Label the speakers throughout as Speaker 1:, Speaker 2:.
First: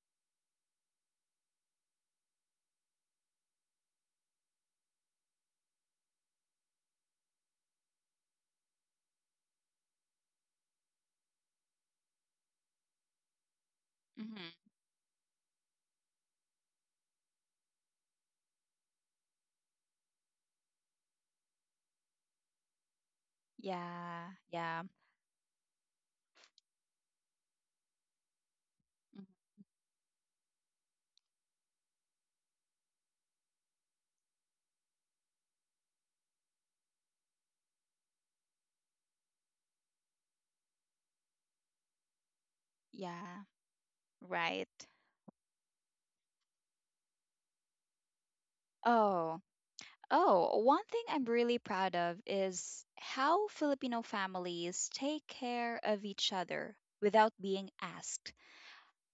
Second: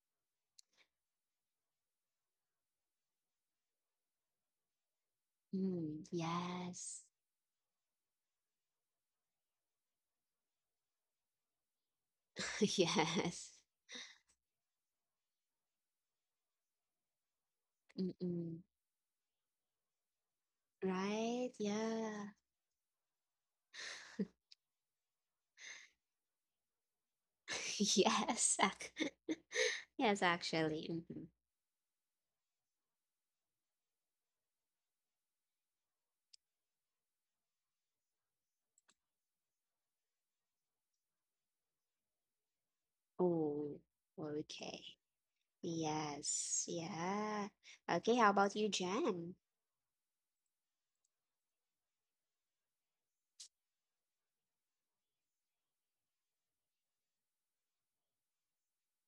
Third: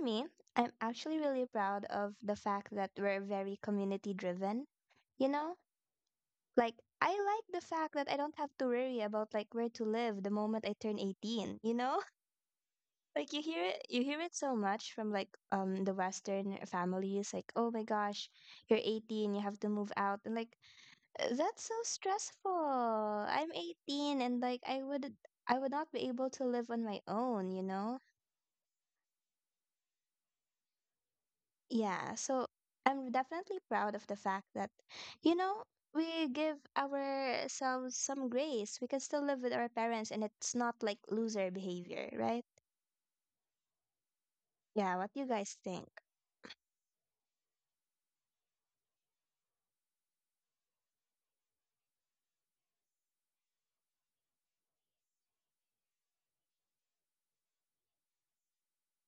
Speaker 1: me, I'm actually really proud of the fact that we're very community driven. You know,
Speaker 2: Mm,
Speaker 1: like
Speaker 2: yes.
Speaker 1: I like the fact that I don't have to worry about like where to live the moment I turn 18, you know? Like you
Speaker 2: Yes.
Speaker 1: hear it you hear it
Speaker 3: Mhm.
Speaker 1: so much from like the western families like, "Oh my gosh,
Speaker 2: Mm-mm.
Speaker 1: you're 18, you have to move out." And like
Speaker 2: Right?
Speaker 1: that's so
Speaker 2: Yeah.
Speaker 1: stressful. I'm 18
Speaker 3: Yeah.
Speaker 1: and like I
Speaker 3: Yeah.
Speaker 1: would I would not be able to live on my own, you know?
Speaker 2: Yes.
Speaker 3: Mhm.
Speaker 2: Yes, actually. Hmm.
Speaker 1: Yeah, so I'm definitely proud of the fact that you know, we give ourselves some grace. We can still live with our parents and it's not like loser behavior, right?
Speaker 3: Yeah.
Speaker 2: Oh,
Speaker 3: Right.
Speaker 2: okay.
Speaker 1: Yeah, what do you guys think?
Speaker 2: Yes. Yeah. Okay, how about you, Jen?
Speaker 3: Oh. Oh, one thing I'm really proud of is how Filipino families take care of each other without being asked.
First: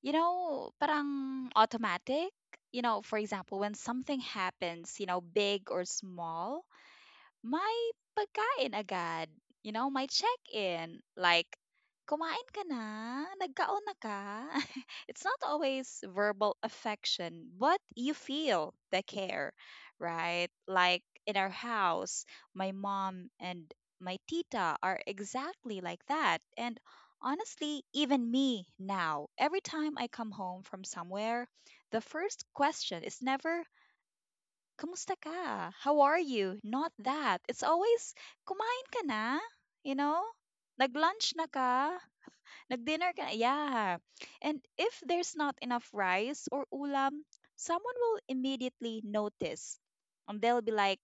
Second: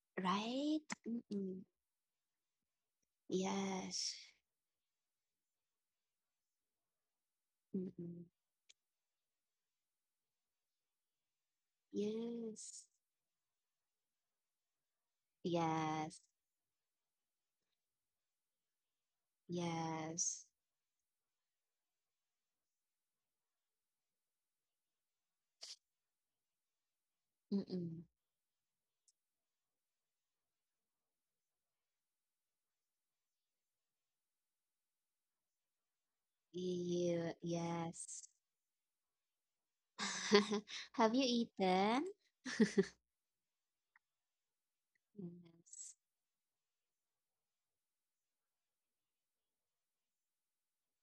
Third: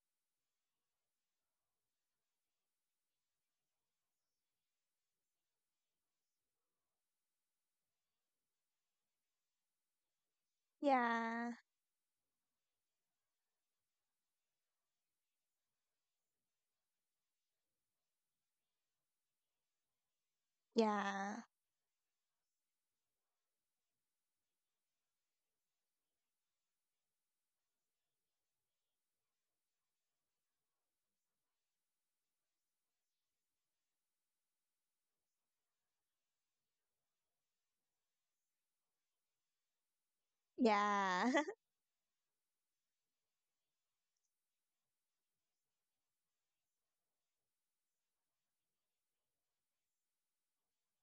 Speaker 3: You know,
Speaker 2: Right?
Speaker 3: parang
Speaker 2: Mm-mm.
Speaker 3: automatic. You know, for example, when
Speaker 2: Yes.
Speaker 3: something happens, you know, big or small, my
Speaker 2: Mm-mm.
Speaker 3: pagkain agad. You know, my check-in. Like,
Speaker 1: Yeah.
Speaker 3: kumain ka
Speaker 2: Yes.
Speaker 3: na? Nagkaon na ka? It's not always
Speaker 2: Yes.
Speaker 3: verbal affection, but you feel the care,
Speaker 2: Yes.
Speaker 3: right? Like in
Speaker 1: Yeah.
Speaker 3: our house, my mom and my tita are exactly like that. And honestly,
Speaker 2: Mm-mm.
Speaker 3: even me now, every time I come home from somewhere, the first question is never kamusta ka? How are you? Not
Speaker 2: Ew,
Speaker 3: that. It's always,
Speaker 2: yes.
Speaker 3: kumain ka na? You know?
Speaker 2: Have you
Speaker 1: Yeah.
Speaker 3: Nag-lunch na ka?
Speaker 2: eaten?
Speaker 3: Nag-dinner ka? Na? Yeah. And if there's not enough
Speaker 2: Yes.
Speaker 3: rice or ulam, someone will immediately notice. And they'll be like,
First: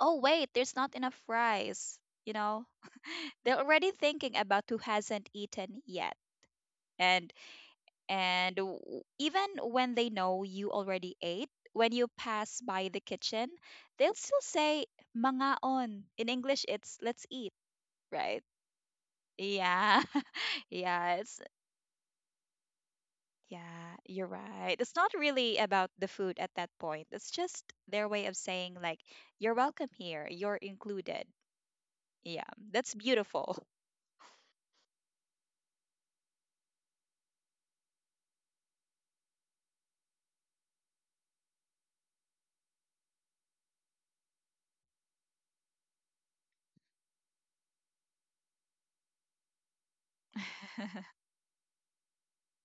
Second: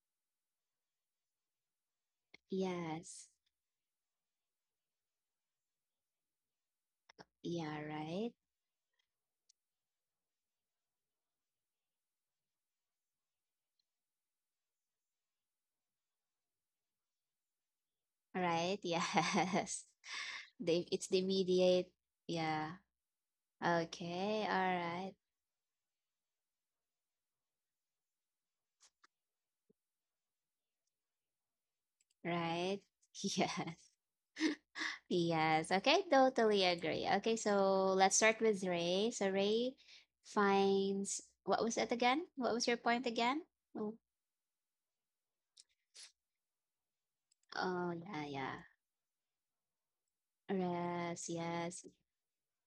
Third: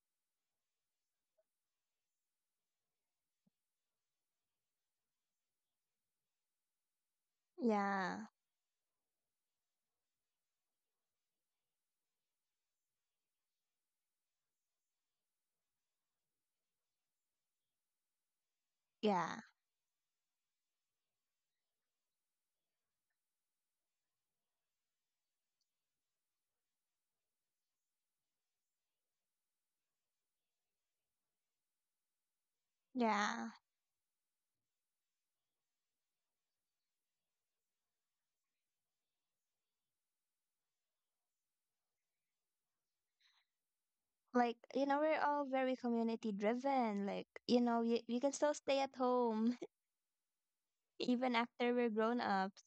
Speaker 3: oh, wait, there's not enough rice. You know?
Speaker 2: Yes.
Speaker 3: They're already thinking about who hasn't eaten yet. And
Speaker 2: Yeah,
Speaker 1: Yeah.
Speaker 2: right.
Speaker 3: and w- Even when they know you already ate, when you pass by the kitchen, they'll still say mangaon. In English, it's let's eat, right?
Speaker 2: Right.
Speaker 1: Yeah.
Speaker 2: Yes.
Speaker 3: Yeah.
Speaker 2: They it's
Speaker 3: yeah,
Speaker 2: the
Speaker 3: it's
Speaker 2: mediate. Yeah.
Speaker 3: yeah, you're
Speaker 2: Okay.
Speaker 3: right. It's
Speaker 2: All
Speaker 3: not
Speaker 2: right.
Speaker 3: really about the food at that point. It's just their way of saying like you're welcome here, you're included. Yeah,
Speaker 2: Right.
Speaker 3: that's
Speaker 1: Yeah.
Speaker 3: beautiful.
Speaker 2: Yes. Yes. Okay, totally agree. Okay, so let's start with Ray. So Ray finds what was it again? What was your point again? Oh,
Speaker 1: Like, you know, we're all very community driven, like, you know,
Speaker 2: oh
Speaker 1: you
Speaker 2: yeah,
Speaker 1: can still
Speaker 2: yeah.
Speaker 1: stay at home
Speaker 2: Yes,
Speaker 1: even after
Speaker 2: yes.
Speaker 1: we're grown ups.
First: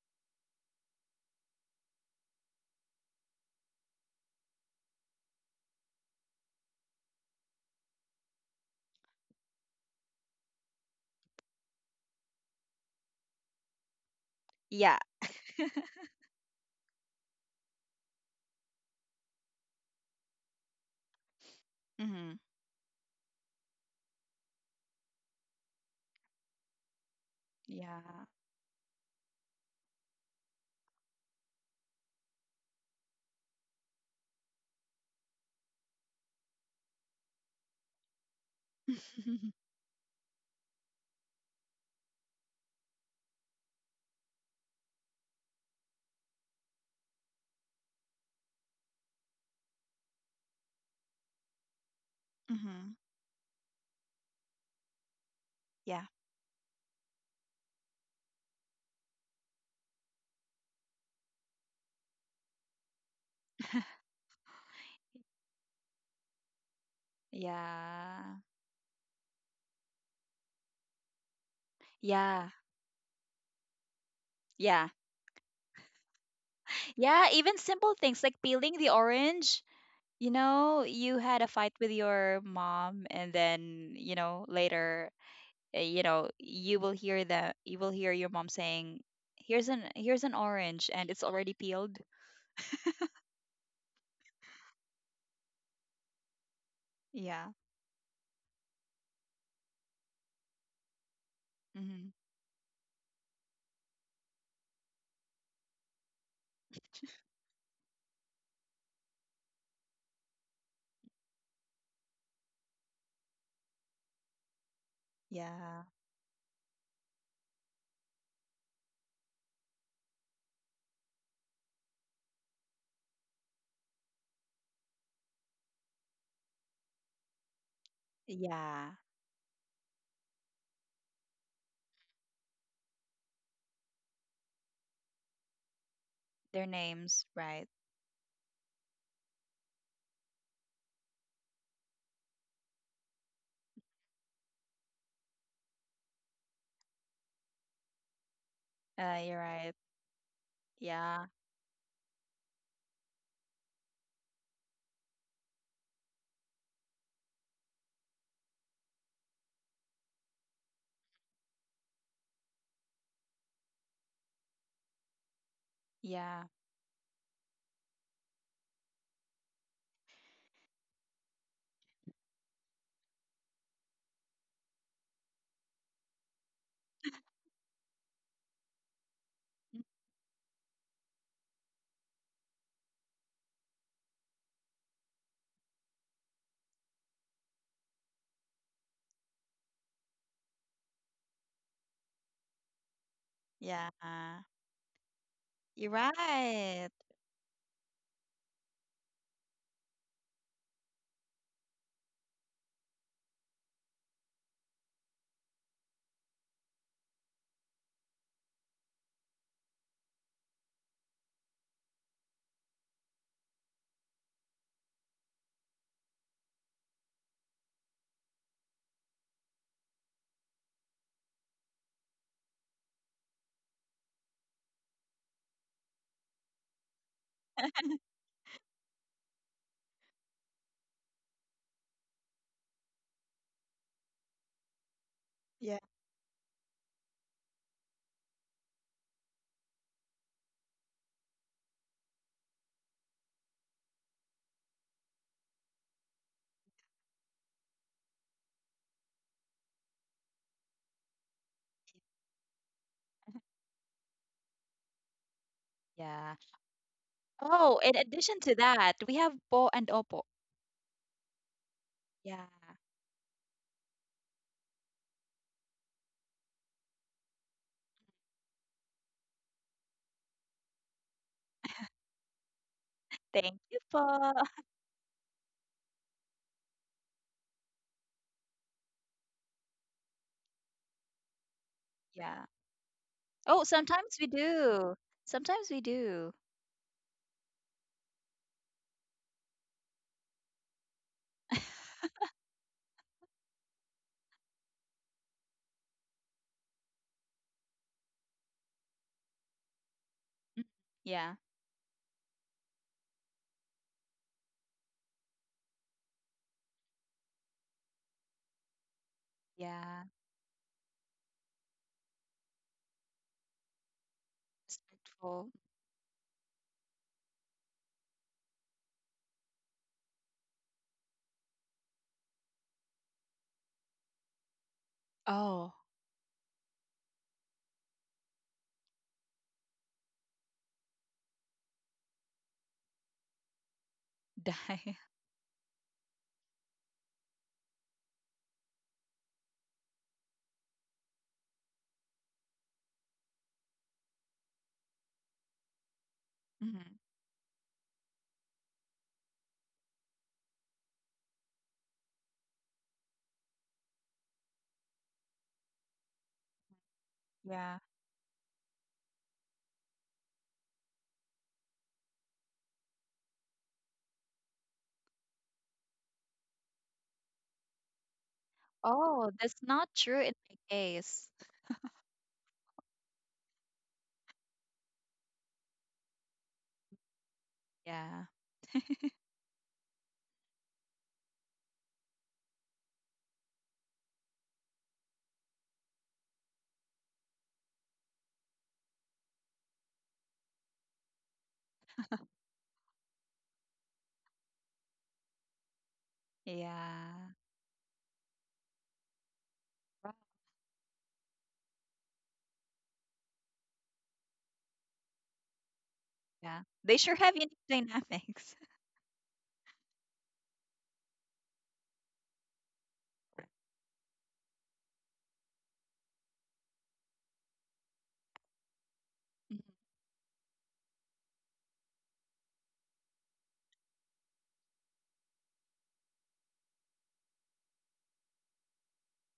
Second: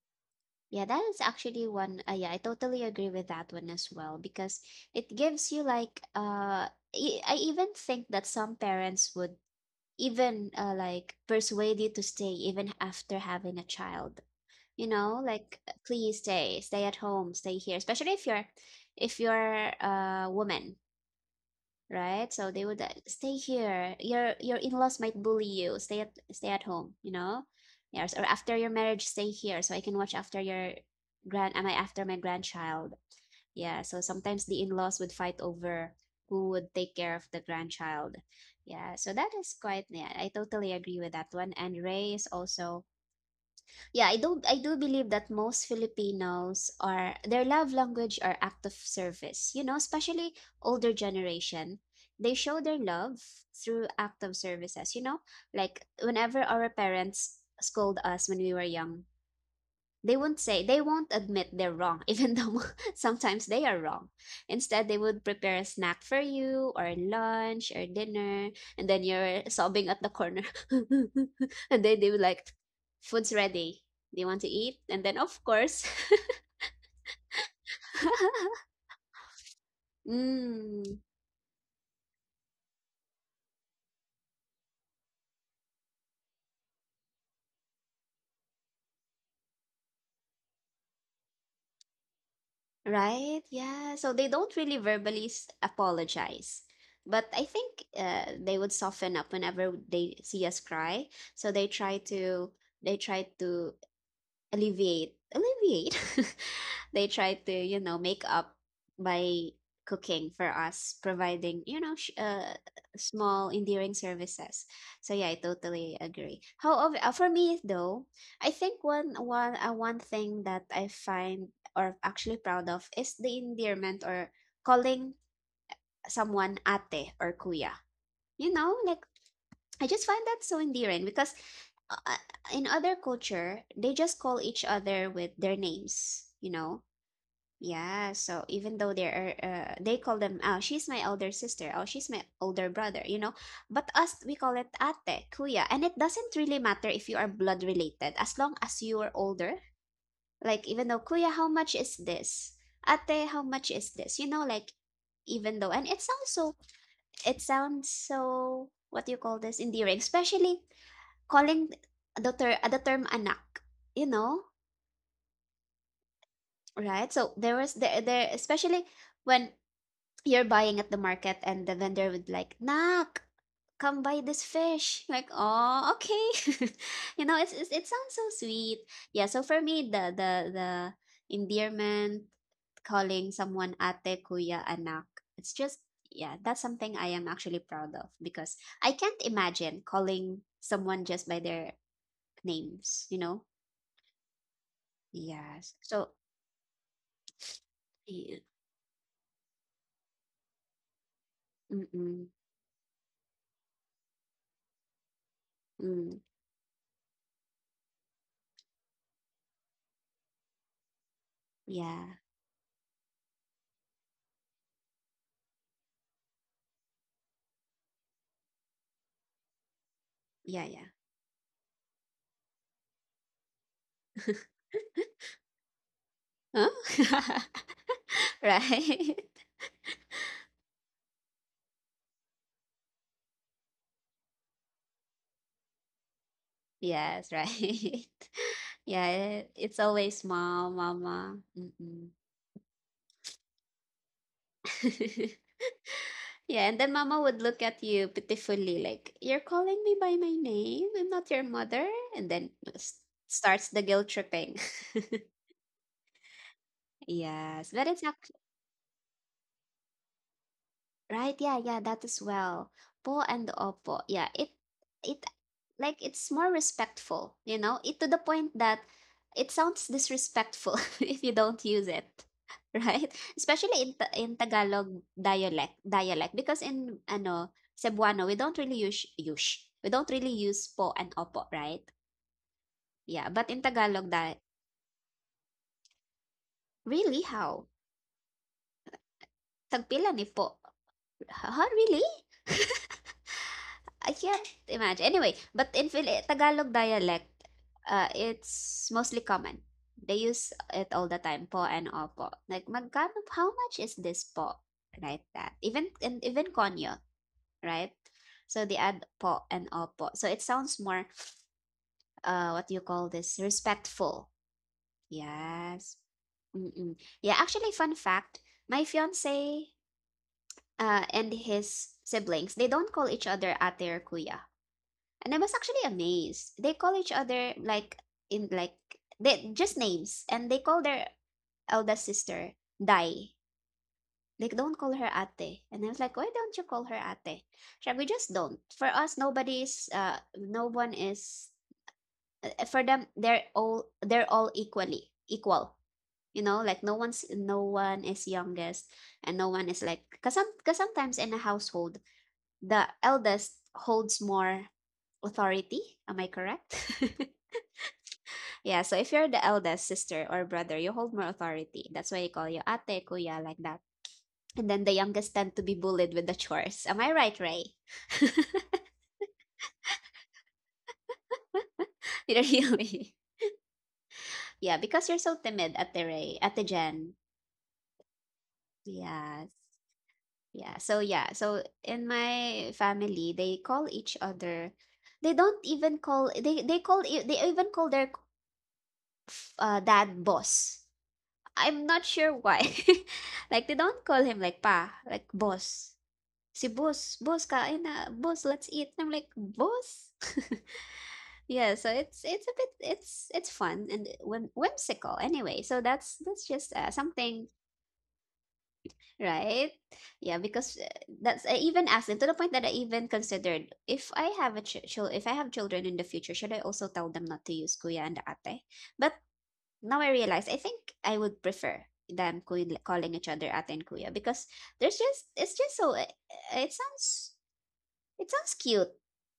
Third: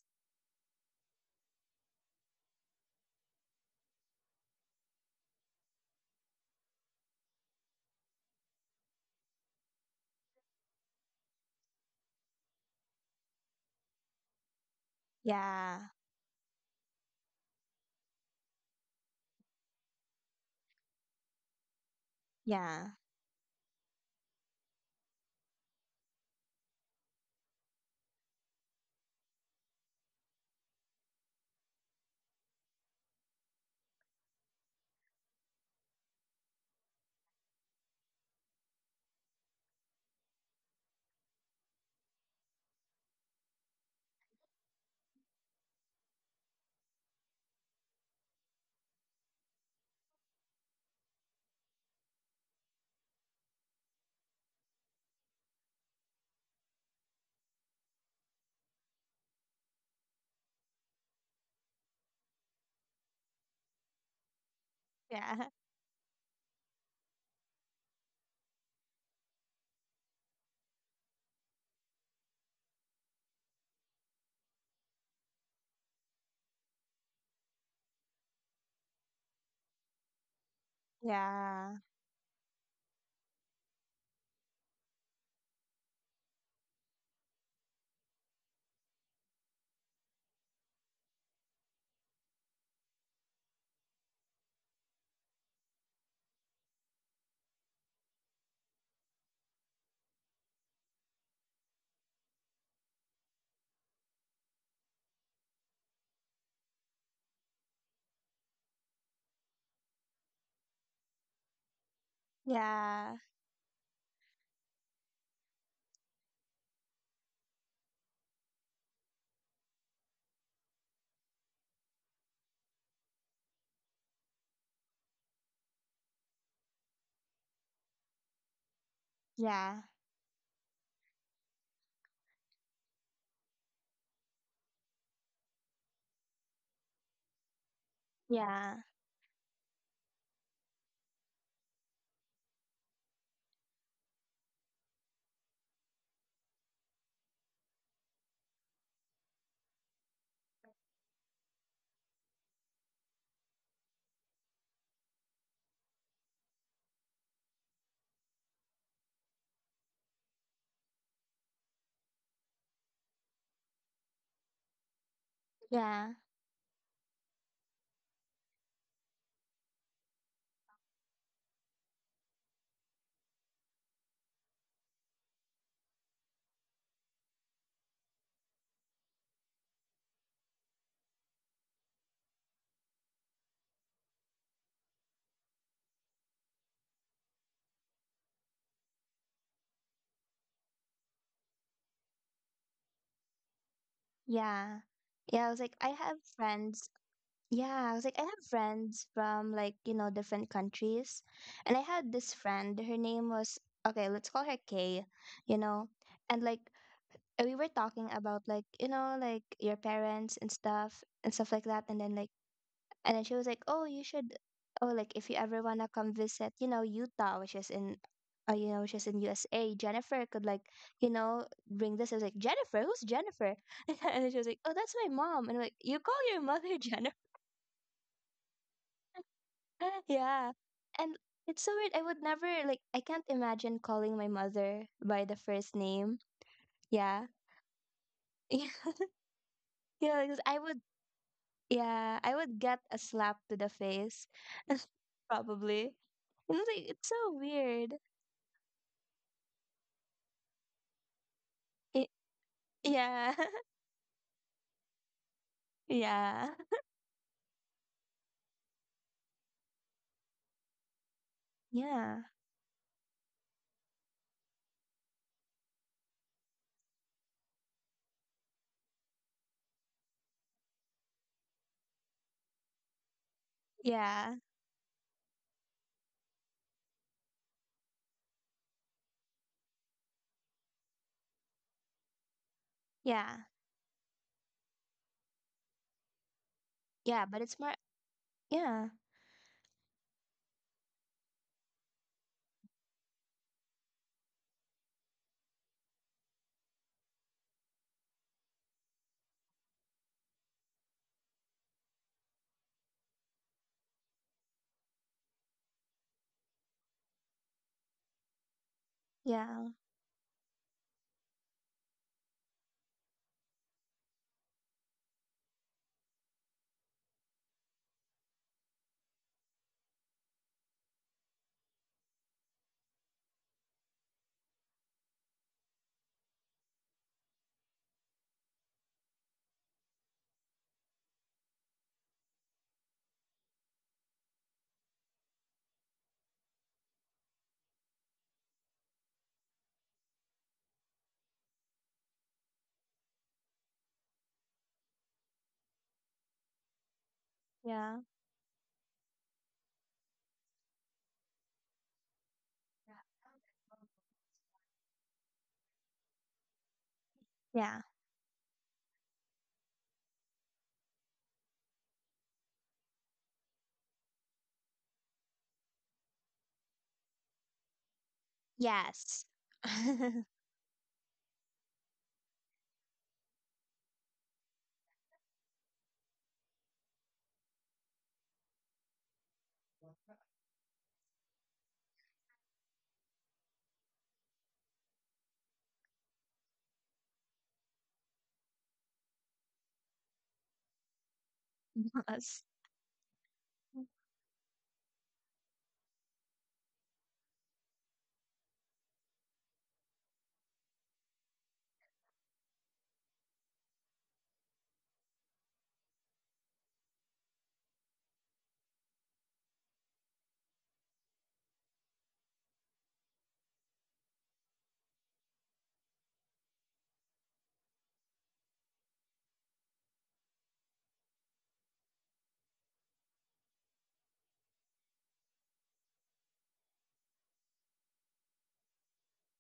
Speaker 2: Yeah, that is actually one. Yeah, I totally agree with that one as well because it gives you like I even think that some parents would even like persuade you to stay even after having a child. You
Speaker 3: Yeah.
Speaker 2: know, like
Speaker 1: Yeah,
Speaker 2: please stay at home, stay here. Especially if you're a woman, right?
Speaker 3: hmm
Speaker 2: So they would
Speaker 1: yeah,
Speaker 2: stay here. Your in-laws might bully you. Stay at home, you know?
Speaker 3: Yeah.
Speaker 2: Yes, or after your marriage, stay here so I can watch after your grand am I after my grandchild. Yeah, so sometimes the in-laws would fight over who would take care of the grandchild. Yeah, so that is quite yeah, I totally agree with that one. And Ray is also yeah, I do believe that most Filipinos are their love language are act of service. You know, especially older generation, they show their
Speaker 3: hmm
Speaker 2: love through act of services, you know? Like
Speaker 3: Yeah.
Speaker 2: whenever our parents scold us when we were young, they won't admit they're wrong, even though sometimes they are wrong. Instead, they would
Speaker 1: yeah.
Speaker 2: prepare a snack for you, or lunch, or
Speaker 3: Yeah.
Speaker 2: dinner, and then you're sobbing at the corner. And then they would like,
Speaker 3: Yeah.
Speaker 2: food's ready. Do you want to eat?
Speaker 3: Yeah.
Speaker 2: And then, of course,
Speaker 3: Yeah, even simple things like peeling the orange. You know,
Speaker 2: Mm,
Speaker 3: you had a fight
Speaker 1: Yeah,
Speaker 3: with your mom and then, you know, later, you know, you will hear your mom saying, "Here's an orange and it's already peeled."
Speaker 2: right? Yeah. So they don't really verbally apologize. But I
Speaker 3: Yeah.
Speaker 2: think they would soften up whenever they see us cry. So
Speaker 3: hmm
Speaker 2: they try to alleviate they try to, you know, make up by cooking for us, providing, you know,
Speaker 1: yeah,
Speaker 2: small endearing services. So yeah, I
Speaker 3: Yeah.
Speaker 2: totally agree. However, for me though, I think one thing that I find or actually proud of is the endearment or calling someone ate or kuya, you know,
Speaker 3: Yeah.
Speaker 2: like
Speaker 1: yeah,
Speaker 2: I just find that so endearing because uh, in other culture, they just call each other with their names, you
Speaker 3: Their
Speaker 2: know?
Speaker 3: names, right?
Speaker 2: Yeah, so even
Speaker 1: yeah,
Speaker 2: though they are, they call them, oh, she's my elder sister, oh, she's my older brother, you know? But us, we call it ate, kuya. And it doesn't really matter if you are blood related, as long as you are
Speaker 3: You're
Speaker 2: older.
Speaker 3: right.
Speaker 2: Like, even though,
Speaker 3: Yeah.
Speaker 2: kuya, how much is this? Ate, how much is this? You know, like, even though, and it sounds so, what do you call this, endearing, especially calling the term anak, you know,
Speaker 1: yeah,
Speaker 3: Yeah.
Speaker 2: right? So there was there there especially when you're buying at the market, and the vendor would like nak, come buy this fish like oh okay you know, it's, it sounds so sweet. Yeah, so for
Speaker 3: Mm.
Speaker 2: me, the endearment calling someone ate, kuya, anak, it's just yeah, that's something I am actually proud of because I can't imagine calling someone just by their names, you know.
Speaker 3: Yeah.
Speaker 1: yeah, yeah. I was
Speaker 2: Yes.
Speaker 1: like I
Speaker 3: You're
Speaker 2: So
Speaker 1: have
Speaker 3: right.
Speaker 1: friends yeah, I was like I
Speaker 2: yeah.
Speaker 1: have friends from, like, you know, different countries. And I had
Speaker 2: Mm-mm.
Speaker 1: this friend, her name was okay, let's call her Kay, you know.
Speaker 2: Mm.
Speaker 1: And, like, we were talking about, like, you know, like, your parents and stuff, and stuff like that. And
Speaker 2: Yeah.
Speaker 1: then, like, and then she was like, oh you should oh, like, if you ever want to come visit, you know, Utah, which is in you know which is in USA, Jennifer could, like,
Speaker 2: Yeah, yeah.
Speaker 1: you know, bring this. I was like, Jennifer? Who's Jennifer? And then she was like, oh, that's my mom. And I'm like, you call your
Speaker 2: Huh?
Speaker 1: mother Jennifer?
Speaker 2: Right.
Speaker 1: Yeah. And it's so weird, I would never like, I can't imagine calling my mother by the first
Speaker 3: Yeah.
Speaker 1: name. Yeah.
Speaker 2: Yes, right.
Speaker 1: Yeah,
Speaker 2: Yeah, it's always
Speaker 1: because I
Speaker 2: mom,
Speaker 1: would
Speaker 2: mama. Mm-mm.
Speaker 1: yeah, I would get a slap to the face, probably. You know,
Speaker 2: Yeah, and then
Speaker 1: like, it's so
Speaker 2: mama would look at
Speaker 1: weird.
Speaker 2: you pitifully, like, You're calling me by my name? I'm not your mother.
Speaker 1: It,
Speaker 2: And then
Speaker 1: yeah.
Speaker 2: starts the guilt tripping.
Speaker 3: Yeah.
Speaker 1: Yeah,
Speaker 2: Yes,
Speaker 3: Oh,
Speaker 2: but
Speaker 3: in addition to that, we have po and opo.
Speaker 2: Right, yeah, yeah, that as
Speaker 1: yeah,
Speaker 3: Yeah.
Speaker 2: well. Po and opo. Yeah, it like it's more respectful, you know? It to the point that it sounds disrespectful if you don't use it, right?
Speaker 3: Thank you
Speaker 2: Especially in
Speaker 3: for
Speaker 1: yeah,
Speaker 2: in Tagalog dialect because in ano Cebuano we don't really use. We don't really use po and opo, right?
Speaker 3: yeah.
Speaker 2: Yeah,
Speaker 1: yeah,
Speaker 2: but in
Speaker 3: Oh,
Speaker 2: Tagalog
Speaker 3: sometimes we
Speaker 2: that
Speaker 3: do. Sometimes we do.
Speaker 2: really
Speaker 1: yeah. But it's
Speaker 2: how?
Speaker 1: more, yeah,
Speaker 2: Tagpila ni po. Ha, really? I can't imagine. Anyway, but in Tagalog dialect, it's mostly common. They use it all the
Speaker 3: Yeah.
Speaker 2: time, po and opo. Like, magkano, how much is this po? Right, that. Even, and even konyo, right? So they add po and
Speaker 1: yeah,
Speaker 2: opo.
Speaker 3: Yeah.
Speaker 2: So it sounds more, what do you call this? Respectful.
Speaker 3: Respectful.
Speaker 2: Yes. Mm-mm. Yeah, actually, fun fact, my fiance, and his siblings, they don't call each other ate or kuya. And I was
Speaker 3: Oh,
Speaker 2: actually amazed. They call each other like in like they just names, and they call their eldest sister Dai. Like don't call
Speaker 3: die.
Speaker 2: her Ate. And I was like, why don't you call her Ate? She's like, we just don't. For us, nobody's no one is. For them, they're all equally equal. You know, like
Speaker 3: Mhm.
Speaker 2: no
Speaker 1: yeah,
Speaker 2: one is youngest, and no one is like because some, cause sometimes in a household the eldest holds more authority. Am I correct?
Speaker 1: yeah.
Speaker 3: Yeah.
Speaker 2: Yeah, so if you're the eldest sister or brother, you hold more authority. That's why they call you ate, kuya, like that. And then the youngest tend to be bullied with the chores. Am I right, Ray?
Speaker 1: Yes.
Speaker 3: Oh, that's not true in my case.
Speaker 2: Really? Yeah, because you're so timid, ate Ray, ate Jen.
Speaker 3: Yeah.
Speaker 2: Yes. Yeah. So yeah, so in my family, they call each other. They don't even call they call e, they even call their dad boss. I'm not sure
Speaker 1: Yes.
Speaker 2: why. Like they don't call him like pa, like boss. Si boss,
Speaker 3: Yeah.
Speaker 2: "Boss, kain na. Boss, let's eat." And I'm like, "Boss?"
Speaker 3: Wow.
Speaker 2: Yeah, so it's a bit it's fun and whimsical anyway. So that's
Speaker 3: Yeah.
Speaker 2: just
Speaker 3: They sure have
Speaker 2: something,
Speaker 3: unique dynamics.
Speaker 2: right? Yeah, because that's I even asked them to the point that I even considered if I have a ch- chil- if I have children in the future, should I also tell them not to use kuya and ate? But
Speaker 3: Mhm.
Speaker 2: now I realize I think I would prefer them calling each other ate and kuya because there's just it's just so it sounds. It sounds cute,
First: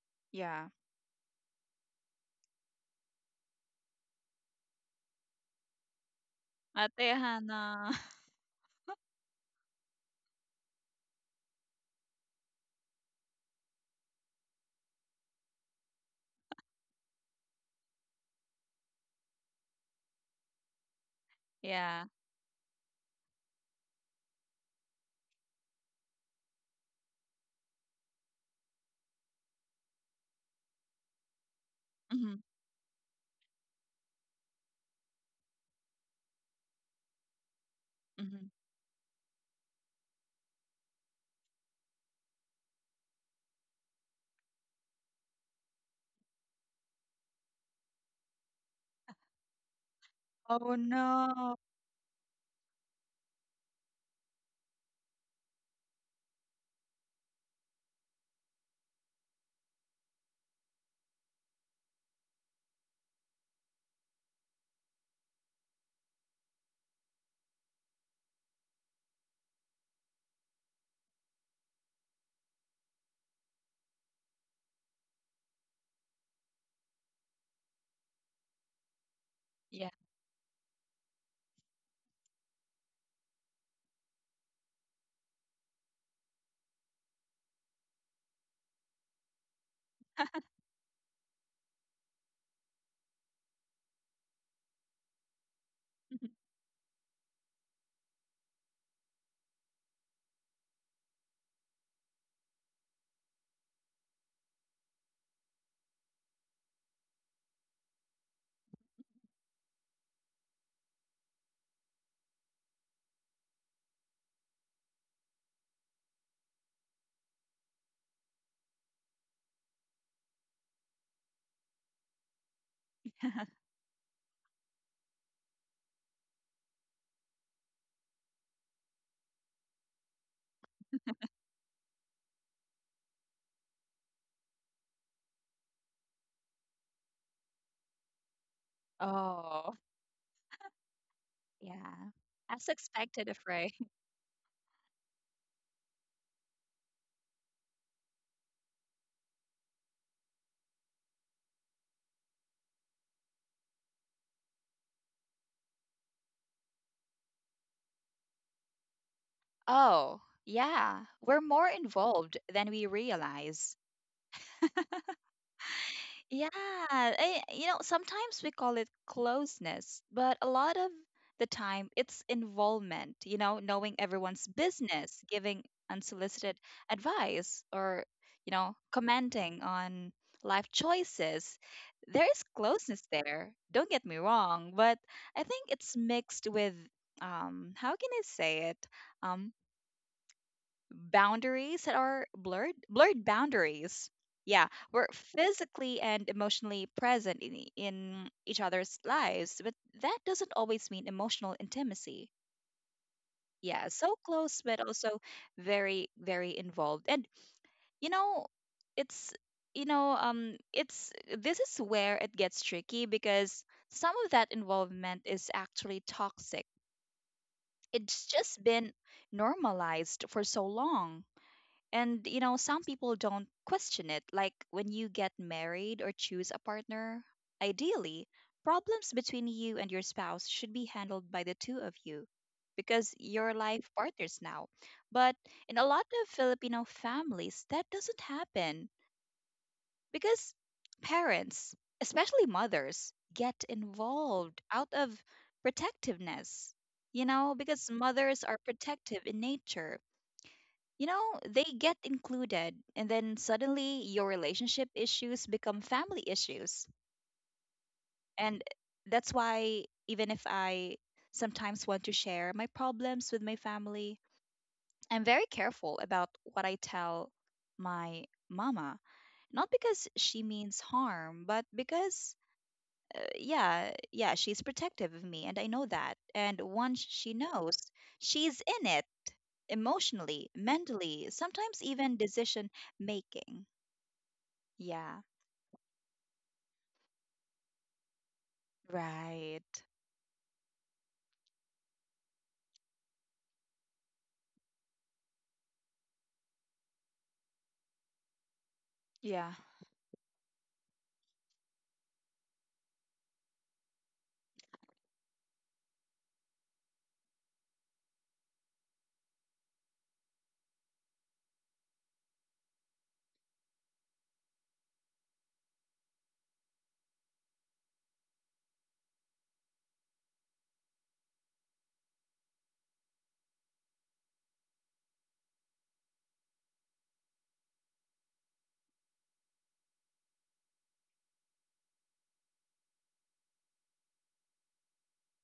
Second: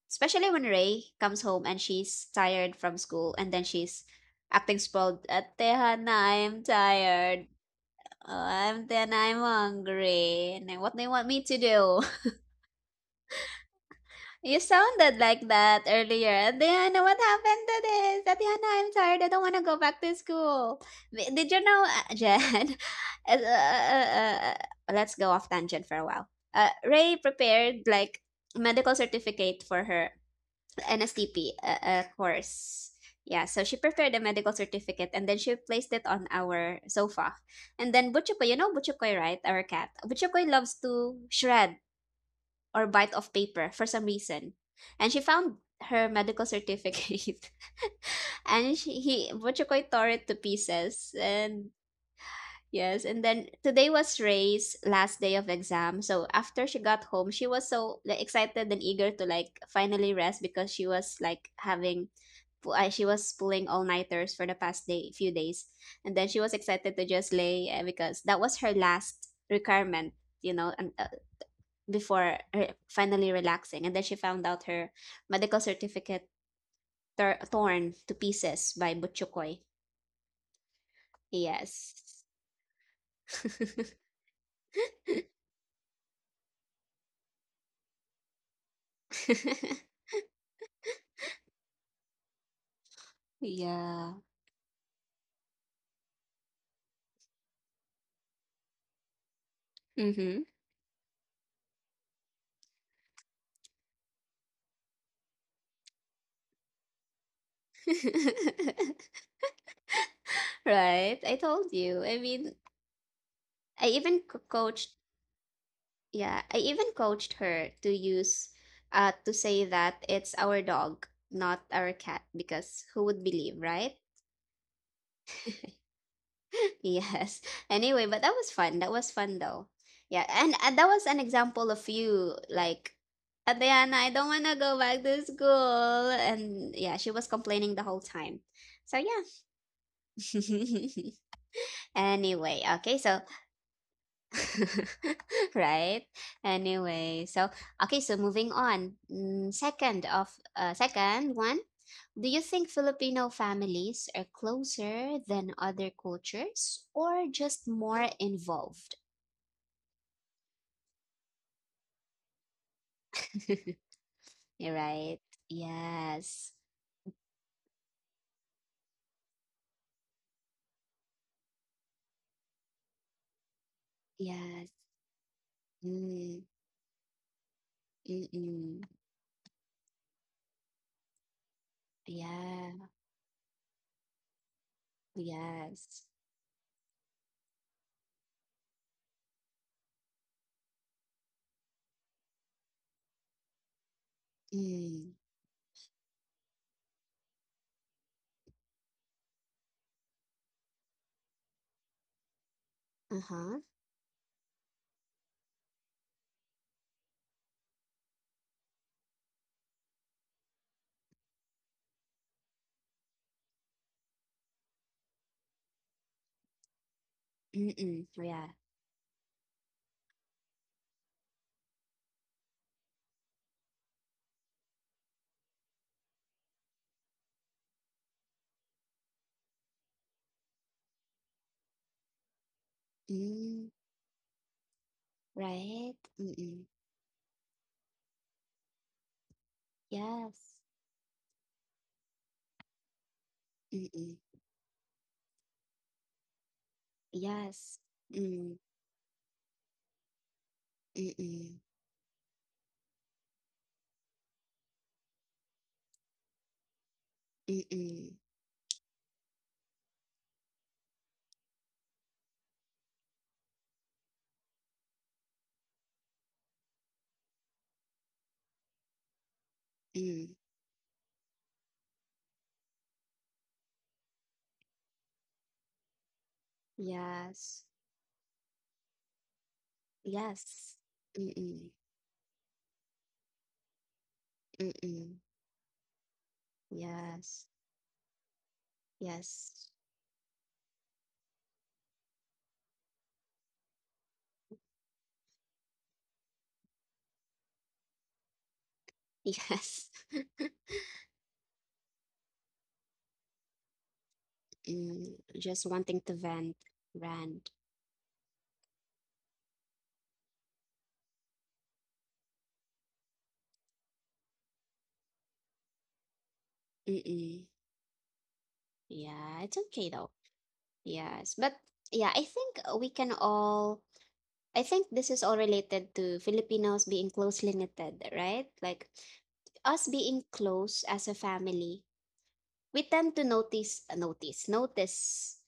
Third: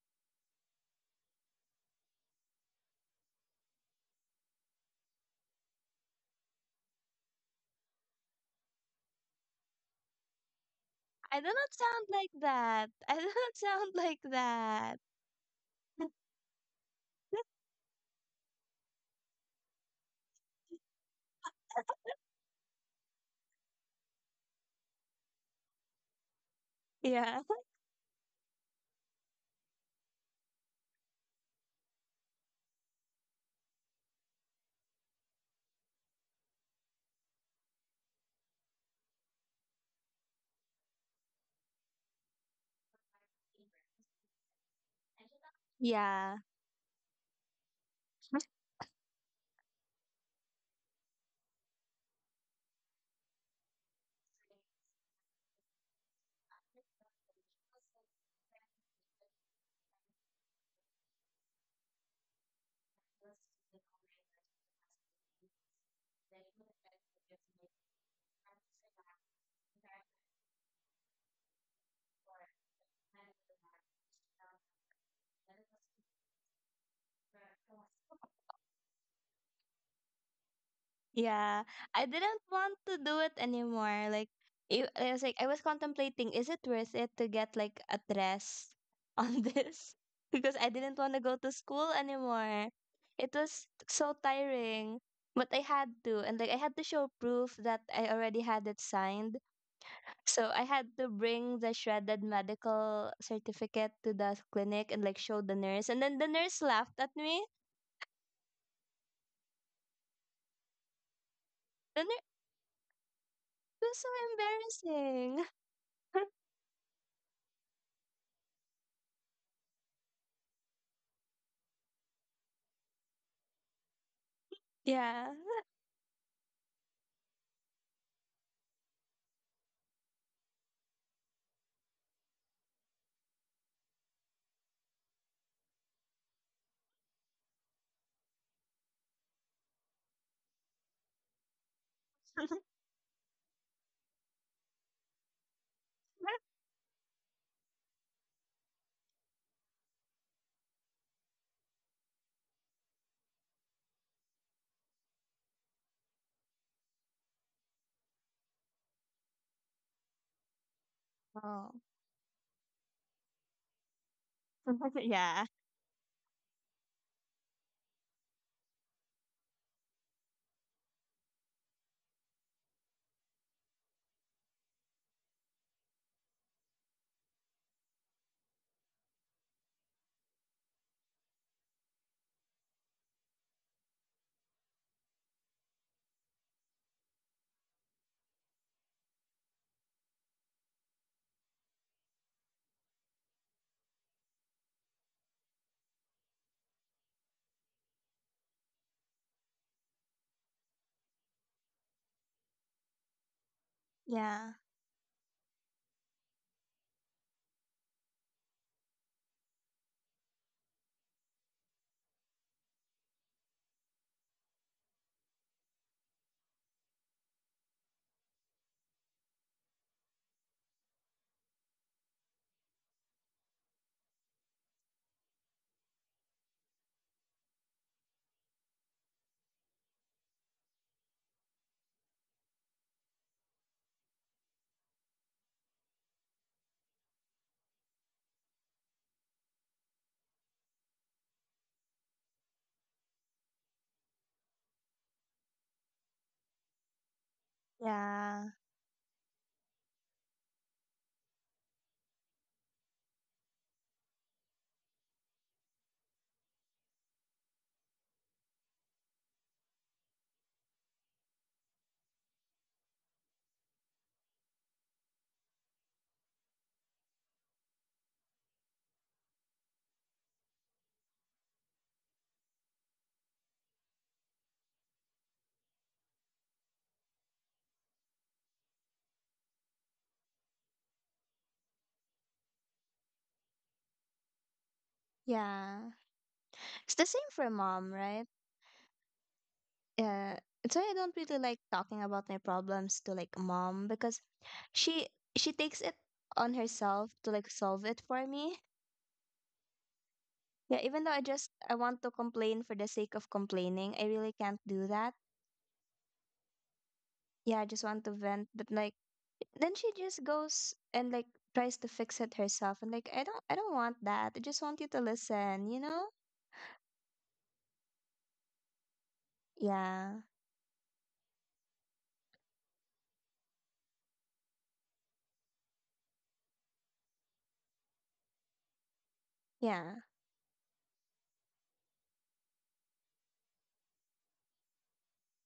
Speaker 2: especially when
Speaker 3: Yeah.
Speaker 2: Ray comes home and she's tired from school and then she's acting spoiled. Ate Hana, I'm
Speaker 3: Ate
Speaker 2: tired.
Speaker 3: Hannah.
Speaker 2: Oh, I'm hungry. And then what do you want
Speaker 1: I
Speaker 2: me
Speaker 1: do
Speaker 2: to
Speaker 1: not
Speaker 2: do?
Speaker 1: sound like that. I do not sound like
Speaker 2: You
Speaker 1: that.
Speaker 2: sounded like that earlier. Ate Hana, what happened to this? Ate Hana, I'm tired. I don't want to go back to school. Did you know,
Speaker 3: Yeah.
Speaker 2: Jen? uh, uh, uh, uh, let's go off tangent for a while. Ray
Speaker 1: Yeah,
Speaker 2: prepared like medical certificate for her NSTP
Speaker 3: hmm
Speaker 2: course. Yeah, so she prepared a medical certificate and then she placed it on our sofa. And then Butchukoy,
Speaker 3: hmm
Speaker 2: you know Butchukoy, right? Our cat. Butchukoy loves to shred or bite off paper for some reason. And she found her
Speaker 1: yeah.
Speaker 2: medical certificate and she, he Butchukoy tore it to
Speaker 3: Oh
Speaker 2: pieces
Speaker 3: no.
Speaker 2: and Yes, and then today was Ray's last day of exam. So after she got home, she was so like, excited and eager to like finally rest because she was like having she was pulling all nighters for the past day few days, and then she was excited to just lay because that was her last requirement, you know, and, before her finally relaxing. And then she found out her medical certificate torn to pieces by Butchukoy.
Speaker 3: Yeah.
Speaker 1: Yeah, I
Speaker 2: Yes.
Speaker 1: didn't want to do it anymore. Like, I was like, I was contemplating, is it worth it to get like a dress on this? Because I didn't want to go to school anymore. It was
Speaker 2: Yeah.
Speaker 1: so tiring, but I had to, and like I had to show proof that I already had it signed.
Speaker 2: Mm-hmm.
Speaker 1: So I had to bring the shredded medical certificate to the clinic and, like, show the nurse, and then the nurse laughed at me.
Speaker 2: Right. I told you.
Speaker 1: The
Speaker 2: I
Speaker 1: nurse
Speaker 2: mean,
Speaker 1: It
Speaker 2: I even co-
Speaker 1: was so
Speaker 2: coached
Speaker 1: embarrassing.
Speaker 2: Yeah, I even coached her to use to say that it's our dog, not our cat, because who would believe, right?
Speaker 1: Yeah.
Speaker 2: Yes. Anyway, but that was fun. That was fun though. Yeah, and that was an example of you like Adriana, I don't want to go back to school. And yeah, she was complaining the whole time. So
Speaker 3: Oh.
Speaker 2: yeah.
Speaker 3: Yeah.
Speaker 2: anyway,
Speaker 3: As
Speaker 2: okay, so
Speaker 3: expected, afraid.
Speaker 2: right? Anyway, so moving on. Second one, do you think Filipino families are closer than other cultures or just more involved?
Speaker 3: Oh, yeah. We're more
Speaker 1: Oh.
Speaker 3: involved than we realize.
Speaker 2: You're right.
Speaker 1: Yeah.
Speaker 2: Yes.
Speaker 3: Yeah, I, you know, sometimes we call it closeness, but a lot of the time it's involvement, you know, knowing everyone's
Speaker 2: Yes.
Speaker 3: business, giving
Speaker 2: Mm,
Speaker 3: unsolicited advice, or, you know,
Speaker 2: mm-mm.
Speaker 3: commenting on life choices. There is
Speaker 2: Yeah.
Speaker 3: closeness there, don't get me wrong, but I think it's
Speaker 2: Yes.
Speaker 3: mixed with, how can I say it? Um. Boundaries that are blurred boundaries, yeah, we're
Speaker 2: Mm.
Speaker 3: physically and emotionally present in, in each other's lives, but that doesn't always mean emotional intimacy,
Speaker 2: Uh-huh.
Speaker 3: yeah, so
Speaker 1: Yeah.
Speaker 3: close but also very very involved. And you know it's you know it's this is where it gets tricky because some of that involvement is actually toxic.
Speaker 2: Mm-mm.
Speaker 3: It's
Speaker 2: Yeah.
Speaker 3: just been normalized for so long. And you know, some people don't question it. Like when you get married or choose a partner, ideally, problems between you and your spouse should be handled by the two of you because you're
Speaker 2: Mm.
Speaker 3: life partners now. But in a
Speaker 2: Right.
Speaker 3: lot of
Speaker 2: Mm-mm.
Speaker 3: Filipino families, that doesn't happen
Speaker 2: Yes.
Speaker 3: because parents, especially mothers, get
Speaker 2: Mm-mm.
Speaker 3: involved out of protectiveness. You know,
Speaker 2: Yes.
Speaker 3: because mothers
Speaker 1: Yeah.
Speaker 2: Mm,
Speaker 3: are protective in nature, you know,
Speaker 2: mm-mm,
Speaker 3: they get included, and then suddenly your relationship issues become family issues.
Speaker 2: mm-mm,
Speaker 3: And that's why, even if I sometimes want to share my problems with my family, I'm very careful about what I tell my mama. Not because
Speaker 2: mm.
Speaker 3: she means harm, but because yeah, she's protective of me, and I know that. And once she
Speaker 2: Yes.
Speaker 3: knows, she's in it emotionally,
Speaker 2: Yes.
Speaker 3: mentally,
Speaker 2: Mm-mm,
Speaker 3: sometimes even decision making.
Speaker 2: mm-mm.
Speaker 3: Yeah.
Speaker 1: Yeah. It's the same
Speaker 2: Yes.
Speaker 1: for mom, right?
Speaker 2: Yes.
Speaker 3: Right.
Speaker 1: Yeah. It's why I don't really like talking about my problems to, like, mom, because she she takes it on herself to, like, solve it for me.
Speaker 3: Yeah,
Speaker 2: Yes.
Speaker 1: Yeah, even though I want to complain for the sake of complaining, I really can't do that.
Speaker 2: Mm, just wanting to vent, rant.
Speaker 1: Yeah, I just want to vent, but, like, then she just goes and, like, tries to fix it herself, and, like, I don't want that. I just want you to listen, you know?
Speaker 2: Mm-mm. Yeah, it's okay though.
Speaker 1: Yeah.
Speaker 2: Yes. But yeah, I think this is all related to Filipinos being closely knitted, right? Like us
Speaker 1: Yeah.
Speaker 2: being close as a family, we tend to notice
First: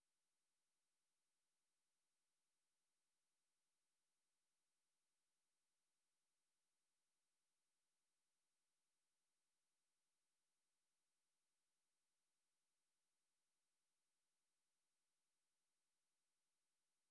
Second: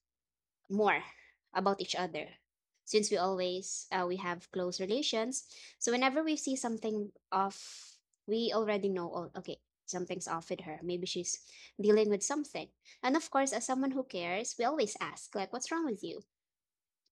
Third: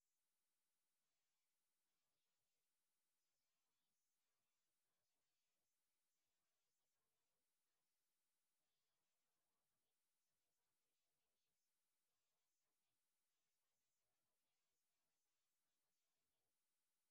Speaker 2: more about each other, since we always we have close relations. So whenever we see something off, we already know, oh, okay, something's off with her, maybe she's dealing with something. And of course, as someone who cares, we always ask like, what's wrong with you?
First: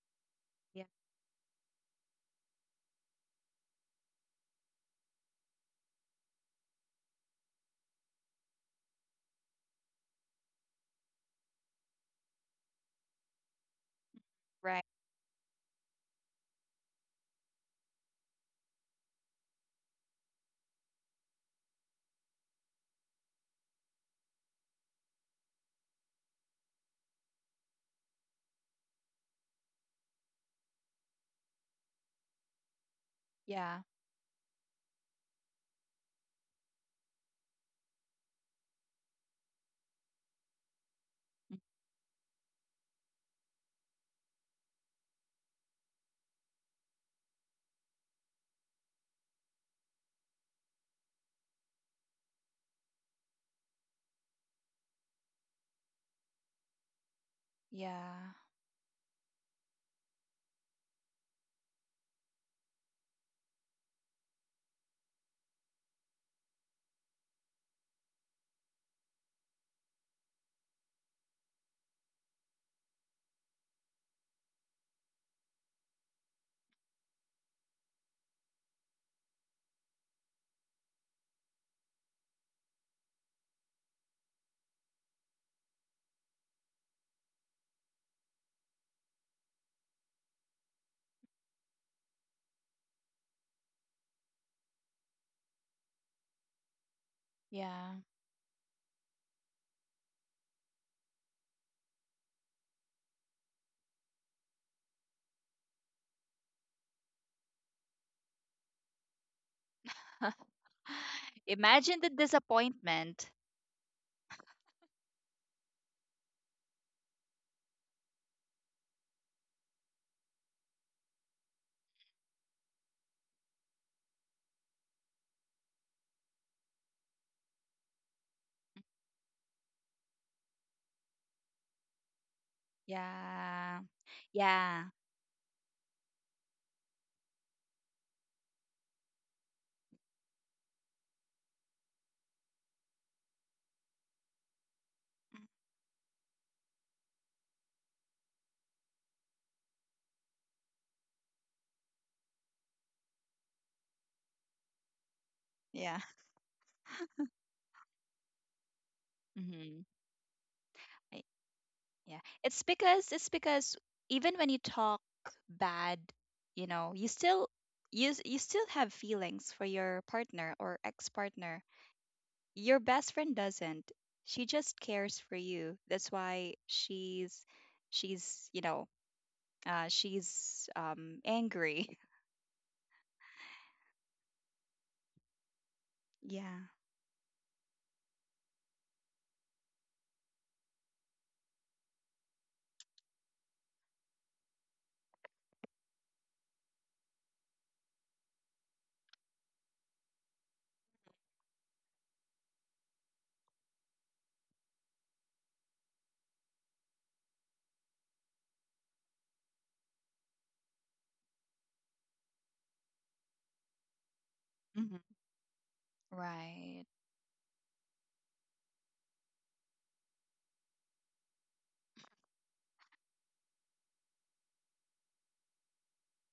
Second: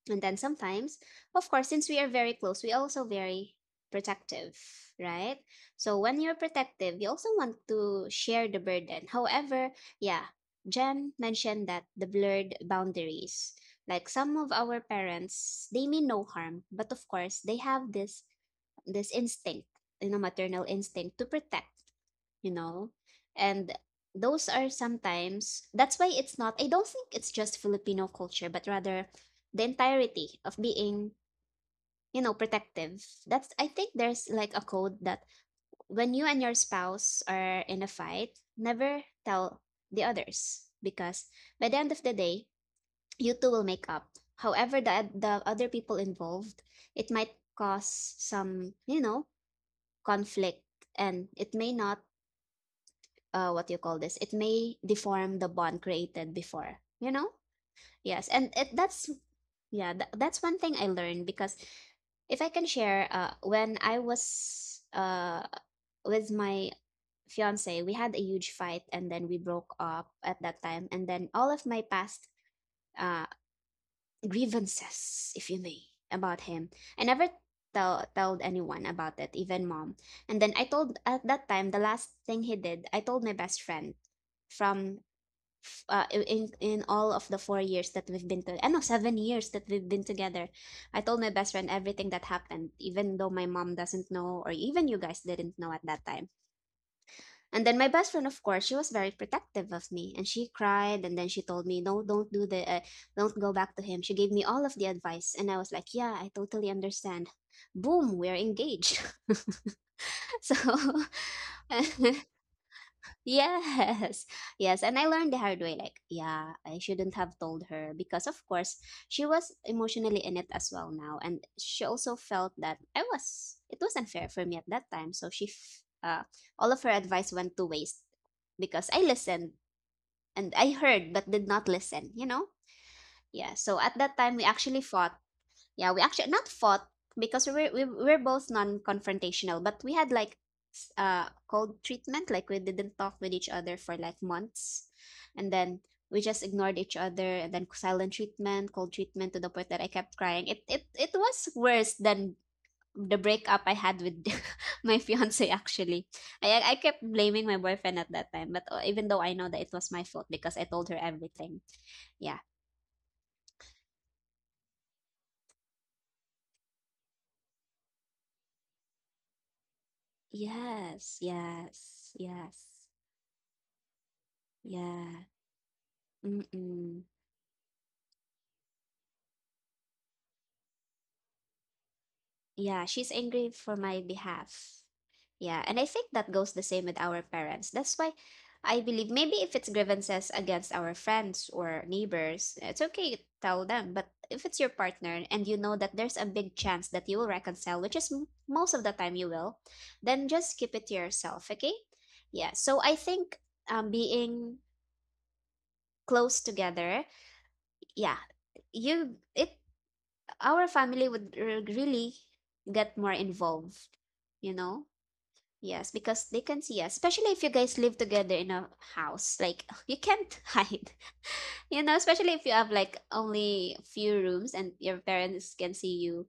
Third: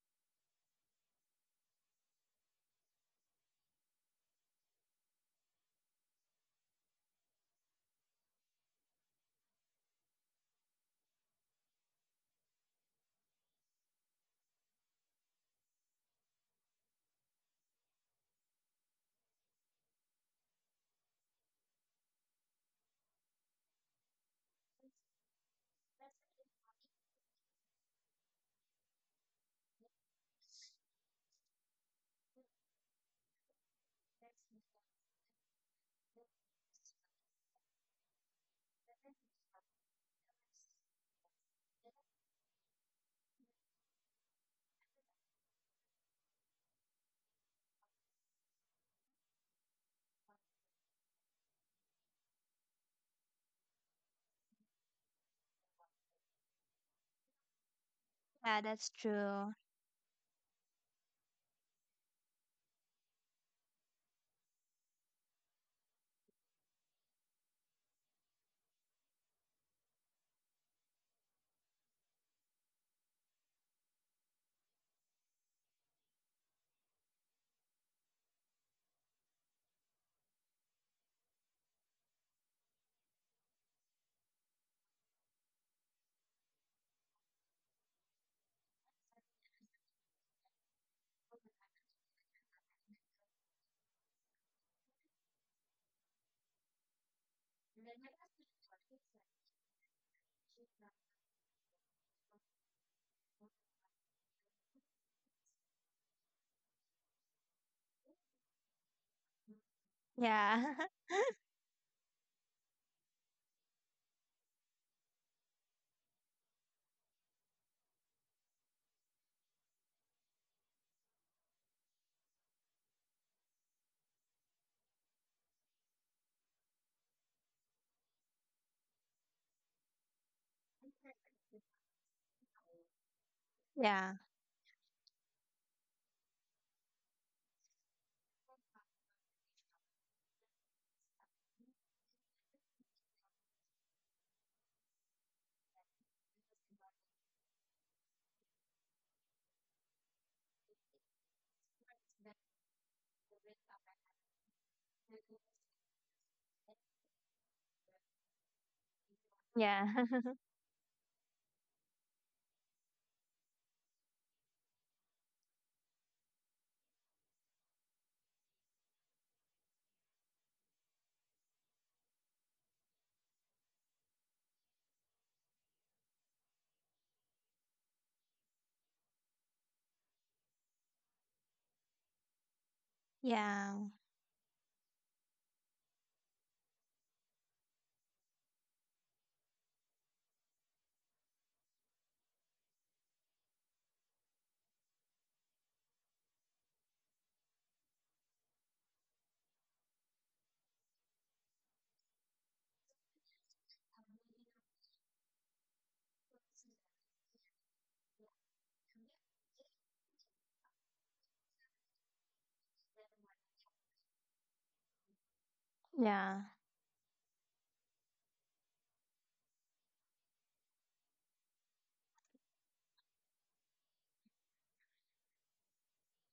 Speaker 2: And then
Speaker 3: yeah.
Speaker 2: sometimes, of course, since we are very close, we also very protective, right? So when you're protective, you also want to share the burden. However, yeah, Jen mentioned that the blurred boundaries. Like some of our
Speaker 3: Right.
Speaker 2: parents, they mean no harm, but of course, they have this instinct, you know, maternal instinct to protect, you know? And those are sometimes, that's why it's not, I don't think it's just Filipino culture, but rather the entirety of being, you know, protective. That's, I
Speaker 3: Yeah.
Speaker 2: think there's like a code that when you and your spouse are in a fight, never tell the others, because
Speaker 3: Mm.
Speaker 2: by the end of the day, you two will make up. However, the other people involved, it might cause some, you know, conflict, and it may not what do you call this, it may deform the bond created before, you know? Yes,
Speaker 3: Yeah.
Speaker 2: and
Speaker 1: Yeah,
Speaker 2: it
Speaker 1: that's
Speaker 2: that's
Speaker 1: true.
Speaker 2: yeah, that's one thing I learned. Because if I can share, when I was with my fiance, we had a huge fight and then we broke up at that time, and then all of my past uh, grievances, if you may, about him, I never tell told anyone about it, even Mom. And then I told, at that time, the last thing he did, I told my best friend from in all of the 4 years that we've been to, I know, 7 years that we've been together. I told my best friend everything that happened, even though my mom doesn't know, or even you guys didn't know at that time. And then my
Speaker 3: Yeah.
Speaker 2: best friend, of course, she was very protective of me, and she cried, and then she told me, "No, don't do the, don't go back to him." She gave me all of the advice, and I was like, "Yeah, I totally understand." Boom, we're engaged. so
Speaker 1: Yeah.
Speaker 3: Imagine the disappointment.
Speaker 2: Yes, yes. And I learned the hard way, like, yeah, I shouldn't have told her because, of course, she was emotionally in it as well now. And she also felt that it was unfair for me at that time. So she, all of her advice went to waste because I listened and I heard, but did not listen, you know? Yeah.
Speaker 3: Yeah.
Speaker 2: So at
Speaker 1: Yeah.
Speaker 2: that time, we actually
Speaker 3: Yeah,
Speaker 2: fought, yeah we actually not fought, because we were, we're both non-confrontational, but we had like cold treatment, like we didn't talk with each other for like months, and then we just ignored each other, and then silent treatment, cold treatment, to the point that I kept crying. It was worse than the breakup I had with my fiance,
Speaker 3: yeah.
Speaker 2: actually. I kept blaming my boyfriend at that time, but even though I know that it
Speaker 3: hmm
Speaker 1: Yeah.
Speaker 2: was my fault, because I told her everything.
Speaker 3: Yeah.
Speaker 2: Yeah.
Speaker 3: It's because even when you talk bad, you know, you still have feelings for your partner or
Speaker 2: Yes,
Speaker 3: ex-partner.
Speaker 2: yes, yes,
Speaker 3: Your best friend doesn't. She just cares
Speaker 2: yes.
Speaker 3: for you. That's why
Speaker 2: Mm-mm.
Speaker 3: you know, she's angry.
Speaker 2: Yeah, she's angry
Speaker 1: Yeah.
Speaker 2: for my behalf. Yeah, and I think that goes the
Speaker 3: Yeah.
Speaker 2: same with our parents. That's why I believe maybe if it's grievances against our friends or neighbors, it's okay to tell them. But if it's your partner, and you know that there's a big chance that you will reconcile, which is most of the time you will, then just keep it to yourself, okay? Yeah, so I think being close together, yeah, you it our family would really get more involved, you know?
Speaker 3: hmm
Speaker 2: Yes, because
Speaker 1: Yeah.
Speaker 2: they can see
Speaker 3: Right.
Speaker 2: us, especially if you guys live together in a house. Like, you can't hide, you know, especially if you have like only few rooms, and your parents can see you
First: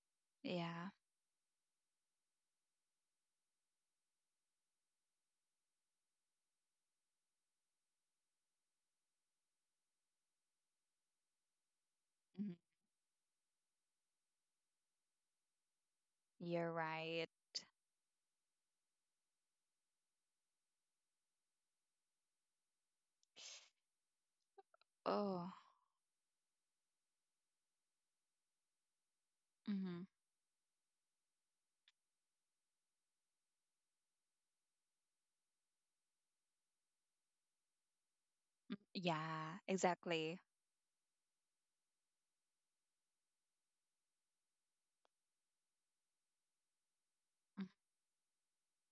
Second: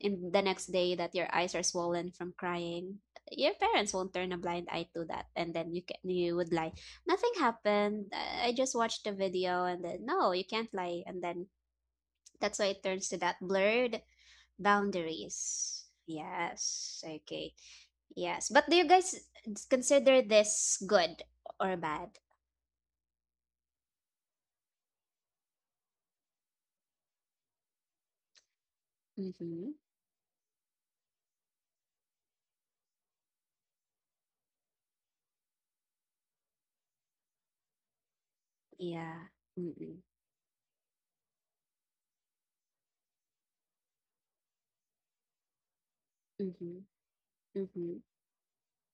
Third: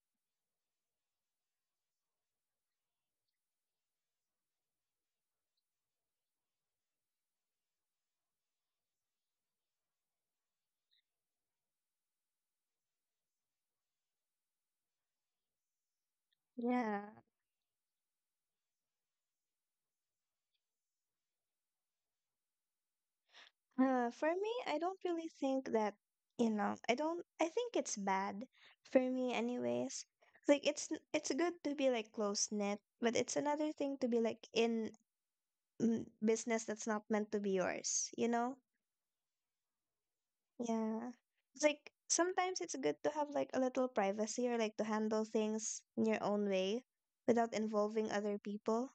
Speaker 2: in the next
Speaker 3: Yeah.
Speaker 2: day that your eyes are swollen from crying. Your parents won't turn a blind eye to that, and then you would lie. Nothing happened. I just watched the video, and then no, you can't lie, and then
Speaker 3: hmm
Speaker 2: that's why it turns to that blurred. Boundaries.
Speaker 3: You're
Speaker 2: Yes.
Speaker 1: Yeah.
Speaker 3: right.
Speaker 2: Okay. Yes. But do you guys consider this good or bad?
Speaker 1: For me, I don't really
Speaker 3: Oh.
Speaker 1: think that, you know, I don't, I think it's bad for me,
Speaker 2: Mm-hmm.
Speaker 1: anyways.
Speaker 3: hmm
Speaker 1: Like, it's good to be, like, close knit, but it's another thing to be, like, in business that's not meant to be yours, you know?
Speaker 2: Yeah.
Speaker 3: Yeah,
Speaker 2: Mm-mm.
Speaker 3: exactly.
Speaker 1: Yeah. It's like, sometimes it's good to have, like, a little privacy, or, like, to handle things in your own
Speaker 2: Mm-hmm.
Speaker 1: way without
Speaker 3: Mm-hmm.
Speaker 2: Mm-hmm.
Speaker 1: involving other people.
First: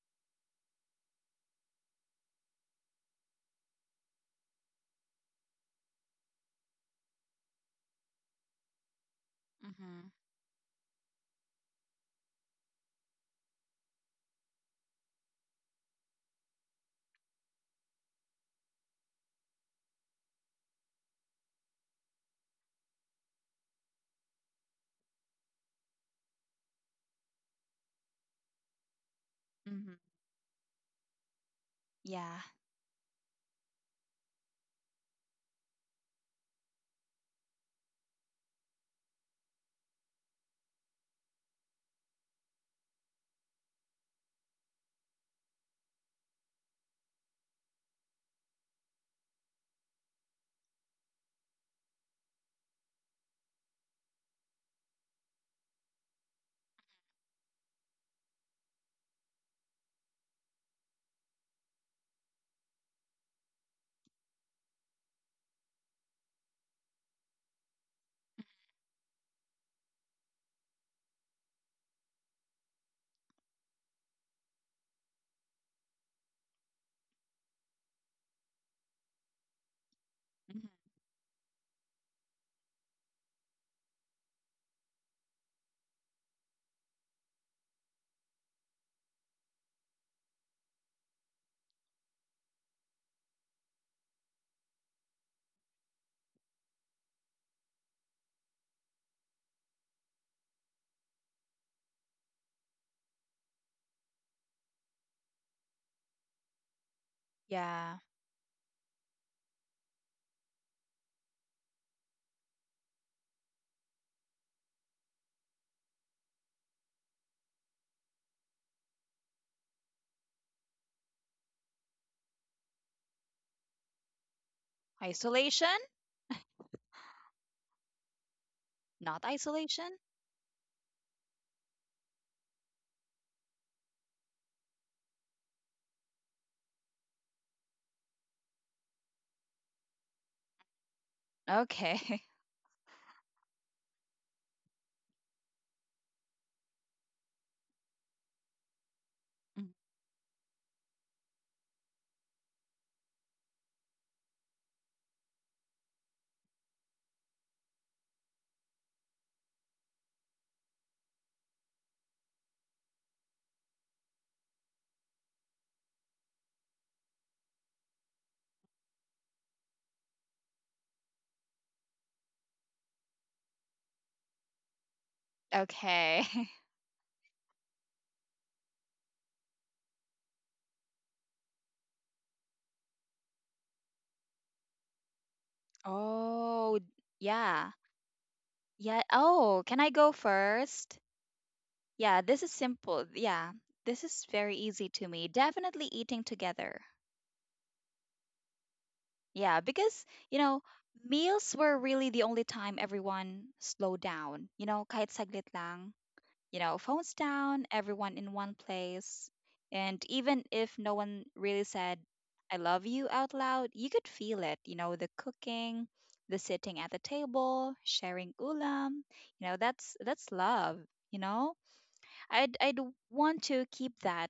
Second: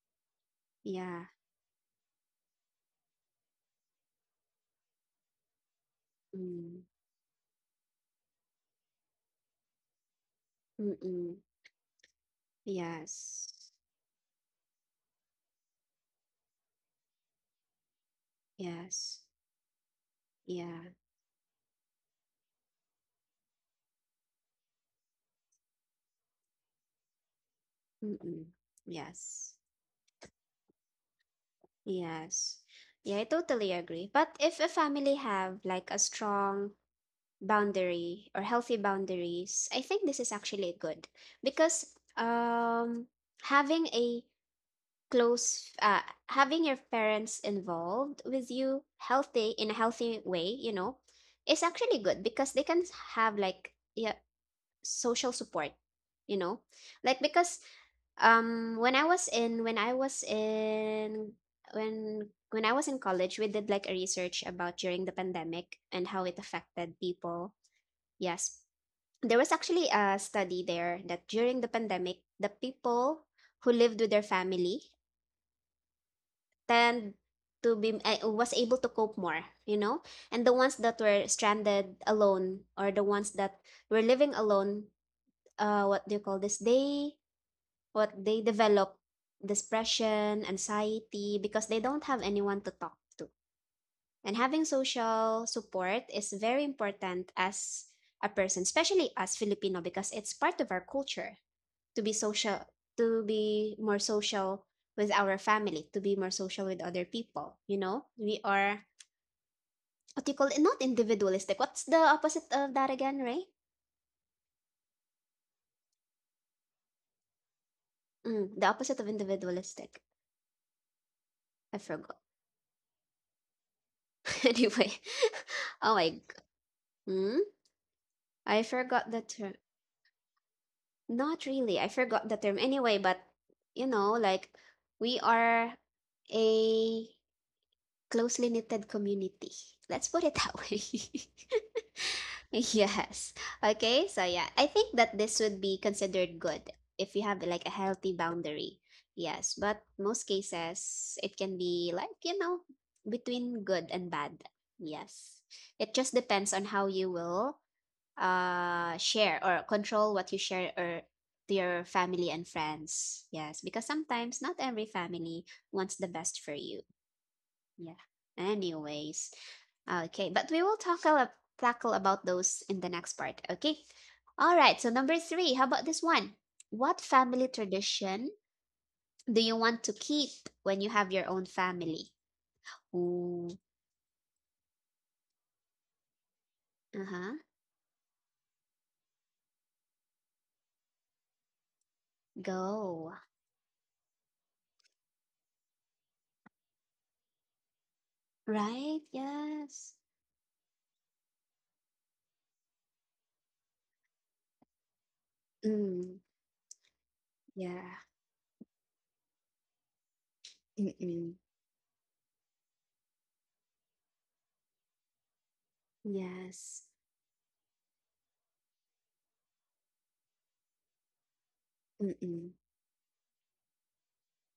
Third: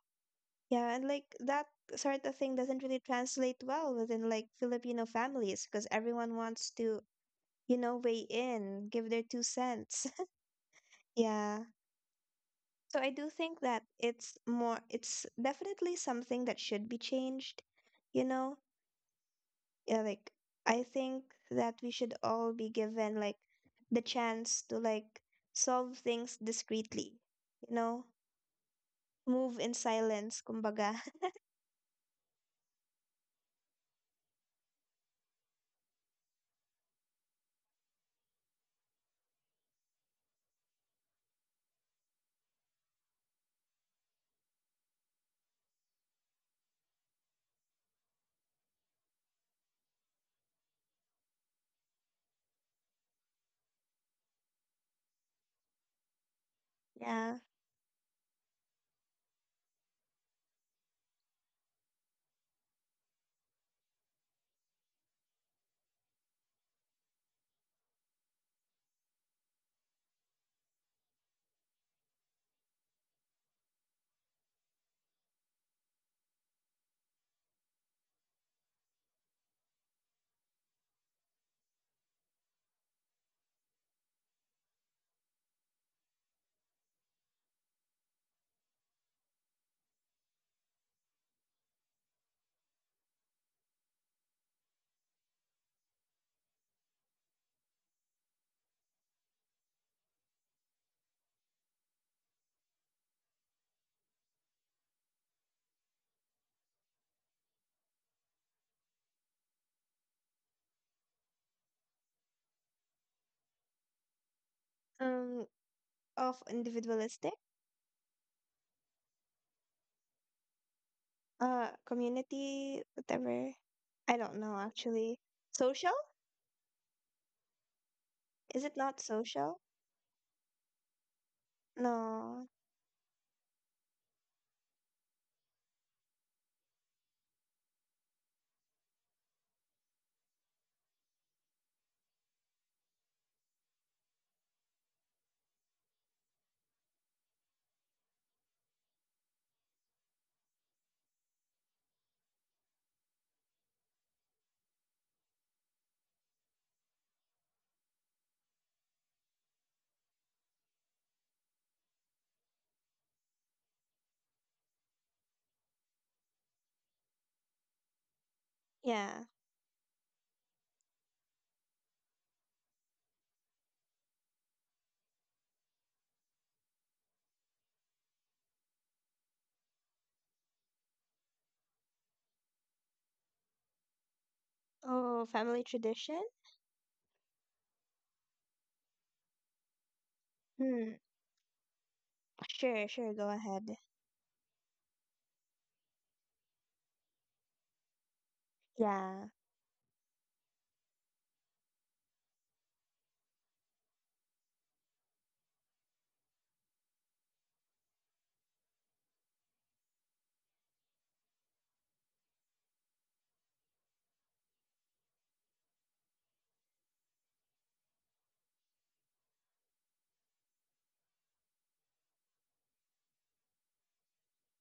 Speaker 1: Yeah, and,
Speaker 2: Yeah.
Speaker 1: like, that sort of thing doesn't really translate well within, like, Filipino families, because everyone wants
Speaker 2: Mm.
Speaker 1: to, weigh in, give their two cents.
Speaker 3: Mm-hmm.
Speaker 2: Mm-mm.
Speaker 1: Yeah. So, I do
Speaker 2: Yes.
Speaker 1: think that it's definitely something that should be changed, you know?
Speaker 2: Yes.
Speaker 1: Yeah, like, I
Speaker 2: Yeah.
Speaker 1: think that we should all be given, like, the chance to, like, solve things discreetly, you know?
Speaker 2: Mm-mm. Yes.
Speaker 1: Move in
Speaker 3: Mm-hmm.
Speaker 1: silence, kumbaga.
Speaker 3: Yeah.
Speaker 2: Yes. Yeah, I totally agree. But if a family have like a strong boundary or healthy boundaries, I think this is actually good, because um, having a close, having your parents involved with you healthy in a healthy way, you know, is actually good because they can have like yeah social support, you know, like
Speaker 1: Yeah.
Speaker 2: because when I was in when I was in college, we did like a research about during the pandemic and how it affected people. Yes. There was actually a study there that during the pandemic, the people who lived with their family tend to be was able to cope more, you know? And the ones
Speaker 3: Mhm.
Speaker 2: that were stranded alone, or the ones that were living alone, what do you call this? They What they develop, depression, anxiety, because they don't have anyone to talk to. And having social support is very important as a person, especially as Filipino, because it's part of our culture. To be social, to be more social with our family, to be more social with other people, you know,
Speaker 3: Yeah.
Speaker 2: we are, what do you call it, not individualistic, what's the opposite of that again, Ray?
Speaker 1: Um, of individualistic,
Speaker 2: Mm, the opposite of individualistic, I forgot.
Speaker 1: community, whatever. I don't know,
Speaker 2: anyway
Speaker 1: actually. Social?
Speaker 2: oh
Speaker 3: Isolation?
Speaker 2: my g- hmm? I
Speaker 1: Is it not
Speaker 2: forgot the term.
Speaker 3: Not
Speaker 1: social?
Speaker 3: isolation?
Speaker 2: Not really, I forgot the
Speaker 1: No,
Speaker 2: term anyway, but you know, like, we are a closely knitted community, let's put it that way.
Speaker 3: Okay.
Speaker 2: Yes. Okay. So yeah, I think that this would be considered good if you have like a healthy boundary. Yes, but
Speaker 3: Mm.
Speaker 2: most cases it can be like, you know, between good and bad. Yes. It just depends on how you will share or control what you share or to your family and friends. Yes, because sometimes not every family wants the best for you. Yeah.
Speaker 1: yeah.
Speaker 2: Anyways, okay, but we will talk a tackle about those in the next part. Okay. All right. So number three, how about this one?
Speaker 3: Okay.
Speaker 2: What family tradition do you want to keep when you have your own family? Ooh.
Speaker 1: Oh, family tradition?
Speaker 2: Uh
Speaker 3: Oh,
Speaker 2: huh.
Speaker 3: yeah. Yeah. Oh, can I go
Speaker 1: Hmm.
Speaker 3: first? Yeah,
Speaker 1: Sure,
Speaker 3: this is
Speaker 1: sure,
Speaker 2: Go.
Speaker 1: go
Speaker 3: simple.
Speaker 1: ahead.
Speaker 3: Yeah, this is very easy to me. Definitely eating together.
Speaker 2: Right.
Speaker 1: Yeah,
Speaker 2: Yes.
Speaker 3: Yeah, because, you know, meals were really the only time everyone slowed down. You know, kahit saglit
Speaker 2: Mm.
Speaker 3: lang, you know, phones
Speaker 2: Yeah.
Speaker 3: down, everyone in one place. And even if no
Speaker 2: Mm-mm.
Speaker 3: one really said, I love you out loud, you could feel it, you know, the cooking, the
Speaker 2: Yes.
Speaker 3: sitting at the table, sharing ulam, you know, that's love, you know?
Speaker 2: Mm-mm.
Speaker 3: I'd want to keep that,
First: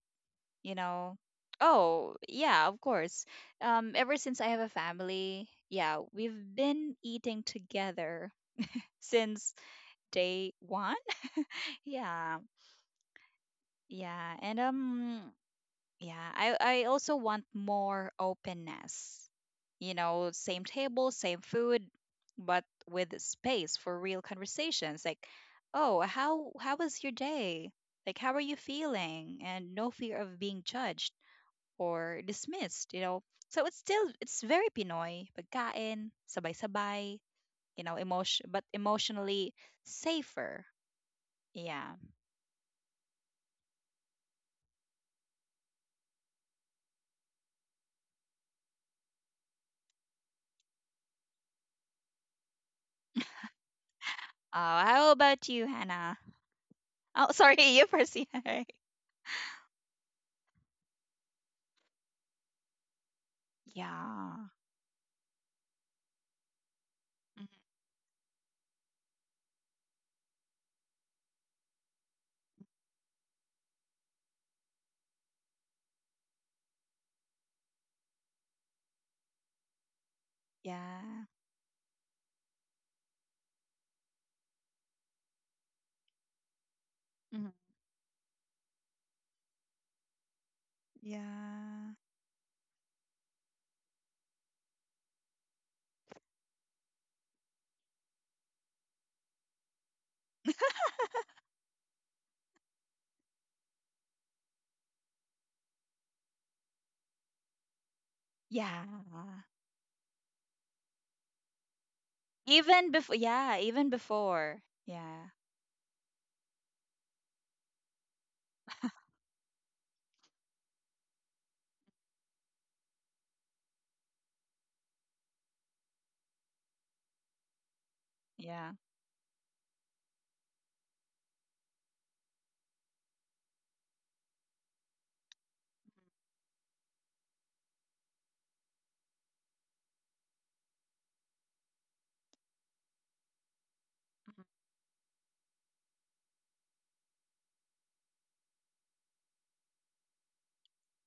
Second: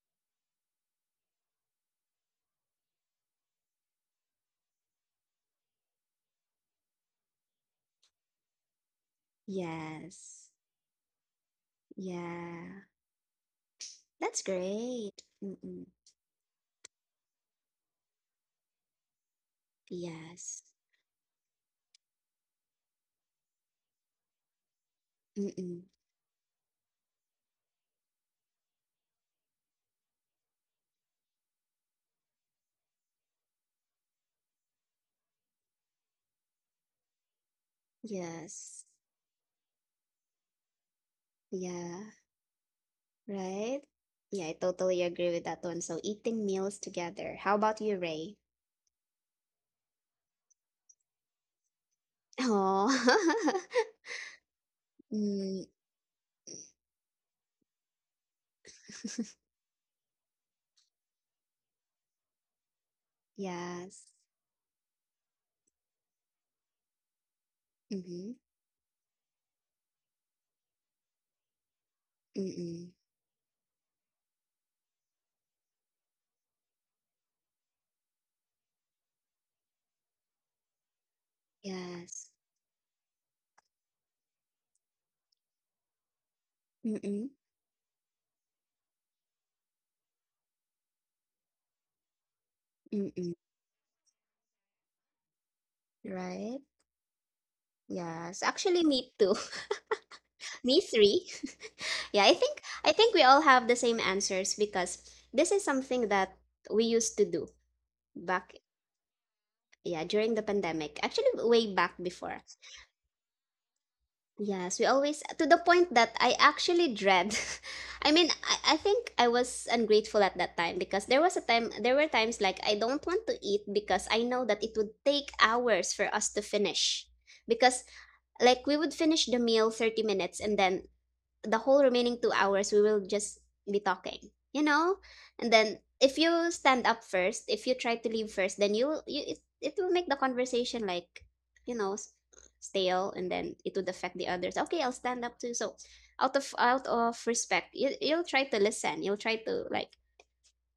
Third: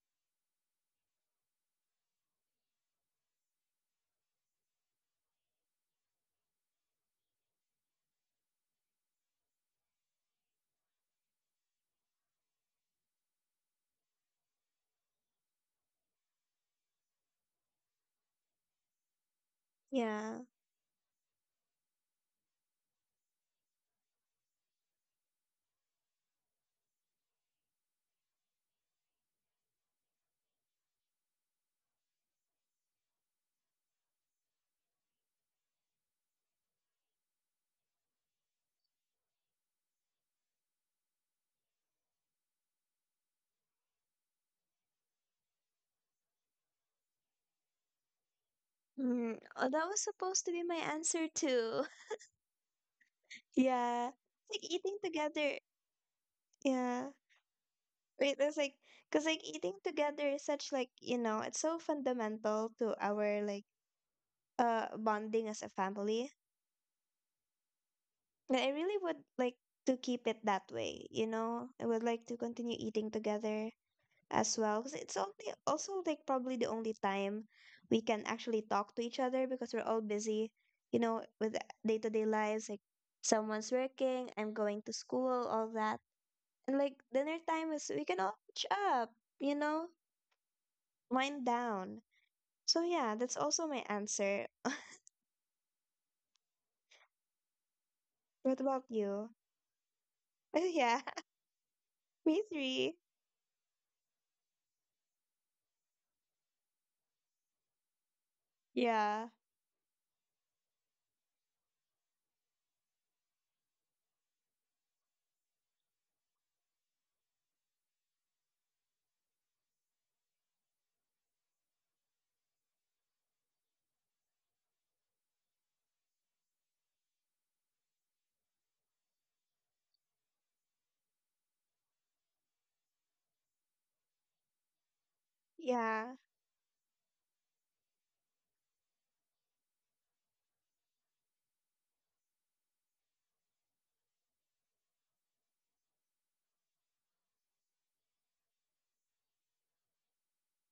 Speaker 3: you know. Oh, yeah, of course. Ever since I have a family, yeah, we've been eating together since day
Speaker 2: Yes.
Speaker 3: one. Yeah,
Speaker 2: Yeah.
Speaker 3: yeah, and
Speaker 2: That's great. Mm-mm.
Speaker 3: yeah, I also want more openness. You know, same
Speaker 1: yeah.
Speaker 2: Yes.
Speaker 3: table, same food, but with space for real conversations. Like, oh,
Speaker 2: Mm-mm.
Speaker 3: how was your day? Like, how are you feeling? And no fear of being judged or dismissed, you know. So it's still it's very Pinoy, pagkain, sabay-sabay, you know,
Speaker 2: Yes.
Speaker 3: emotionally safer. Yeah.
Speaker 2: Yeah, right? Yeah, I totally agree with that one. So eating meals together. How about you, Ray?
Speaker 1: Hmm. Oh, that was supposed to be my answer too.
Speaker 2: Oh,
Speaker 1: Yeah. It's like,
Speaker 3: How
Speaker 1: eating
Speaker 3: about you,
Speaker 1: together.
Speaker 2: mm,
Speaker 3: Hannah? Oh,
Speaker 1: Yeah.
Speaker 3: sorry, you first.
Speaker 1: Wait, that's, like, because, like, eating together is such, like, you know, it's so fundamental to our, like,
Speaker 2: yes.
Speaker 3: Yeah.
Speaker 1: bonding as a family.
Speaker 3: Mhm.
Speaker 2: Mm-hmm.
Speaker 1: And I really would like to keep it that way, you know? I would like to continue
Speaker 2: Mm-mm.
Speaker 1: eating together as well, because it's only also, like, probably the only time we can actually talk to each other, because we're all busy,
Speaker 3: Yeah.
Speaker 1: you know, with
Speaker 2: Yes.
Speaker 1: day-to-day lives. Like, someone's working, I'm going to school, all that, and, like,
Speaker 3: Mhm.
Speaker 2: Mm-mm.
Speaker 1: dinner time is, we can all catch up, you know, wind
Speaker 3: Yeah.
Speaker 1: down. So, yeah,
Speaker 2: Mm-mm.
Speaker 1: that's also my answer.
Speaker 2: Right? Yes.
Speaker 1: What
Speaker 2: Actually,
Speaker 1: about
Speaker 2: me
Speaker 1: you?
Speaker 2: too. Me
Speaker 1: Yeah.
Speaker 2: three. Yeah,
Speaker 1: Me
Speaker 2: I
Speaker 1: three.
Speaker 2: think we all have the same answers because this is something that we used to do back,
Speaker 3: Yeah.
Speaker 1: Yeah,
Speaker 2: yeah, during the pandemic. Actually, way back before.
Speaker 3: Even before, yeah, even before.
Speaker 2: Yes, we
Speaker 3: Yeah.
Speaker 2: always, to the point that I actually dread. I mean, I think I was ungrateful at that time, because there was a time there were times like I don't want to eat because I know that it would take hours for us to finish. Because,
Speaker 3: Yeah.
Speaker 2: like, we would finish the meal 30 minutes, and then the whole remaining 2 hours we will just be talking, you know. And then
Speaker 1: yeah.
Speaker 2: if you stand up first, if you try to leave first, then you will you it, it will make the conversation like, you know s- stale. And then it would
Speaker 3: Mhm.
Speaker 2: affect the others. Okay, I'll stand up too. So out of respect, you'll try to listen, you'll try to like,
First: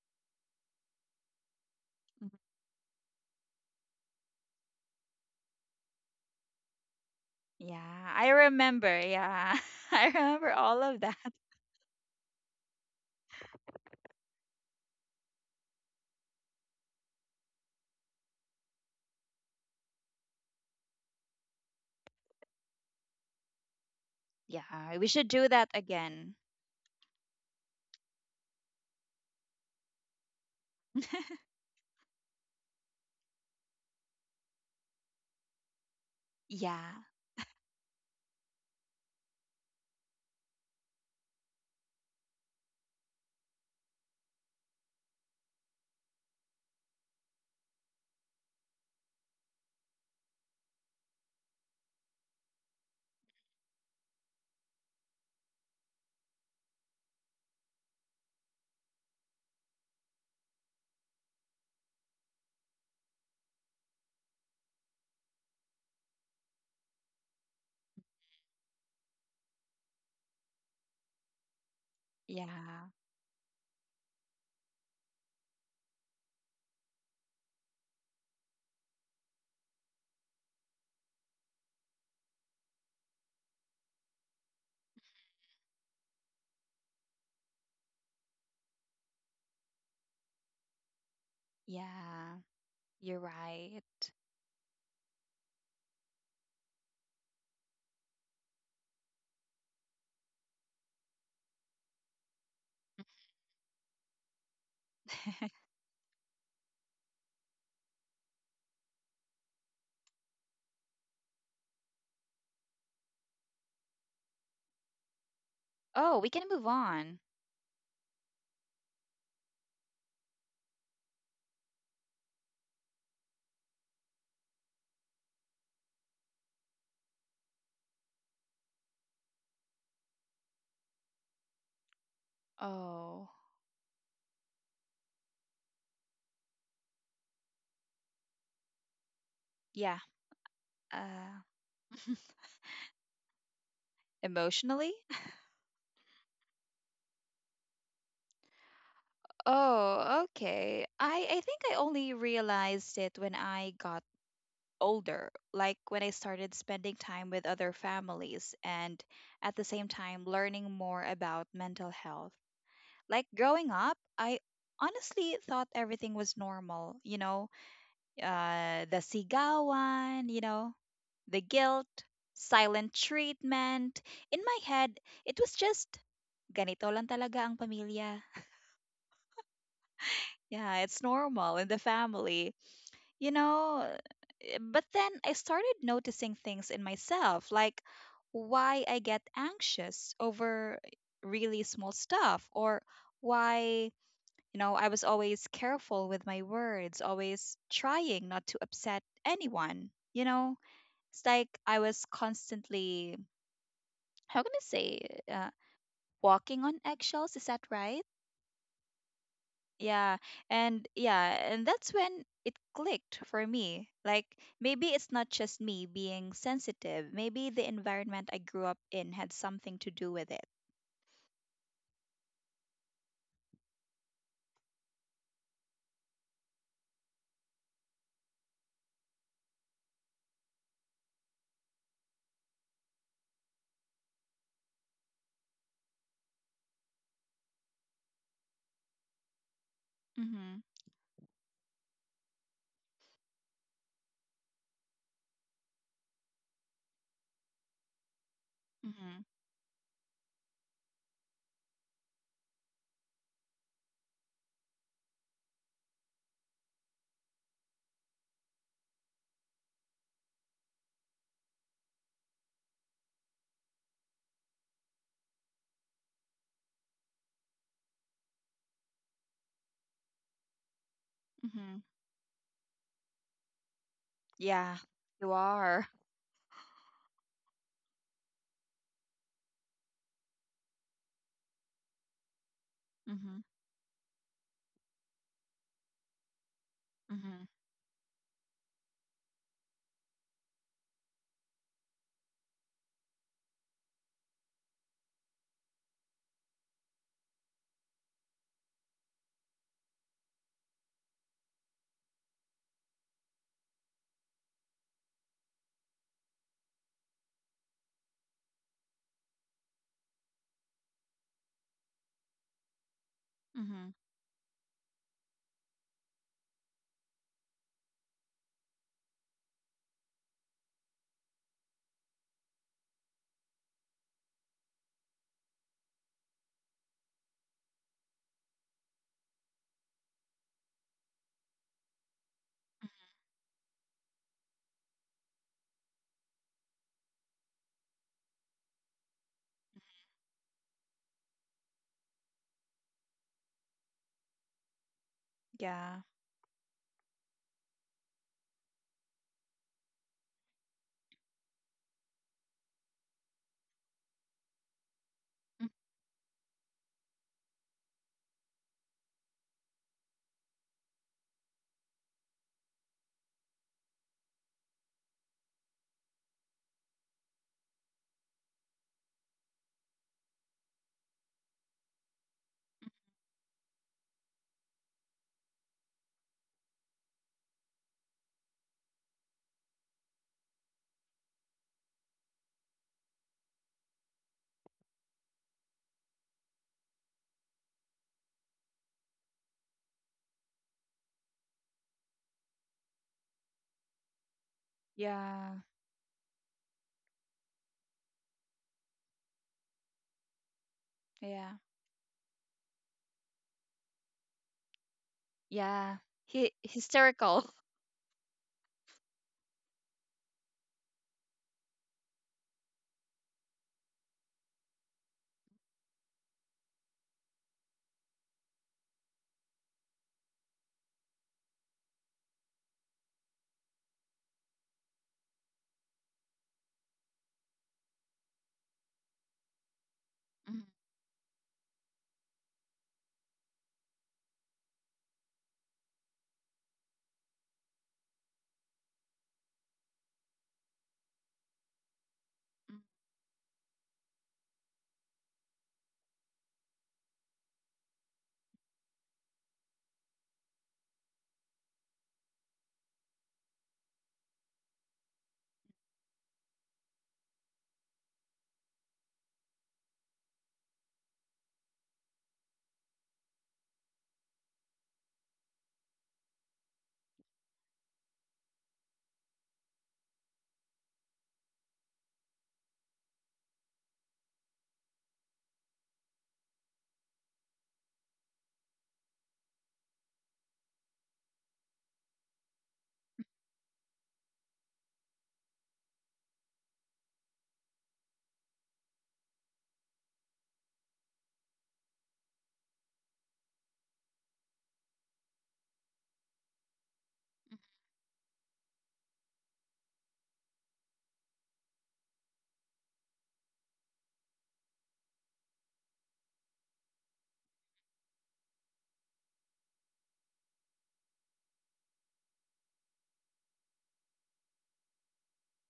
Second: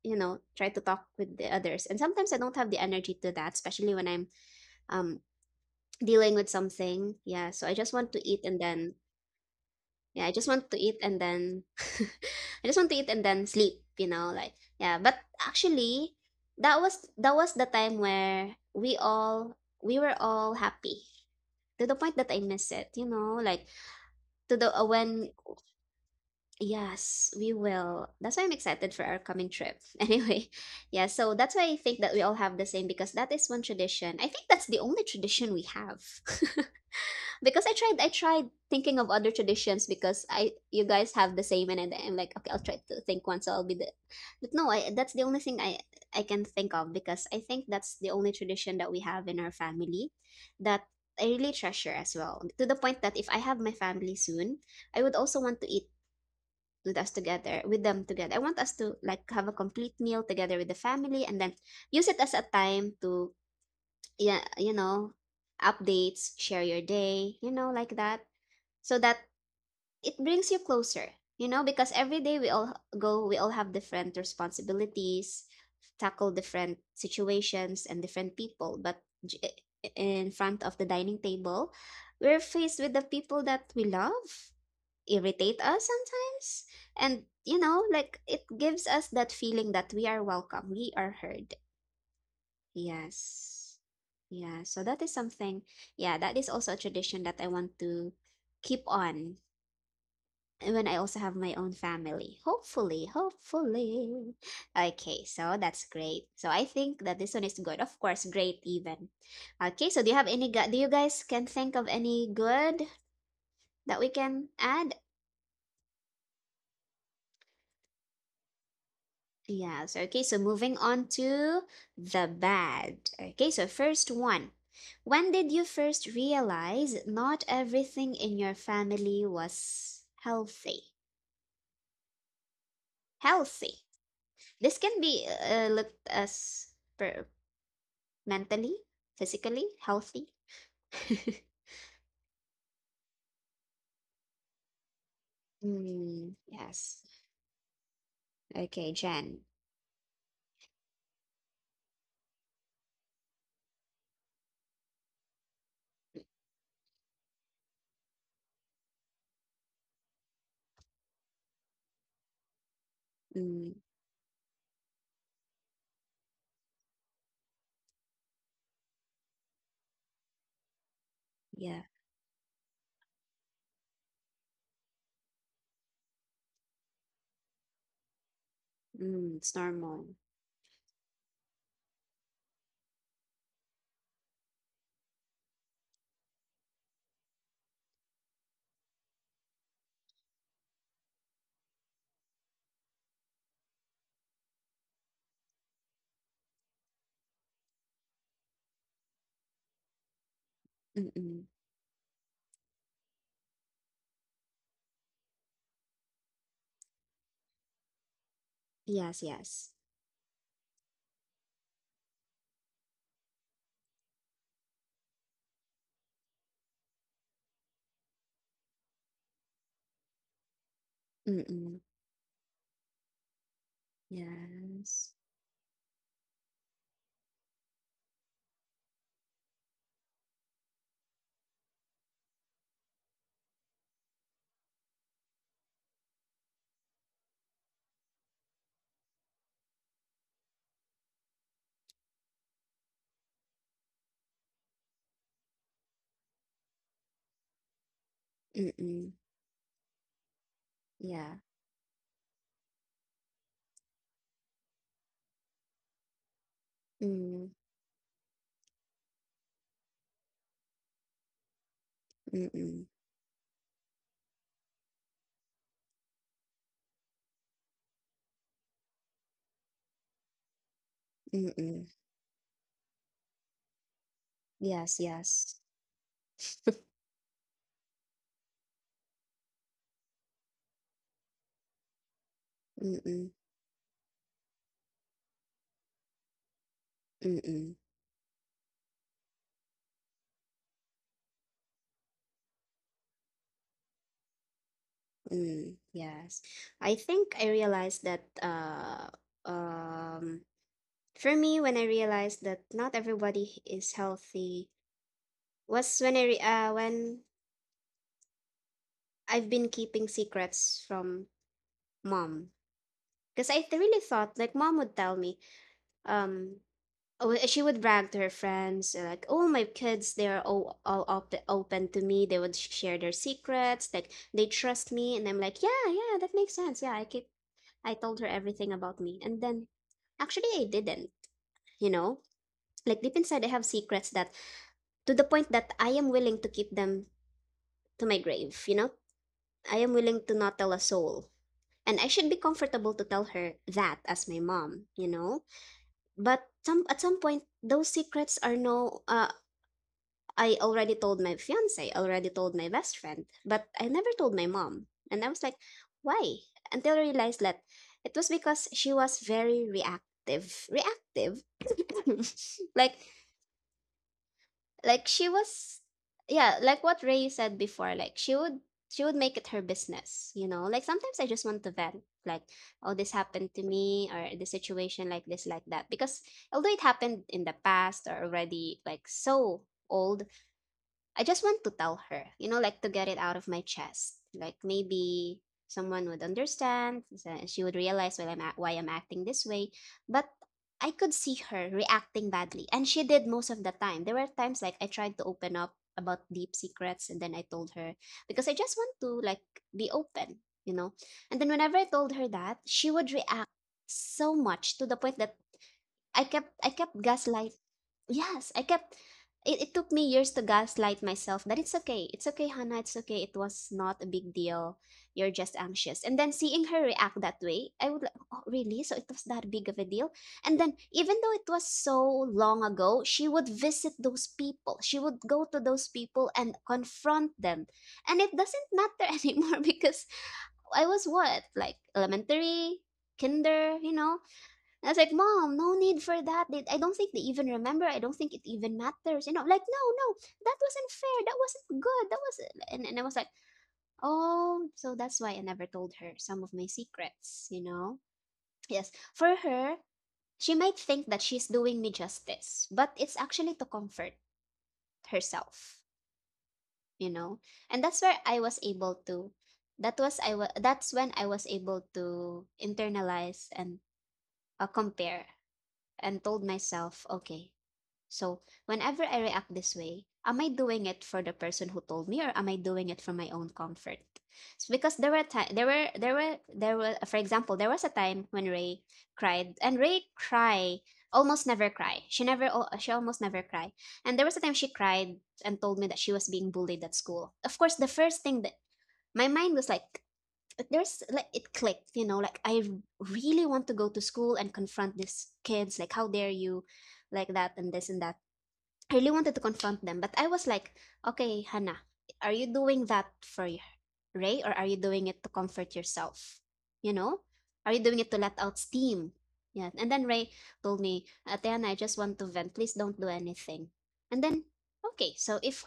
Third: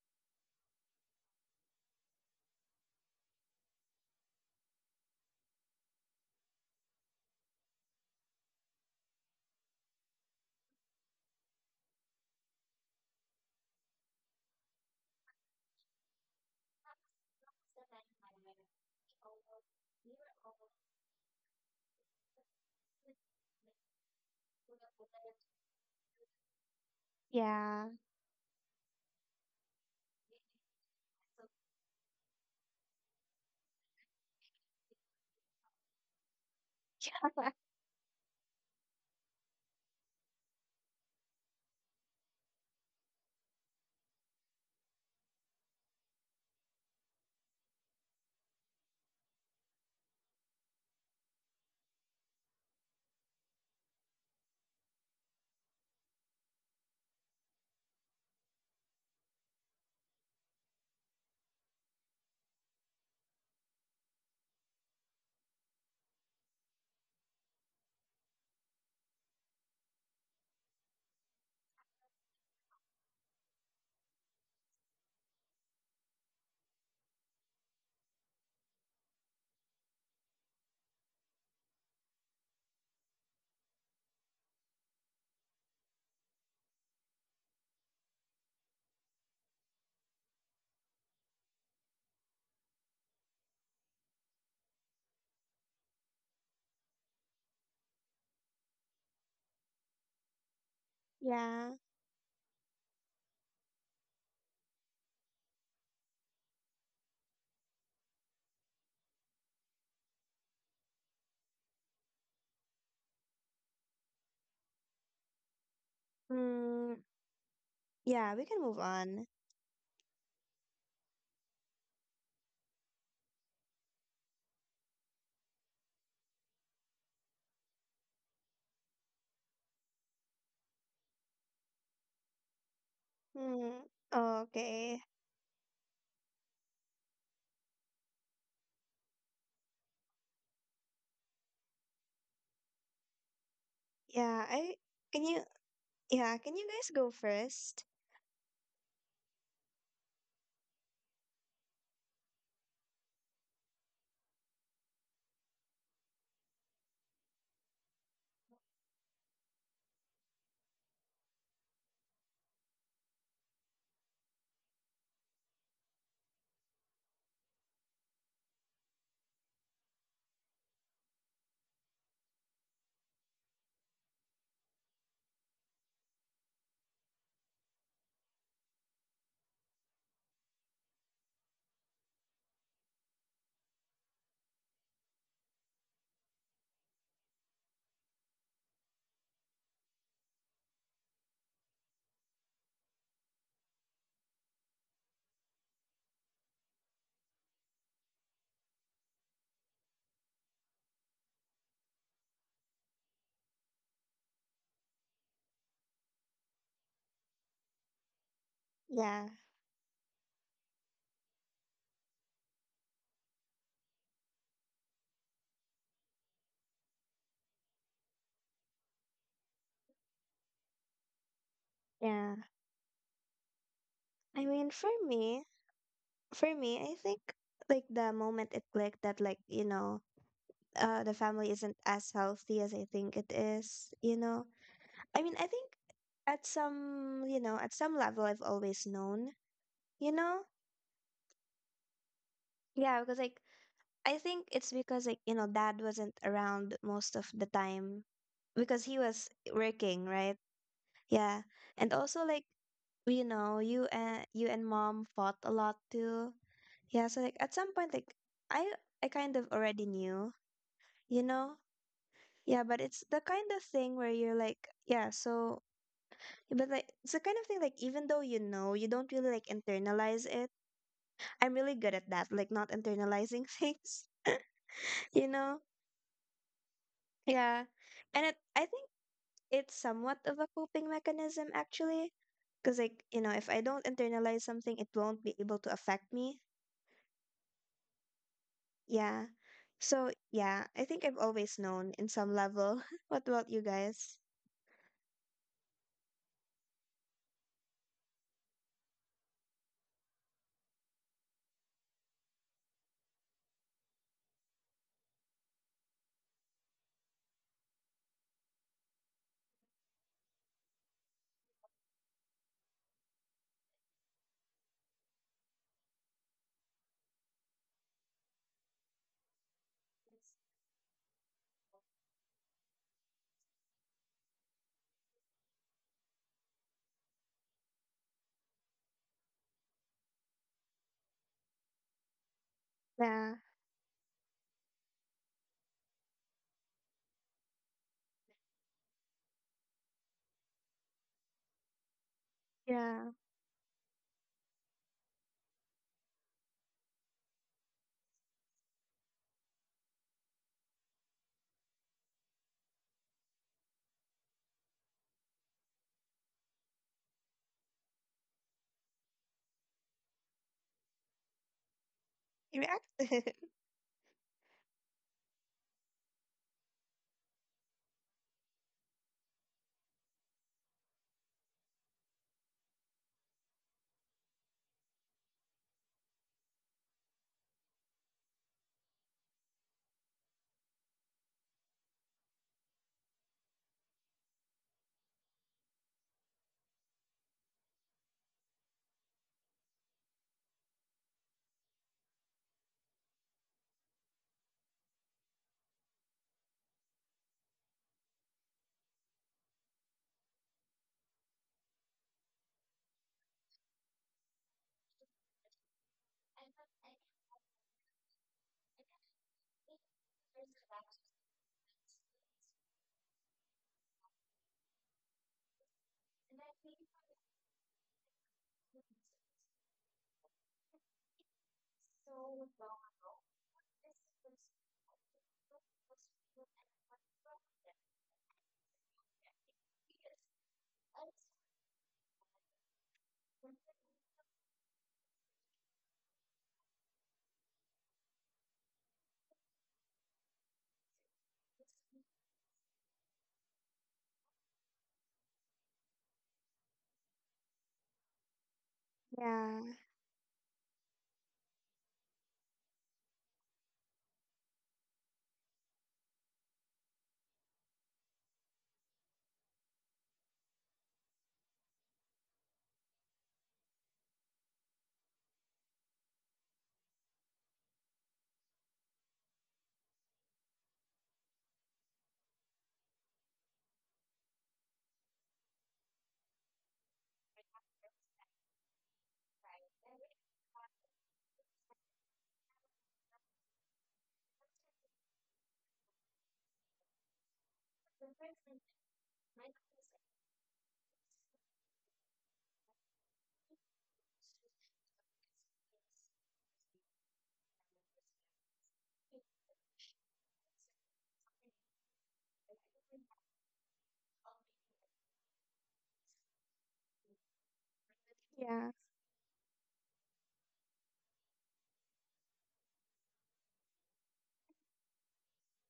Speaker 2: try to talk with the others. And
Speaker 3: Mhm.
Speaker 2: sometimes I
Speaker 3: Mhm.
Speaker 2: don't have the energy to that, especially when I'm um dealing with something. Yeah, so I just
Speaker 3: Yeah,
Speaker 2: want to
Speaker 3: I
Speaker 2: eat and
Speaker 3: remember.
Speaker 2: then
Speaker 3: Yeah. I
Speaker 2: yeah, I just
Speaker 3: remember
Speaker 2: want to
Speaker 3: all
Speaker 2: eat
Speaker 3: of
Speaker 2: and
Speaker 3: that.
Speaker 2: then I just want to eat and then sleep, you know, like yeah, but actually that was the time where we were all happy, to the point that I miss it, you know, like to the
Speaker 3: Yeah, we should
Speaker 2: when
Speaker 3: do that again.
Speaker 2: yes, we
Speaker 1: Yeah.
Speaker 2: will. That's why I'm excited for our coming trip. Anyway, yeah, so that's why I think that we all have the same, because that is one tradition. I think that's the only tradition we have.
Speaker 3: Yeah.
Speaker 2: Because I tried thinking of other traditions, because I you guys have the same, and then I'm like, okay, I'll try to think one, so I'll be the, but no I that's the only thing I can think of, because I think that's the only tradition that we have in our family, that I really treasure as well, to the point that if I have my family soon, I would also want to eat with us together with them together. I want us to like have a complete meal together with the family, and then use it as a time to, yeah, you know, updates, share your day, like that, so that it brings you closer, you know, because every day we all
Speaker 3: Yeah.
Speaker 2: go, we all have different responsibilities, tackle different situations and different people, but in front of the dining table we're faced with the people that we love, irritate us sometimes, and, you know, like it gives us that feeling that we are welcome, we are heard.
Speaker 3: Yeah. You're
Speaker 2: Yes.
Speaker 3: right.
Speaker 2: Yeah, so that is something. Yeah, that is also a tradition that I want to keep on when I also have my
Speaker 1: Yeah.
Speaker 2: own family. Hopefully, hopefully. Okay, so that's great. So I think that this one is good. Of course, great even. Okay, so do you have any do you guys can think of any good that we can add?
Speaker 3: Oh, we can move
Speaker 1: Mm,
Speaker 3: on.
Speaker 1: yeah, we can move on.
Speaker 2: Yeah, so okay, so moving on to the bad. Okay, so first one. When did you first realize not everything in your family was healthy?
Speaker 3: Oh,
Speaker 1: Mm,
Speaker 2: Healthy.
Speaker 1: oh,
Speaker 2: This
Speaker 1: okay.
Speaker 2: can be looked as per mentally, physically
Speaker 3: yeah.
Speaker 2: healthy.
Speaker 3: Uh,
Speaker 1: Yeah, I
Speaker 3: emotionally?
Speaker 1: can you yeah,
Speaker 2: Mm,
Speaker 1: can you guys
Speaker 2: yes.
Speaker 1: go first?
Speaker 2: Okay, Jen.
Speaker 3: Oh, okay. I think I only realized it when I got older, like when I started spending time with other families and at the same time learning more about mental health. Like growing
Speaker 2: Mm,
Speaker 3: up, I honestly thought everything was normal, you know, the sigawan, you know, the
Speaker 2: yeah.
Speaker 3: guilt, silent treatment. In my head, it was just ganito lang talaga ang pamilya.
Speaker 2: Mm, it's normal.
Speaker 3: Yeah, it's normal in the family. you know uh, but then I started noticing things in myself, like why I get anxious over really small stuff, or why, you know, I was always careful with my words, always trying not to upset anyone. You know, it's
Speaker 2: Mm-mm.
Speaker 3: like I was constantly, how can I say, uh, walking on eggshells, is that right?
Speaker 2: Yes,
Speaker 1: Yeah.
Speaker 2: yes.
Speaker 3: Yeah, and that's when it clicked for me. Like maybe it's not just me being sensitive. Maybe the environment I grew up in had something to do with it.
Speaker 2: Mm-mm.
Speaker 1: Yeah. I mean,
Speaker 2: Yes.
Speaker 1: for me, I think, like, the moment it clicked that, like, you know, the family isn't as healthy as I think it is, you know. I mean, I think at some level I've always known, you know?
Speaker 3: Mhm.
Speaker 1: Yeah, because, like, I think it's because, like, you know, dad wasn't around most of the time, because he
Speaker 2: Mm-mm.
Speaker 3: Mhm.
Speaker 1: was working, right?
Speaker 2: Yeah.
Speaker 1: Yeah. And also, like, you know, you and you and mom fought a lot too. Yeah, so, like, at
Speaker 2: Mm,
Speaker 1: some point, like, I I kind of already knew, you know? Yeah, but
Speaker 2: mm-mm.
Speaker 1: it's the kind of thing where you're like, yeah, so, but, like, it's the kind of thing, like, even though, you know, you don't really, like, internalize it. I'm really
Speaker 3: Mhm.
Speaker 2: Mm-mm.
Speaker 1: good at that, like, not internalizing things.
Speaker 3: Yeah,
Speaker 2: Yes,
Speaker 1: You
Speaker 3: you
Speaker 2: yes.
Speaker 1: know.
Speaker 3: are.
Speaker 1: Yeah. And, I think it's somewhat of a coping mechanism, actually. Because, like, you know,
Speaker 2: Mm-mm.
Speaker 3: Mhm.
Speaker 1: if I don't internalize something, it won't be able to affect me.
Speaker 3: Mhm.
Speaker 2: Mm-mm.
Speaker 1: Yeah. So, yeah, I think I've always known in some level. What about you guys?
Speaker 2: Mm, yes. I think I realized that um for me, when I realized that not everybody is healthy, was when when I've been keeping secrets from mom, because I
Speaker 3: Mhm.
Speaker 2: really thought like mom would tell me, um oh, she would brag to her friends, like, oh, my kids they are all open to me, they would share their secrets, like they trust me. And I'm like, yeah, yeah, that makes sense, yeah, I keep, I told her everything about me. And then actually I didn't, you know,
Speaker 3: Mhm.
Speaker 2: like deep
Speaker 1: Yeah.
Speaker 2: inside I have secrets that, to the point that I am willing to keep them to my grave, you know. I am willing to not tell a soul, and I should be comfortable to
Speaker 1: Yeah.
Speaker 2: tell her that as my mom, you know.
Speaker 3: Yeah.
Speaker 2: But some at some point, those secrets are no. I already told my fiance, already told my best friend, but I never told my mom, and I was like,
Speaker 3: Mm.
Speaker 2: why? Until I realized that it was because she was very reactive,
Speaker 1: You react.
Speaker 2: like like she was, yeah, like what Ray said before, like she would make it her business, you know, like sometimes I just want to vent, like, oh, this happened to me, or the situation like this like that, because although it happened in the past or already like so old, I just want to tell her, you know, like to get it out of my chest. Like maybe someone would understand, she would realize why I'm acting this way. But I could see her reacting badly, and she did most of the time. There were times like I tried to open
Speaker 3: Yeah.
Speaker 2: up about deep secrets, and then I told her because I just want to like be open, you know. And
Speaker 3: Yeah.
Speaker 2: then whenever I told her that, she would react so much to the point that
Speaker 3: Yeah.
Speaker 2: I
Speaker 3: He
Speaker 2: kept I kept
Speaker 3: hysterical.
Speaker 2: gaslight. Yes, I kept, it took me years to gaslight myself that it's okay. It's okay, Hannah. It's okay. It was not a big deal. You're just anxious. And then seeing her react that way, I would like, oh, really? So it was that big of a deal? And then even though it was so long ago, she would visit those people. She would go to those people and confront them. And it doesn't matter anymore, because
Speaker 3: Mhm.
Speaker 2: I was what? Like elementary, kinder, you know? I was like, Mom, no need for that. They, I don't think they even remember. I don't think it even matters. You know, like, no, no, that wasn't fair. That wasn't good. That was,
Speaker 3: Mm.
Speaker 2: and I was like, oh, so that's why I never told her some of my secrets, you know? Yes. For
Speaker 1: Yeah.
Speaker 2: her, she might think that she's doing me justice, but it's actually to comfort herself, you know? And that's where I was able to, that's when I was able to internalize and compare, and told myself, okay, so whenever I react this way, am I doing it for the person who told me, or am I doing it for my own comfort? It's because there were time there were for example, there was a time when Ray cried, and Ray cry almost never cry. She never she almost never cry. And there was a time she cried and told me that she was being bullied at school. Of course, the first thing that my mind was like, there's like it clicked, you know, like I really want to go to school and confront these kids, like how dare you, like that and this and that, I really wanted to confront them. But I was like, okay, Hannah, are you doing that for Ray, or are you doing it to comfort yourself? You know, are you doing it to let out
Speaker 1: Yeah.
Speaker 2: steam? Yeah. And then Ray told me, Ate Hannah, I just want to vent. Please don't do anything. And then, okay, so if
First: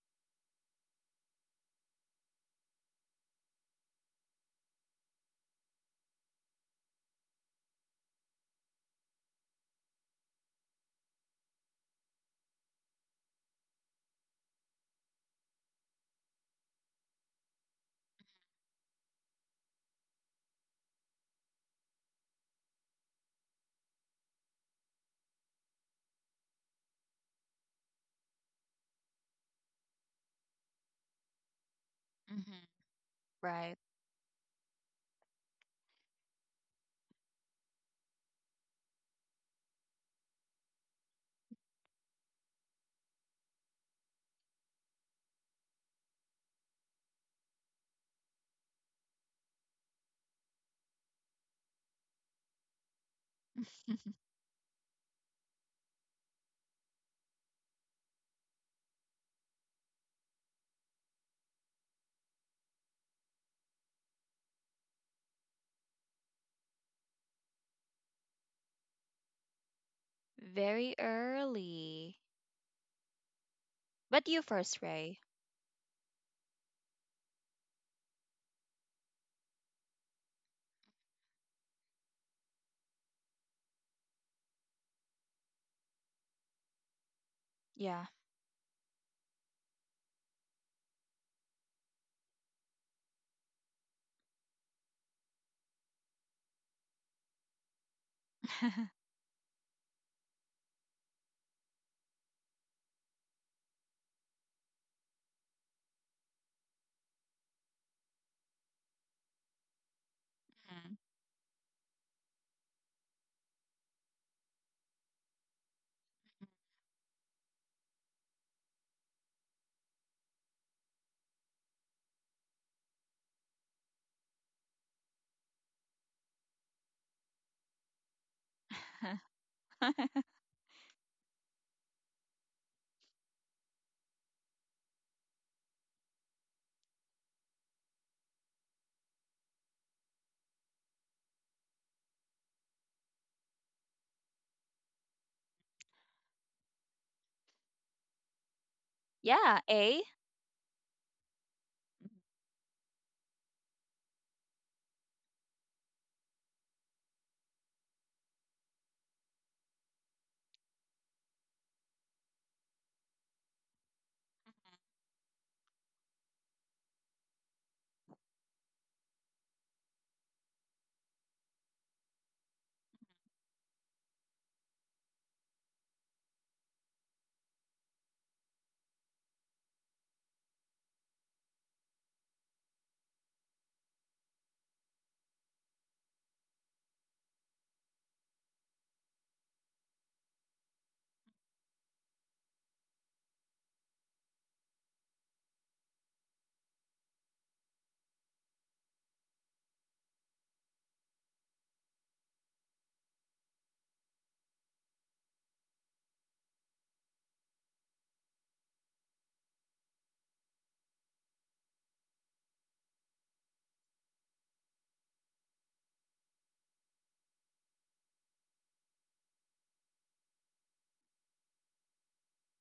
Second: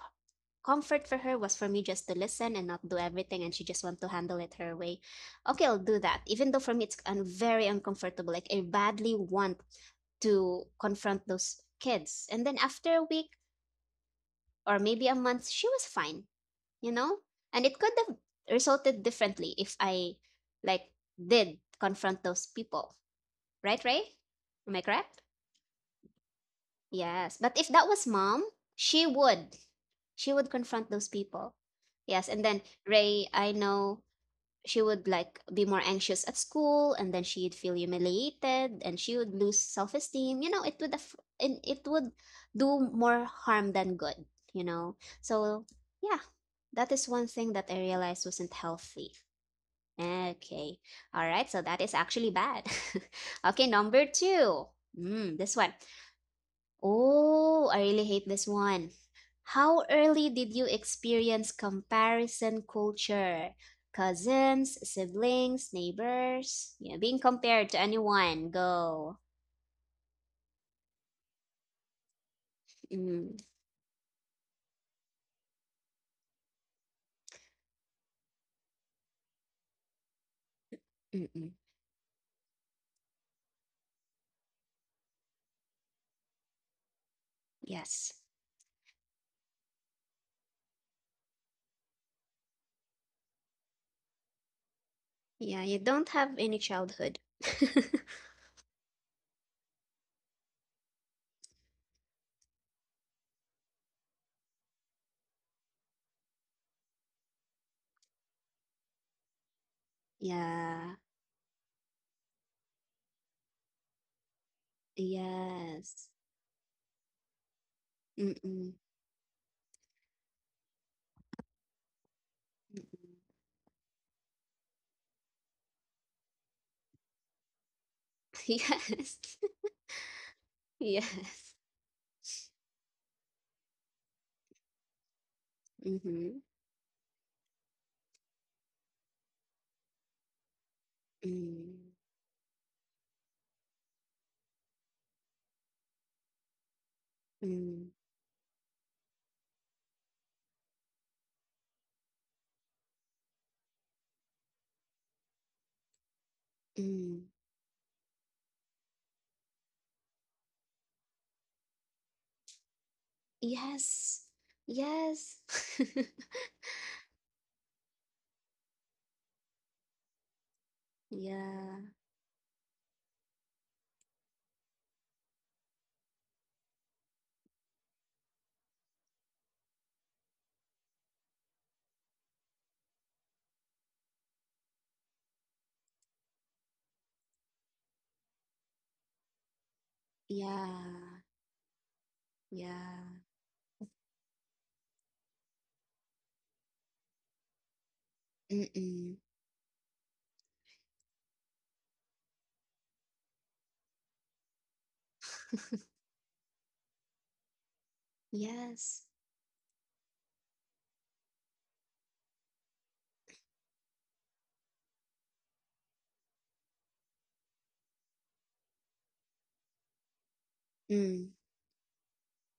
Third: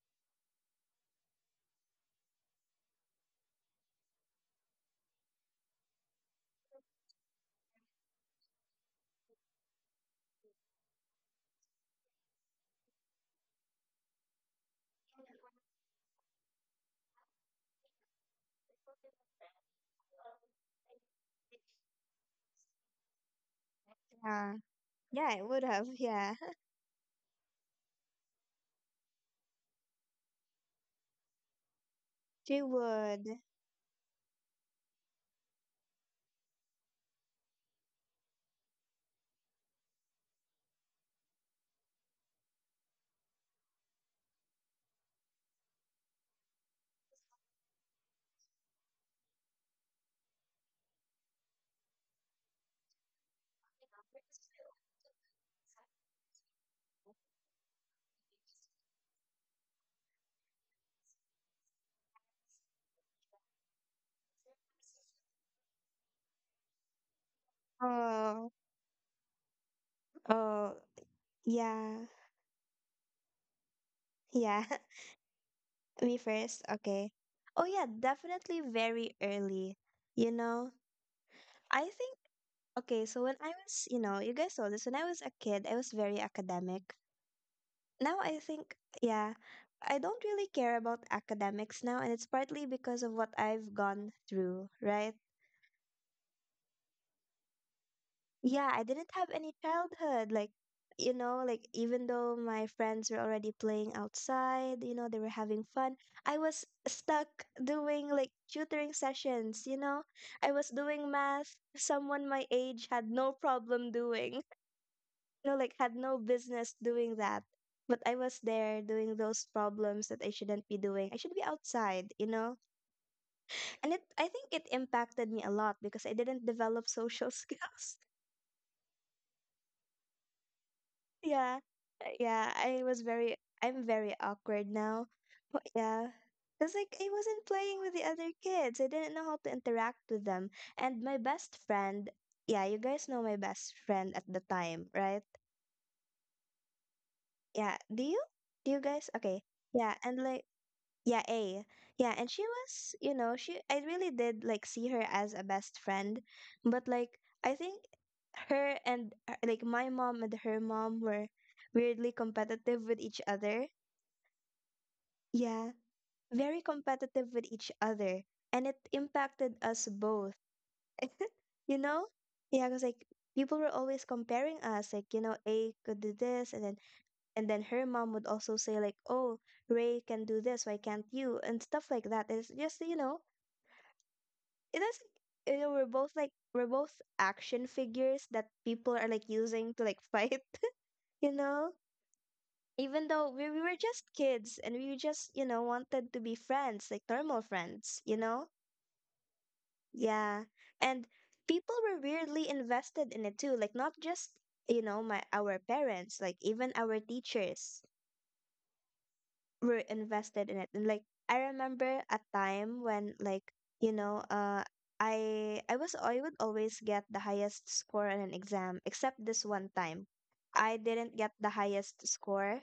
Speaker 2: comfort for her was for me just to listen and not do everything, and she just want to handle it her way, okay, I'll do that. Even though for me it's very uncomfortable, like I badly want to confront those kids. And then after a week, or maybe a month, she was fine, you know? And it could have resulted differently if I like did confront those people. Right, Ray?
Speaker 1: Yeah.
Speaker 2: Am I correct?
Speaker 1: Yeah, it would have. Yeah.
Speaker 2: Yes. But if that was mom, she would. She would confront those people. Yes. And
Speaker 1: She
Speaker 2: then
Speaker 3: Mhm.
Speaker 1: would.
Speaker 2: Ray, I
Speaker 3: Right.
Speaker 2: know she would like be more anxious at school, and then she'd feel humiliated, and she would lose self-esteem, you know. It would and it would do more harm than good, you know. So yeah, that is one thing that I realized wasn't healthy. Okay, all right, so that is actually bad. Okay, number two. Mm, this one. Oh, I really hate this one. How early did you experience comparison culture? Cousins, siblings, neighbors? Yeah, being compared to anyone.
Speaker 1: Oh,
Speaker 2: Go.
Speaker 1: oh,
Speaker 3: Very
Speaker 1: yeah,
Speaker 3: early.
Speaker 2: Mm,
Speaker 3: But you
Speaker 1: yeah.
Speaker 3: first, Ray.
Speaker 1: Me first, okay. Oh, yeah, definitely very early. You know,
Speaker 2: mm-mm.
Speaker 1: I think, okay, so when I was, you know, you guys saw this, when I was a kid, I was very academic.
Speaker 3: Yeah.
Speaker 2: Yes.
Speaker 1: Now I think, yeah, I don't really care about academics now, and it's partly because of what I've gone through, right?
Speaker 2: Yeah, you don't have any childhood.
Speaker 1: Yeah, I didn't have any childhood. Like, you know, like, even though my friends were already playing outside, you know, they were having fun, I was stuck doing, like, tutoring sessions, you know? I was
Speaker 2: Yeah.
Speaker 3: Mhm.
Speaker 1: doing math someone my age had no problem doing. You know, like, had
Speaker 2: Yes.
Speaker 1: no business doing that. But I
Speaker 2: Mm-mm.
Speaker 1: was
Speaker 2: Mm-mm.
Speaker 1: there doing those problems that I shouldn't be doing. I should be outside, you know? And it I think it impacted me a lot, because I didn't develop social skills.
Speaker 2: Yes. Yes.
Speaker 1: Yeah. Yeah, I'm very awkward now. But, yeah.
Speaker 2: Mm-hmm.
Speaker 1: Cause, like, I wasn't playing with the other kids. I didn't know how to interact with them. And my best
Speaker 2: Mm-mm.
Speaker 1: friend, yeah, you guys know my best friend at the time, right? Yeah.
Speaker 2: Mm-mm.
Speaker 1: Do you? Do you guys? Okay.
Speaker 3: Yeah,
Speaker 1: Yeah,
Speaker 3: a.
Speaker 1: and, like, yeah, A. Yeah, and she was, you know, she, I really did, like, see her as a best friend, but, like, I think her and, like, my mom and her mom were weirdly competitive with each other.
Speaker 2: Yes. Yes.
Speaker 1: Yeah, very competitive with each other, and it impacted us both. You
Speaker 2: Yeah.
Speaker 1: know? Yeah, because, like, people were always comparing us, like, you know, A could do this, and then her mom would also say, like, "Oh, Ray can do this, why can't you?" and stuff like that. It's just, you know, it is, like, you know, we're both, like, we're both action figures that people are, like, using to, like, fight
Speaker 2: Yeah.
Speaker 1: you know, even
Speaker 2: Yeah.
Speaker 1: though we were just kids, and we just, you know, wanted to be friends, like, normal friends, you know.
Speaker 2: Mm-mm.
Speaker 1: Yeah. And people were weirdly invested in it too, like, not just, you know, my our parents, like, even our teachers
Speaker 2: Yes.
Speaker 1: were invested in it. And, like, I remember a time when, like, you know, I would always get the highest score on an exam, except this one time. I didn't get
Speaker 2: Mm.
Speaker 1: the highest score,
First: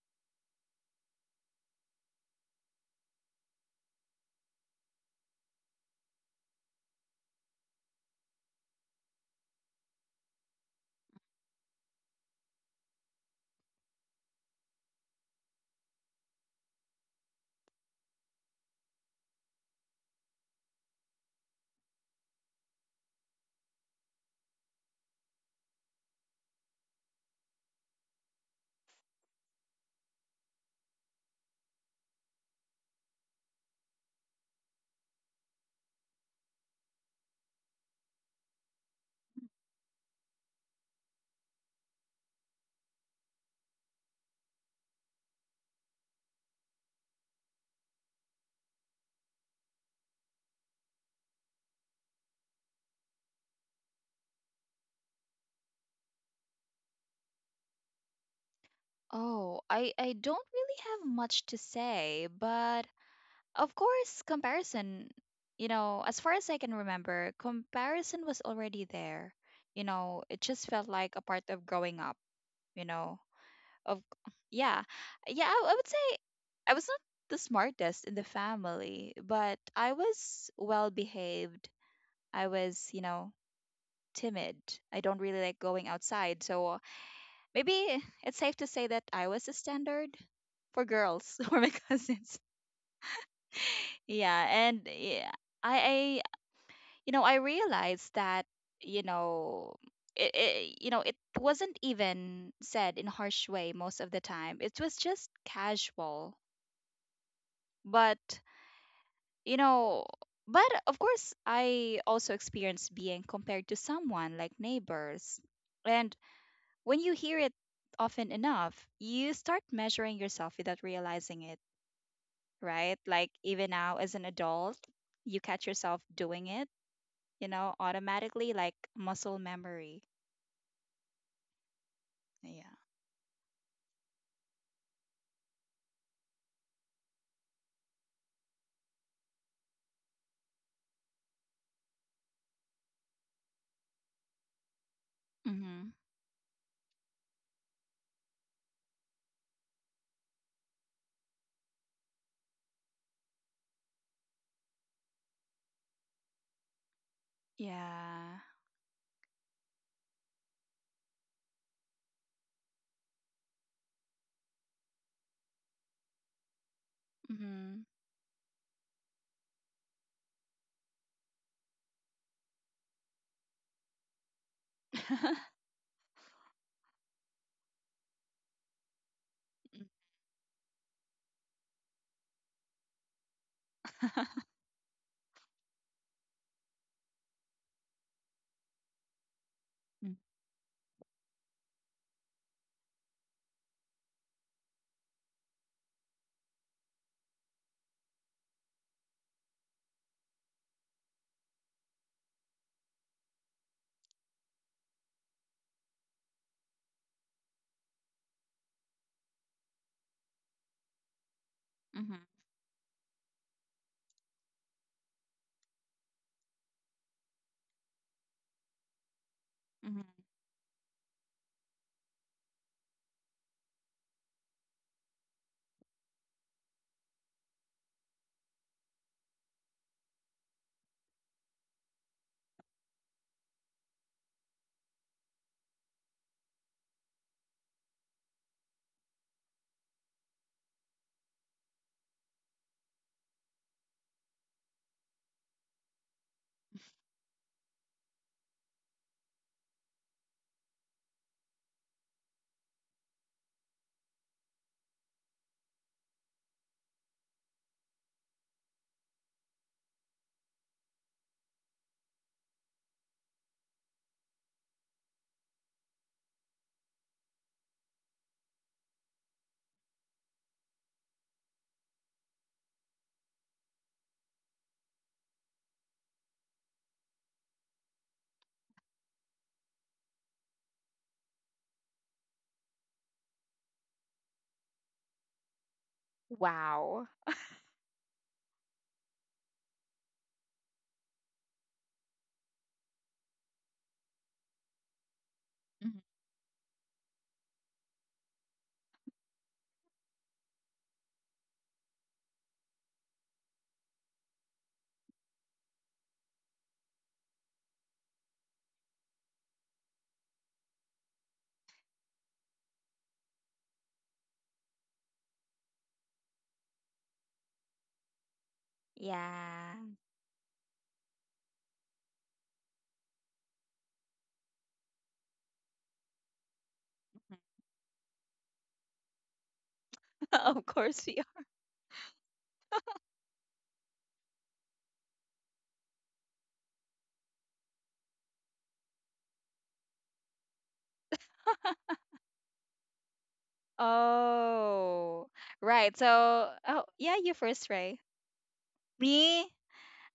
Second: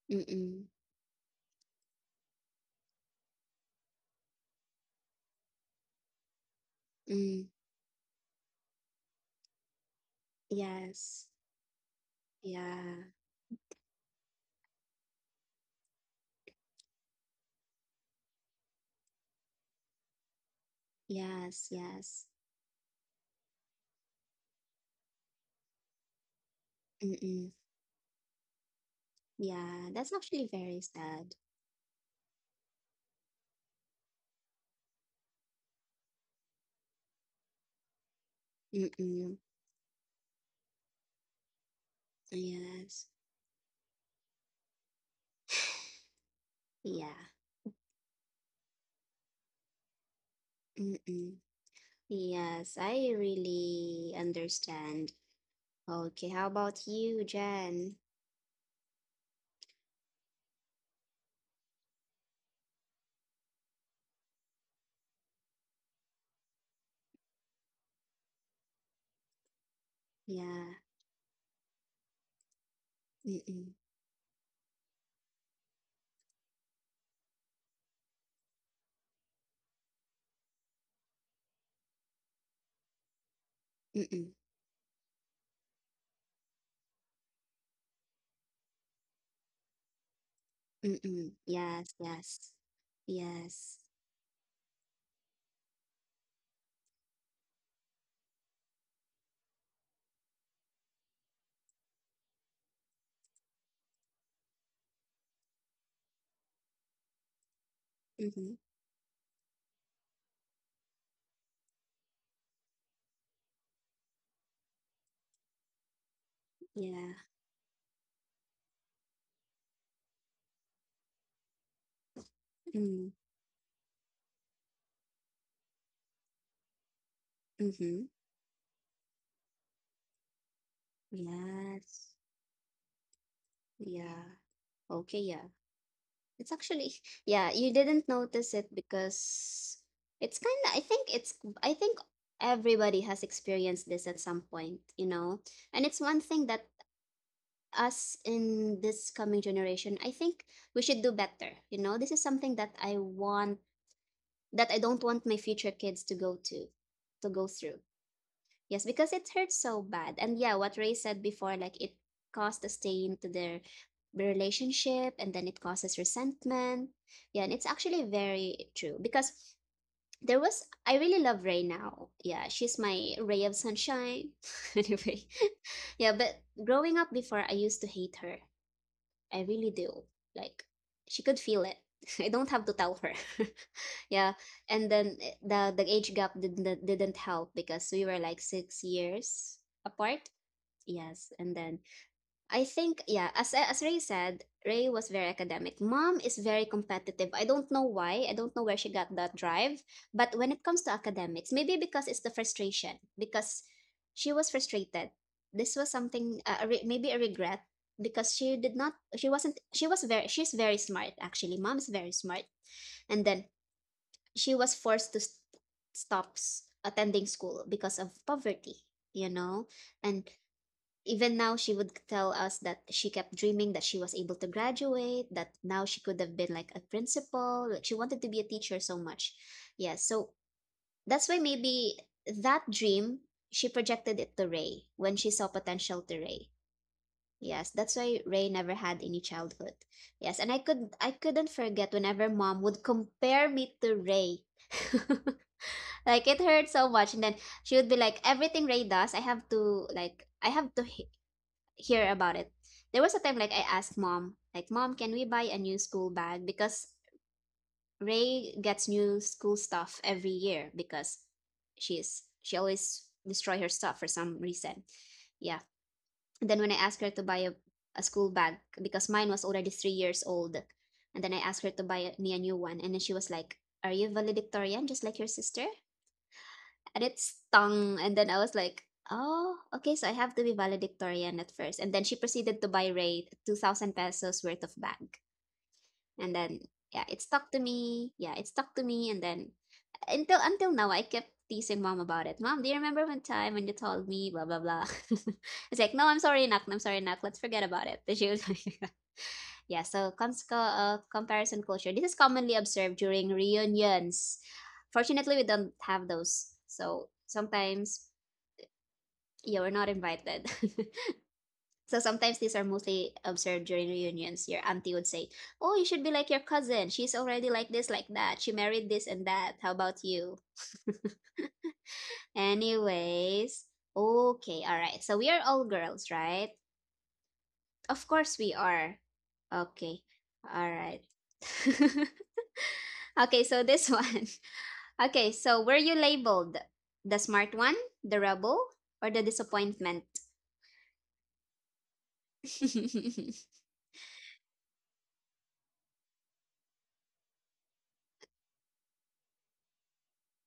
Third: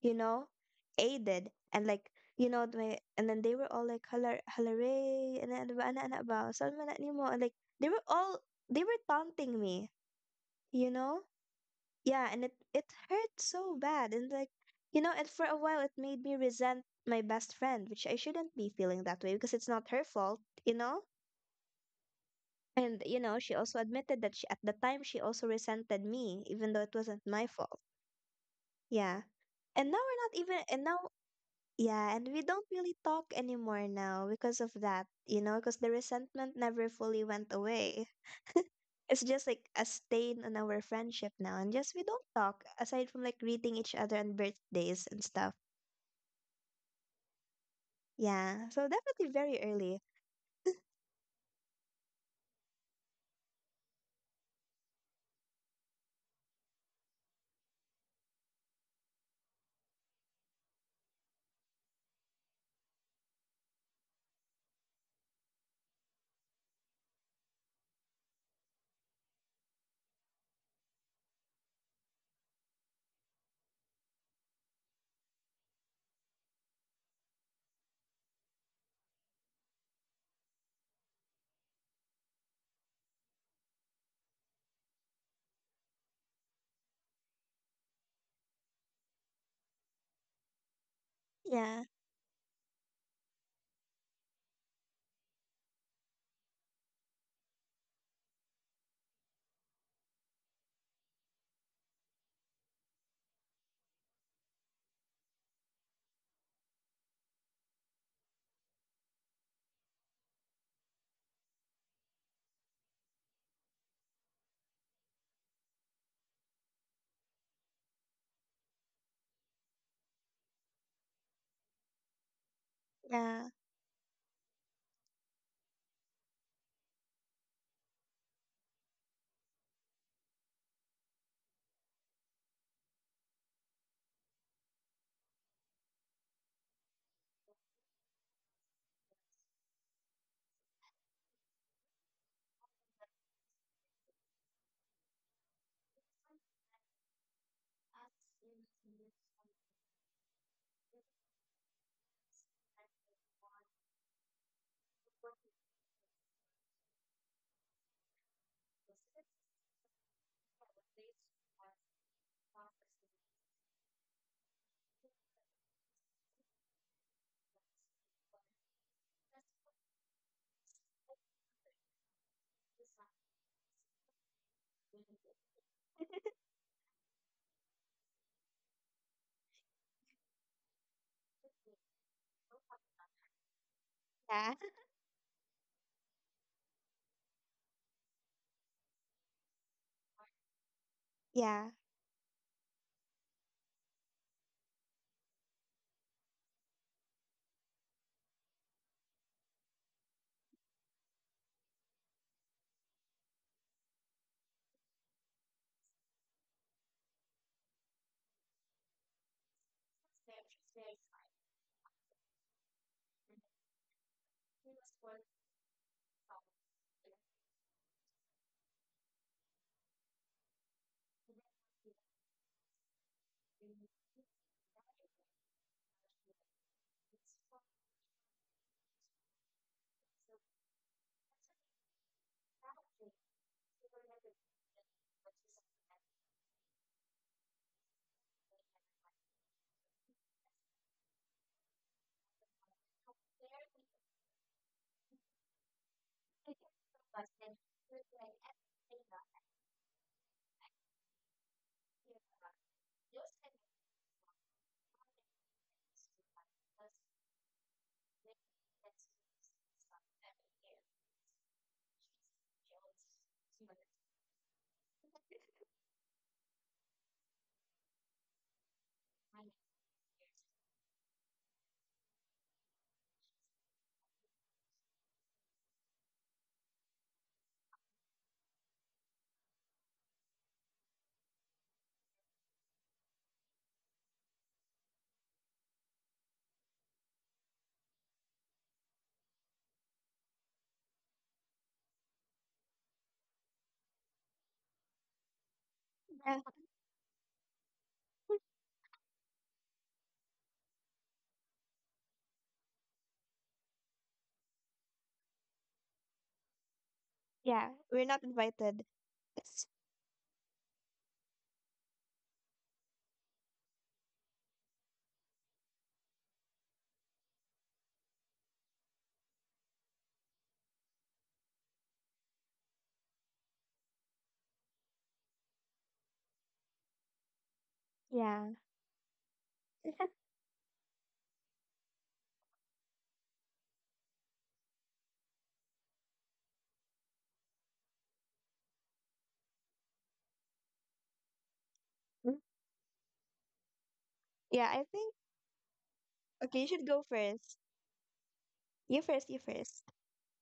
Speaker 1: you know.
Speaker 2: Mm-mm.
Speaker 1: A did. And like, you know, my and then they were all like halar halaray and then ba ana ana ba salma na nimo and
Speaker 2: Mm.
Speaker 1: like they were all they were taunting me, you know?
Speaker 2: Yes.
Speaker 1: Yeah, and it
Speaker 2: Yeah.
Speaker 1: hurt so bad, and like you know, and for a while it made me resent my best friend, which I shouldn't be feeling that way because it's not her fault, you know.
Speaker 2: Yes. Yes.
Speaker 1: And you know, she also admitted that she at the time she also resented me, even though it wasn't my
Speaker 2: Mm-mm.
Speaker 1: fault. Yeah,
Speaker 2: Yeah.
Speaker 1: and now
Speaker 2: That's
Speaker 1: we're not
Speaker 2: actually
Speaker 1: even,
Speaker 2: very
Speaker 1: and now
Speaker 2: sad.
Speaker 1: yeah, and we don't really talk anymore now because of that, because the resentment never fully went away. It's
Speaker 2: Mm-mm.
Speaker 1: just like a stain on our friendship now, and just we don't talk
Speaker 2: Yes.
Speaker 1: aside from like greeting each other on birthdays and stuff.
Speaker 2: Yeah.
Speaker 1: Yeah, so definitely very early.
Speaker 2: Mm-mm. Yes, I really understand. Okay, how about you, Jen?
Speaker 3: Oh, I don't really have much to say, but of course, comparison, you know, as far as I can remember, comparison was already there. You know, it just
Speaker 2: Yeah.
Speaker 3: felt like a part of growing up, you know.
Speaker 2: Mm-mm.
Speaker 3: Of Yeah. Yeah, I would say I was not the smartest in the family, but I was well behaved. I was, you know,
Speaker 2: Mm-mm.
Speaker 3: timid. I don't really like going outside, so maybe it's safe to say that I was the standard for
Speaker 2: Mm-mm.
Speaker 3: girls for my
Speaker 1: Yeah,
Speaker 2: Yes,
Speaker 3: cousins.
Speaker 2: yes. Yes.
Speaker 3: Yeah, and yeah, I you know, I realized that, you know, it you know, it wasn't even said in harsh way most of the time. It was just casual. But,
Speaker 2: Mm-hmm.
Speaker 3: you know, but of course, I also experienced being compared to someone like neighbors, and when you
Speaker 2: Yeah.
Speaker 3: hear it often enough, you start measuring yourself without realizing it, right?
Speaker 2: Mm.
Speaker 3: Like
Speaker 1: yeah,
Speaker 3: even now as an adult, you catch yourself doing it, you know,
Speaker 2: Mm-hmm.
Speaker 3: automatically, like muscle memory.
Speaker 2: Yes.
Speaker 3: Yeah.
Speaker 2: Yeah. Okay, yeah. It's actually, yeah, you didn't notice it because it's kind of, I think everybody has experienced this at some point, you know. And
Speaker 3: Mm-hmm.
Speaker 2: it's one thing that us in this coming generation, I think we should do better, you know. This is something that I want, that I don't want my future kids to go through.
Speaker 3: Yeah.
Speaker 2: Yes, because it hurts so bad. And yeah, what Ray said before, like, it caused a stain to their relationship, and then it causes resentment. Yeah, and it's
Speaker 3: Mm-hmm.
Speaker 2: actually very true, because there was, I really love Ray now. Yeah, she's my ray of sunshine. Anyway, yeah, but growing up before, I used to hate her. I really do. Like, she could feel it. I don't have to tell her. Yeah,
Speaker 1: yeah.
Speaker 2: and then the age gap didn't help because we were like 6 years apart. Yes, and
Speaker 1: Yeah,
Speaker 2: then I think, yeah, as Ray said, Ray was very academic. Mom is very competitive. I don't know why. I don't know where she got that drive. But when it comes to academics, maybe because it's the frustration, because she was frustrated. This was something a maybe a regret, because she did not. She wasn't. She was very. She's very smart actually. Mom is very
Speaker 3: Mm-hmm.
Speaker 2: smart, and then she was forced to stop attending school because of poverty. You know,
Speaker 3: hmm
Speaker 2: and even now, she would tell us that she kept dreaming that she was able to graduate, that now she could have been like a principal. Like she wanted to be a teacher so much. Yeah, so that's why maybe that dream, she projected it to Ray when she saw potential to Ray. Yes, that's why Ray never had any childhood. Yes, and I couldn't forget whenever mom would compare me to Ray. Like it hurt so much and then she would be like everything Ray does, I have to hear about it. There was a time like I asked mom, like, Mom, can we buy a new school bag? Because Ray gets new school stuff every year because she always destroy her stuff for some reason. Yeah. And then when I asked her to buy a school bag, because mine was already 3 years old, and then I asked her to buy me a new one, and then she was like, are you valedictorian just like your sister? And it stung and then I was like, "Oh, okay, so I have to be valedictorian at first." And then she proceeded to buy Ray 2000 pesos worth of bag. And then yeah,
Speaker 3: Wow.
Speaker 2: it stuck to me. Yeah, it stuck to me and then until now I kept teasing mom about it. Mom, do you remember one time when you told me blah blah blah? It's like,
Speaker 3: Mhm.
Speaker 2: "No, I'm
Speaker 1: yeah,
Speaker 2: sorry, Nak. I'm sorry, Nak. Let's forget about it." But she was like, yeah, so comparison culture. This is commonly observed during reunions. Fortunately, we don't have those. So
Speaker 1: yeah. We're
Speaker 2: sometimes
Speaker 1: not invited.
Speaker 2: you
Speaker 1: It's-
Speaker 2: are not invited. So sometimes these are mostly observed during reunions. Your auntie would say, oh, you should be like your cousin. She's already like this, like that. She married this and that. How
Speaker 3: Yeah.
Speaker 2: about you? Anyways, okay, all right. So we are all girls, right? Of course we
Speaker 1: Yeah,
Speaker 2: are. Okay, all
Speaker 3: of
Speaker 2: right.
Speaker 3: course we are.
Speaker 2: Okay, so this one. Okay, so were you labeled the smart one, the rebel, or the disappointment?
Speaker 1: Mm, yeah. I think
Speaker 3: Oh, right.
Speaker 1: Okay. You should
Speaker 3: So,
Speaker 1: go
Speaker 3: oh, yeah,
Speaker 1: first.
Speaker 3: you first, Ray.
Speaker 1: You first. You
Speaker 3: Me?
Speaker 1: first.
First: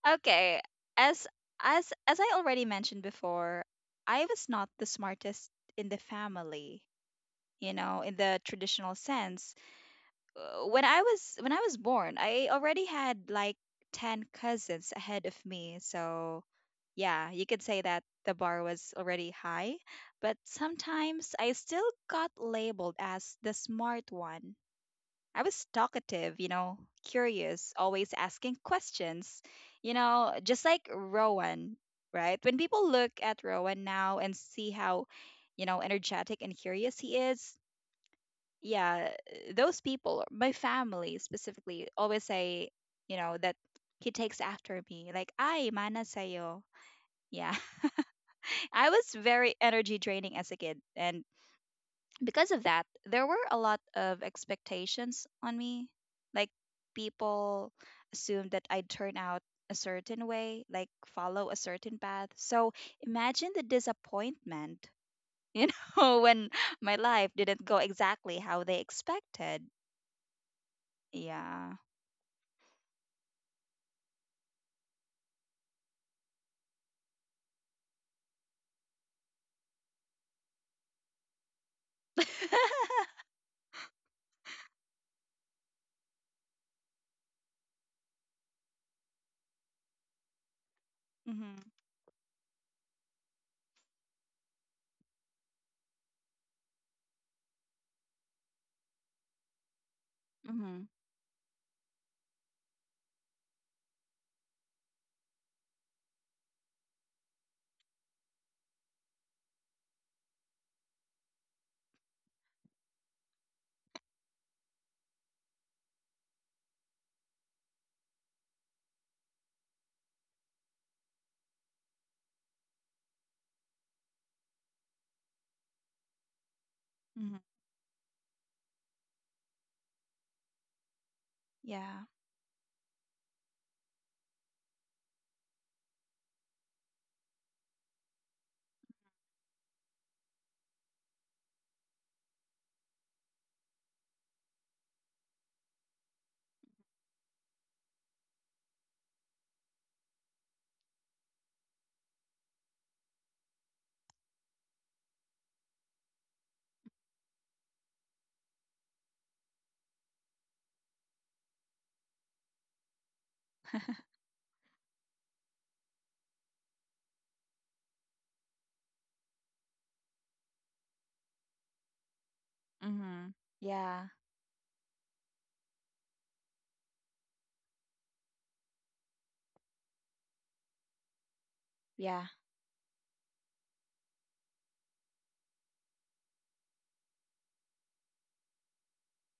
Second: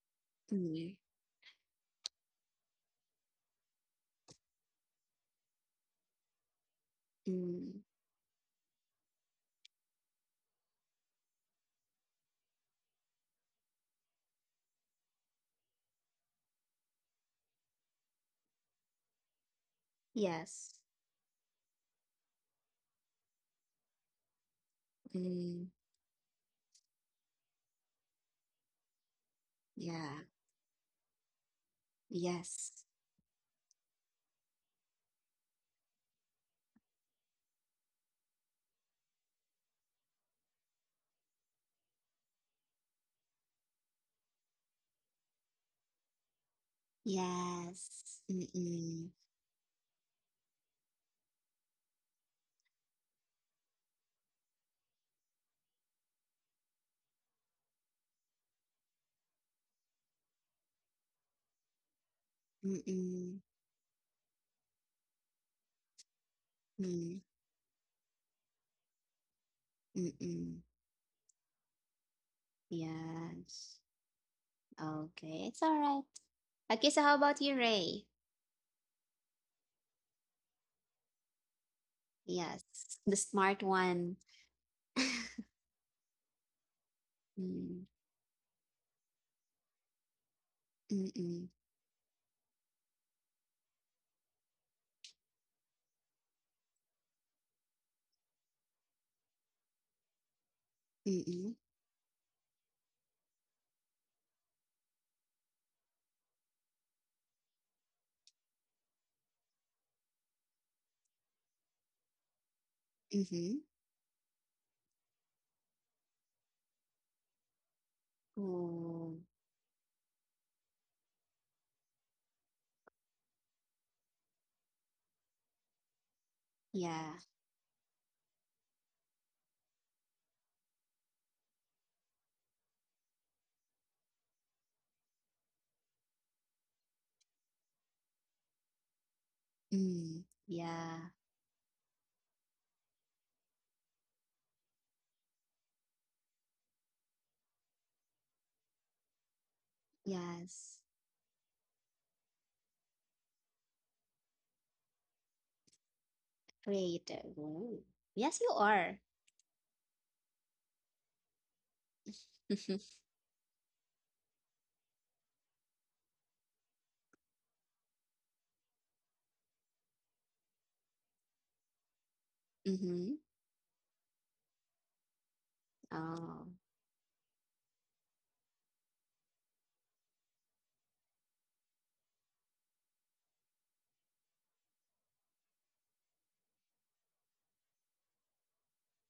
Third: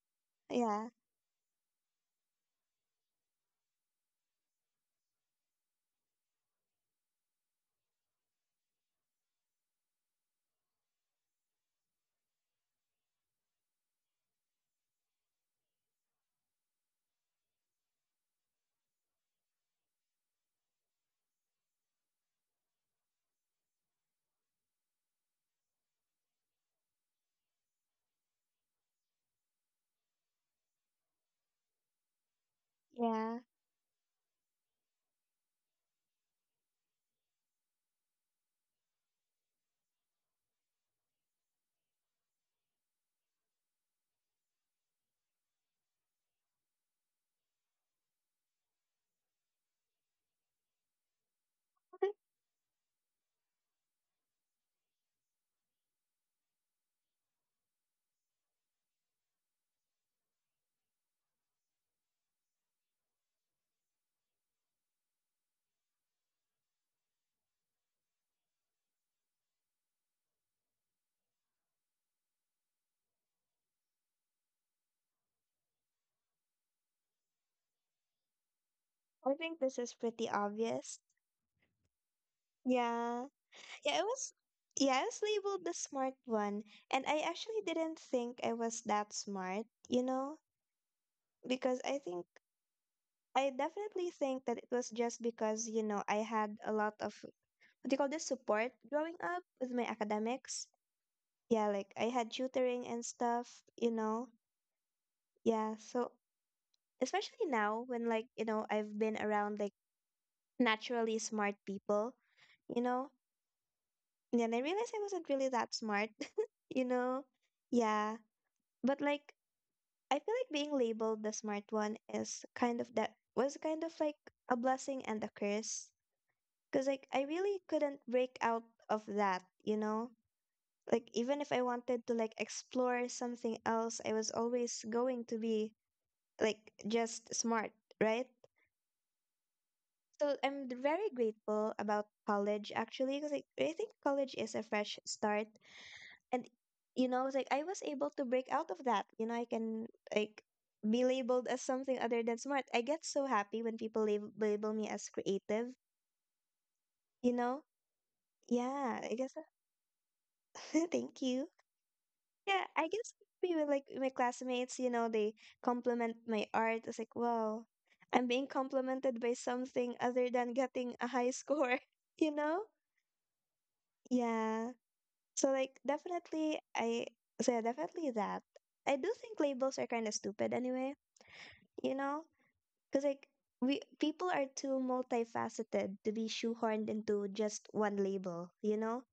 Speaker 3: Okay.
Speaker 1: Yeah,
Speaker 2: Mm,
Speaker 3: As as I already mentioned before, I was not the smartest in the family, you
Speaker 2: mm.
Speaker 3: know, in the traditional sense. When I was born, I already had like 10 cousins ahead of me. So, yeah, you could say that the bar was already high, but
Speaker 2: Yes.
Speaker 3: sometimes I still got labeled as the smart one. I was
Speaker 2: Mm,
Speaker 3: talkative, you know, curious, always asking questions, you know,
Speaker 2: yeah.
Speaker 3: just like Rowan, right? When people
Speaker 2: Yes.
Speaker 3: look at
Speaker 1: yeah.
Speaker 3: Rowan now and see how, you know, energetic and curious he is, yeah, those people, my family specifically, always say, you know, that he takes after me. Like, ay, mana sayo. Yeah.
Speaker 2: Yes.
Speaker 3: I was
Speaker 2: Mm-mm.
Speaker 3: very energy draining as a kid. And because of that, there were a lot of expectations on me. Like people assumed that I'd turn out a certain way, like follow a certain path. So imagine the
Speaker 2: Mm-mm.
Speaker 3: disappointment, you know, when my life
Speaker 2: Mm.
Speaker 3: didn't go exactly how they expected.
Speaker 2: Mm-mm.
Speaker 3: Yeah.
Speaker 2: Yes. Okay. It's all right. Okay, so how about you, Ray?
Speaker 1: I think this is pretty obvious.
Speaker 2: Yes. The
Speaker 1: Yeah,
Speaker 2: smart
Speaker 1: yeah. I
Speaker 2: one.
Speaker 1: was, yeah. I was labeled the smart one, and I actually
Speaker 2: Mm.
Speaker 1: didn't think I was that smart. You know,
Speaker 3: Mhm.
Speaker 2: Mm-mm.
Speaker 1: because I definitely think that it was just because you know I had a lot of what do you call this support growing up with my
Speaker 3: Mhm.
Speaker 1: academics.
Speaker 2: Mm-mm.
Speaker 1: Yeah, like I had tutoring and stuff, you know. Yeah, so especially now when like, you know, I've been around like naturally smart people, you know.
Speaker 2: Mm-hmm.
Speaker 1: And then I realized I wasn't really that smart, you know. Yeah, but
Speaker 2: Oh,
Speaker 1: like I feel like being labeled the smart one is kind of like a blessing and a curse because
Speaker 3: Mhm.
Speaker 2: yeah.
Speaker 1: like I really couldn't break out of that, you know. Like even if
Speaker 3: Yeah.
Speaker 1: I wanted to like explore something else, I was always going to be like just smart, right?
Speaker 2: Mm.
Speaker 1: So I'm very
Speaker 2: Yeah.
Speaker 1: grateful about college actually because like, I think college is a fresh start, and you know it's like I was able to break out of that. You know, I can like
Speaker 2: Yes.
Speaker 1: be labeled as something other than smart. I get so happy when people label me as creative, you
Speaker 2: Creative.
Speaker 1: know?
Speaker 2: Ooh. Yes, you
Speaker 1: Yeah,
Speaker 2: are.
Speaker 1: I guess thank you. Yeah, I guess people like my classmates, you know, they compliment my art. It's like, wow, I'm being complimented by something other than getting a high score, you know?
Speaker 3: Mhm.
Speaker 2: Mm-hmm.
Speaker 3: Yeah.
Speaker 1: Yeah. So like
Speaker 2: Oh.
Speaker 1: definitely I so yeah, definitely that. I do think labels are kind of stupid anyway, you
Speaker 3: Yeah.
Speaker 1: know? Cuz like we people are too multifaceted to be shoehorned into just one label, you know?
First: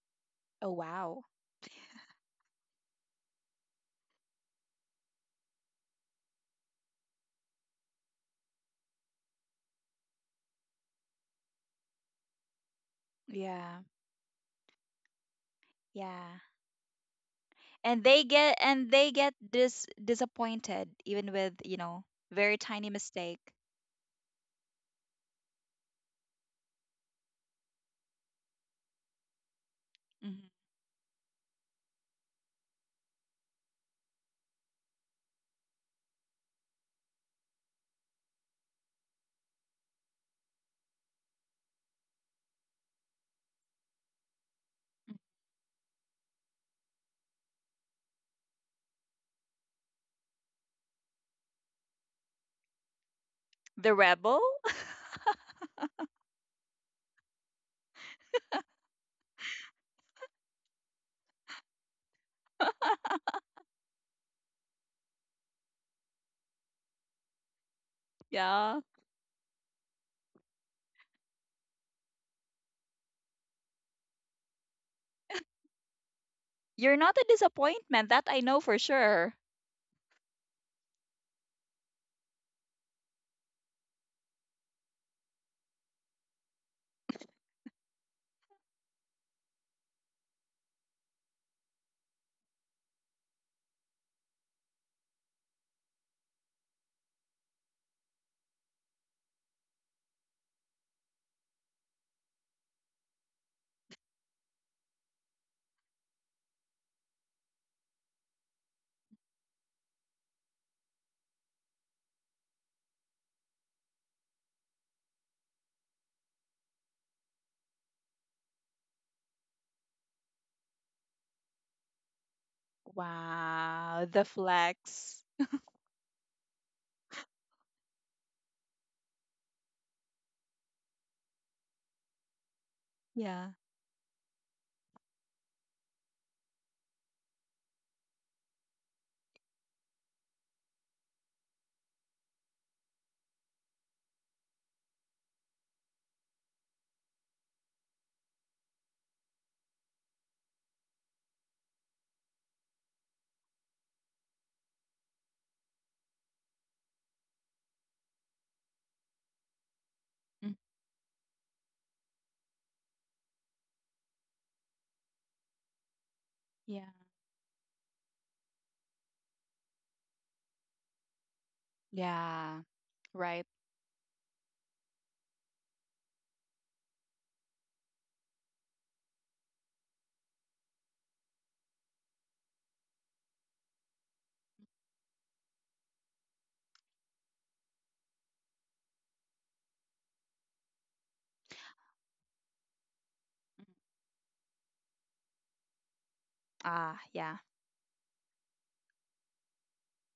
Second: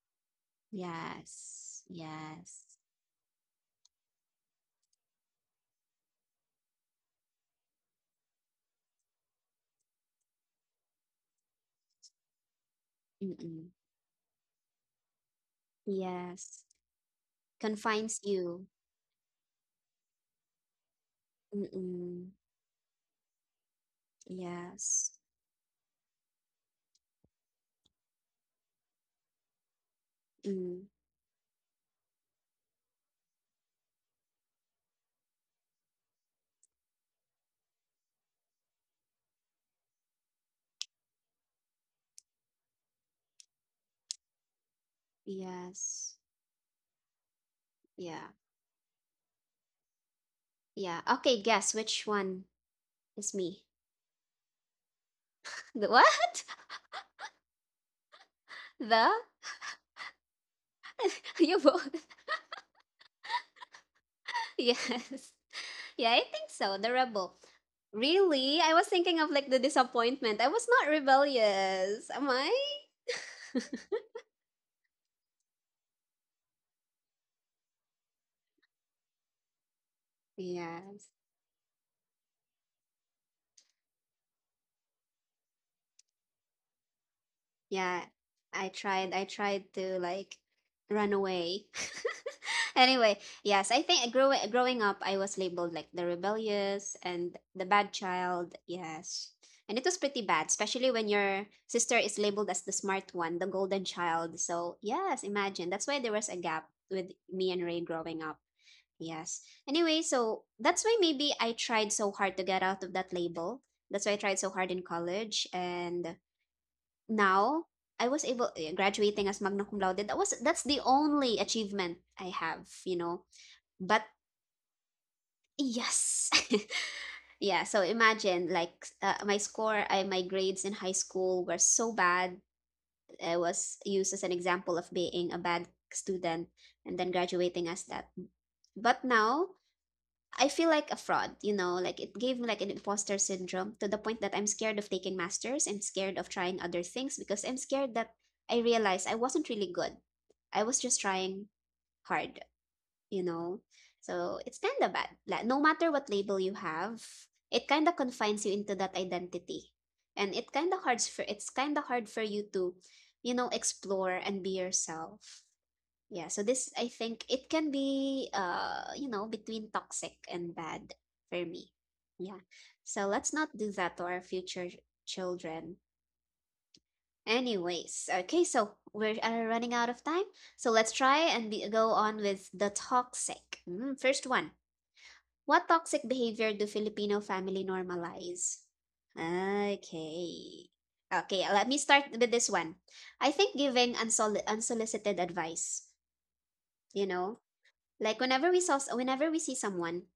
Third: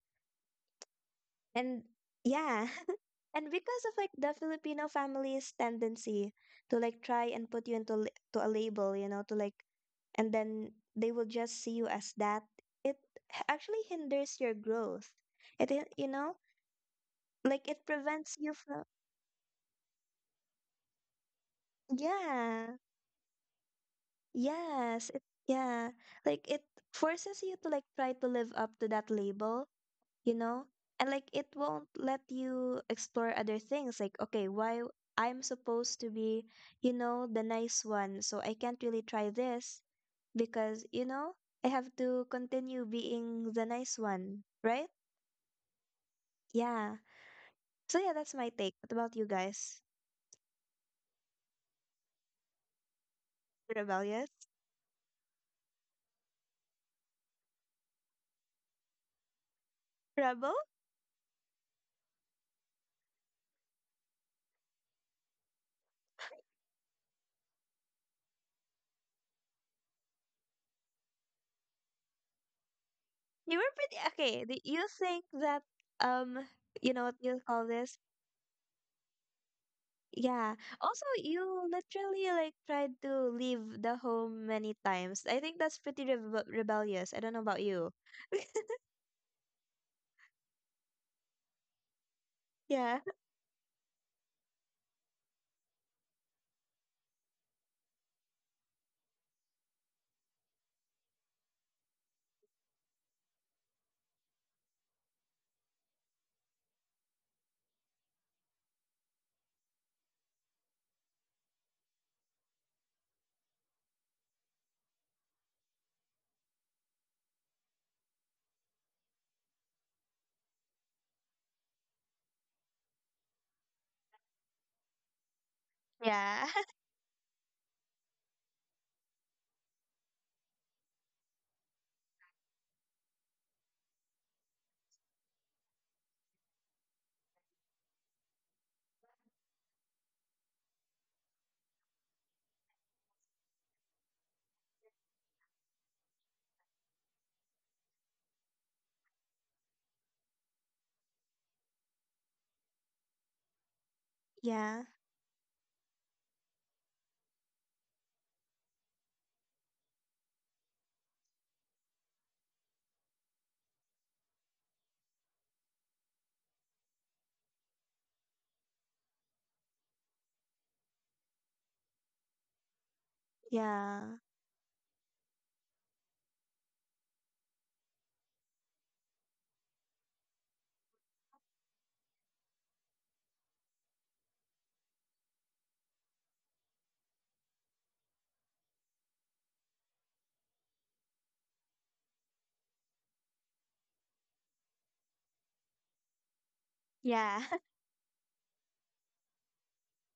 Speaker 3: Oh wow.
Speaker 1: And
Speaker 2: Yes,
Speaker 1: yeah,
Speaker 2: yes.
Speaker 1: and because of like the Filipino family's tendency to like try and put you into li- to a label, you know, to like, and then they will just see you as that. it
Speaker 2: Mm-mm.
Speaker 3: Yeah.
Speaker 1: actually hinders your growth. It you know,
Speaker 3: Yeah.
Speaker 2: Yes.
Speaker 1: like it
Speaker 3: and
Speaker 2: Confines
Speaker 3: they
Speaker 1: prevents you
Speaker 3: get
Speaker 2: you.
Speaker 1: from
Speaker 3: and they get disappointed even with, you know,
Speaker 2: Mm-mm.
Speaker 3: very
Speaker 1: yeah
Speaker 3: tiny mistake.
Speaker 2: Yes.
Speaker 1: yes it yeah like it forces you to like try to live up to that label, you
Speaker 3: Mhm.
Speaker 1: know,
Speaker 2: Mm.
Speaker 1: and like it won't let you explore other things. Like, okay, why, I'm supposed to be, you know, the nice one, so I can't really try this, because you know, I have to continue being the nice one, right?
Speaker 2: Yes.
Speaker 1: Yeah. So yeah,
Speaker 2: Yeah.
Speaker 1: that's my take. What about you guys?
Speaker 2: Yeah. Okay, guess which one is me?
Speaker 3: The rebel.
Speaker 1: Rebellious.
Speaker 2: The what? The?
Speaker 1: Rebel.
Speaker 2: You both? Yes. Yeah, I think so. The rebel. Really? I
Speaker 3: Yeah,
Speaker 2: was thinking of like the disappointment. I was not rebellious, am I?
Speaker 1: You were pretty okay. Do you think that, um you
Speaker 3: you're
Speaker 1: know, what
Speaker 3: not a
Speaker 1: you call this.
Speaker 3: disappointment, that I know for sure.
Speaker 1: Yeah. Also,
Speaker 2: Yes.
Speaker 1: you literally like tried to leave the home many times. I think that's pretty rebellious. I don't know about you.
Speaker 2: Yeah, I tried to like run away.
Speaker 1: Yeah.
Speaker 2: Anyway, yes, I think growing up I was labeled like the rebellious and the bad child, yes, and it was pretty bad especially when your sister is labeled as the smart one, the golden child, so yes, imagine that's why there was a gap with me and Ray growing up, yes. Anyway, so that's why maybe I tried so hard to get out of that label. That's why I tried so hard in college, and now I was able graduating as magna cum laude, that's the only achievement I have, you know, but
Speaker 3: Wow, the flex.
Speaker 2: yes.
Speaker 1: Yeah.
Speaker 2: Yeah, so imagine like my grades in high school were so bad. I
Speaker 3: Yeah.
Speaker 2: was used as an example of being a bad student and then graduating as that, but now I feel like a fraud, you know, like it gave me like an imposter syndrome to the point that I'm scared of taking masters. I'm scared of trying other things because I'm scared that I realized I wasn't really good. I was just trying hard, you know. So it's kind
Speaker 1: Yeah.
Speaker 2: of bad. Like, no matter what label you have, it kind of confines you into that identity. And it
Speaker 3: Mm.
Speaker 2: kind of hard for it's kind of hard for you to, you know, explore and be yourself. Yeah, so this I
Speaker 3: Yeah.
Speaker 2: think it can be you know, between toxic and bad for me. Yeah.
Speaker 3: Yeah.
Speaker 2: So let's
Speaker 3: Right.
Speaker 2: not do that to
Speaker 1: Yeah.
Speaker 2: our future children. Anyways, okay, so we're running out of time. So let's try and be, go on with the toxic. Mm, first one. What toxic behavior do Filipino family normalize? Okay. Okay, let me start with this one. I think
Speaker 3: Mm.
Speaker 2: giving unsolicited advice,
Speaker 3: Ah,
Speaker 2: you
Speaker 3: yeah.
Speaker 2: know,
Speaker 1: Yeah.
Speaker 2: like whenever we saw, whenever we see someone,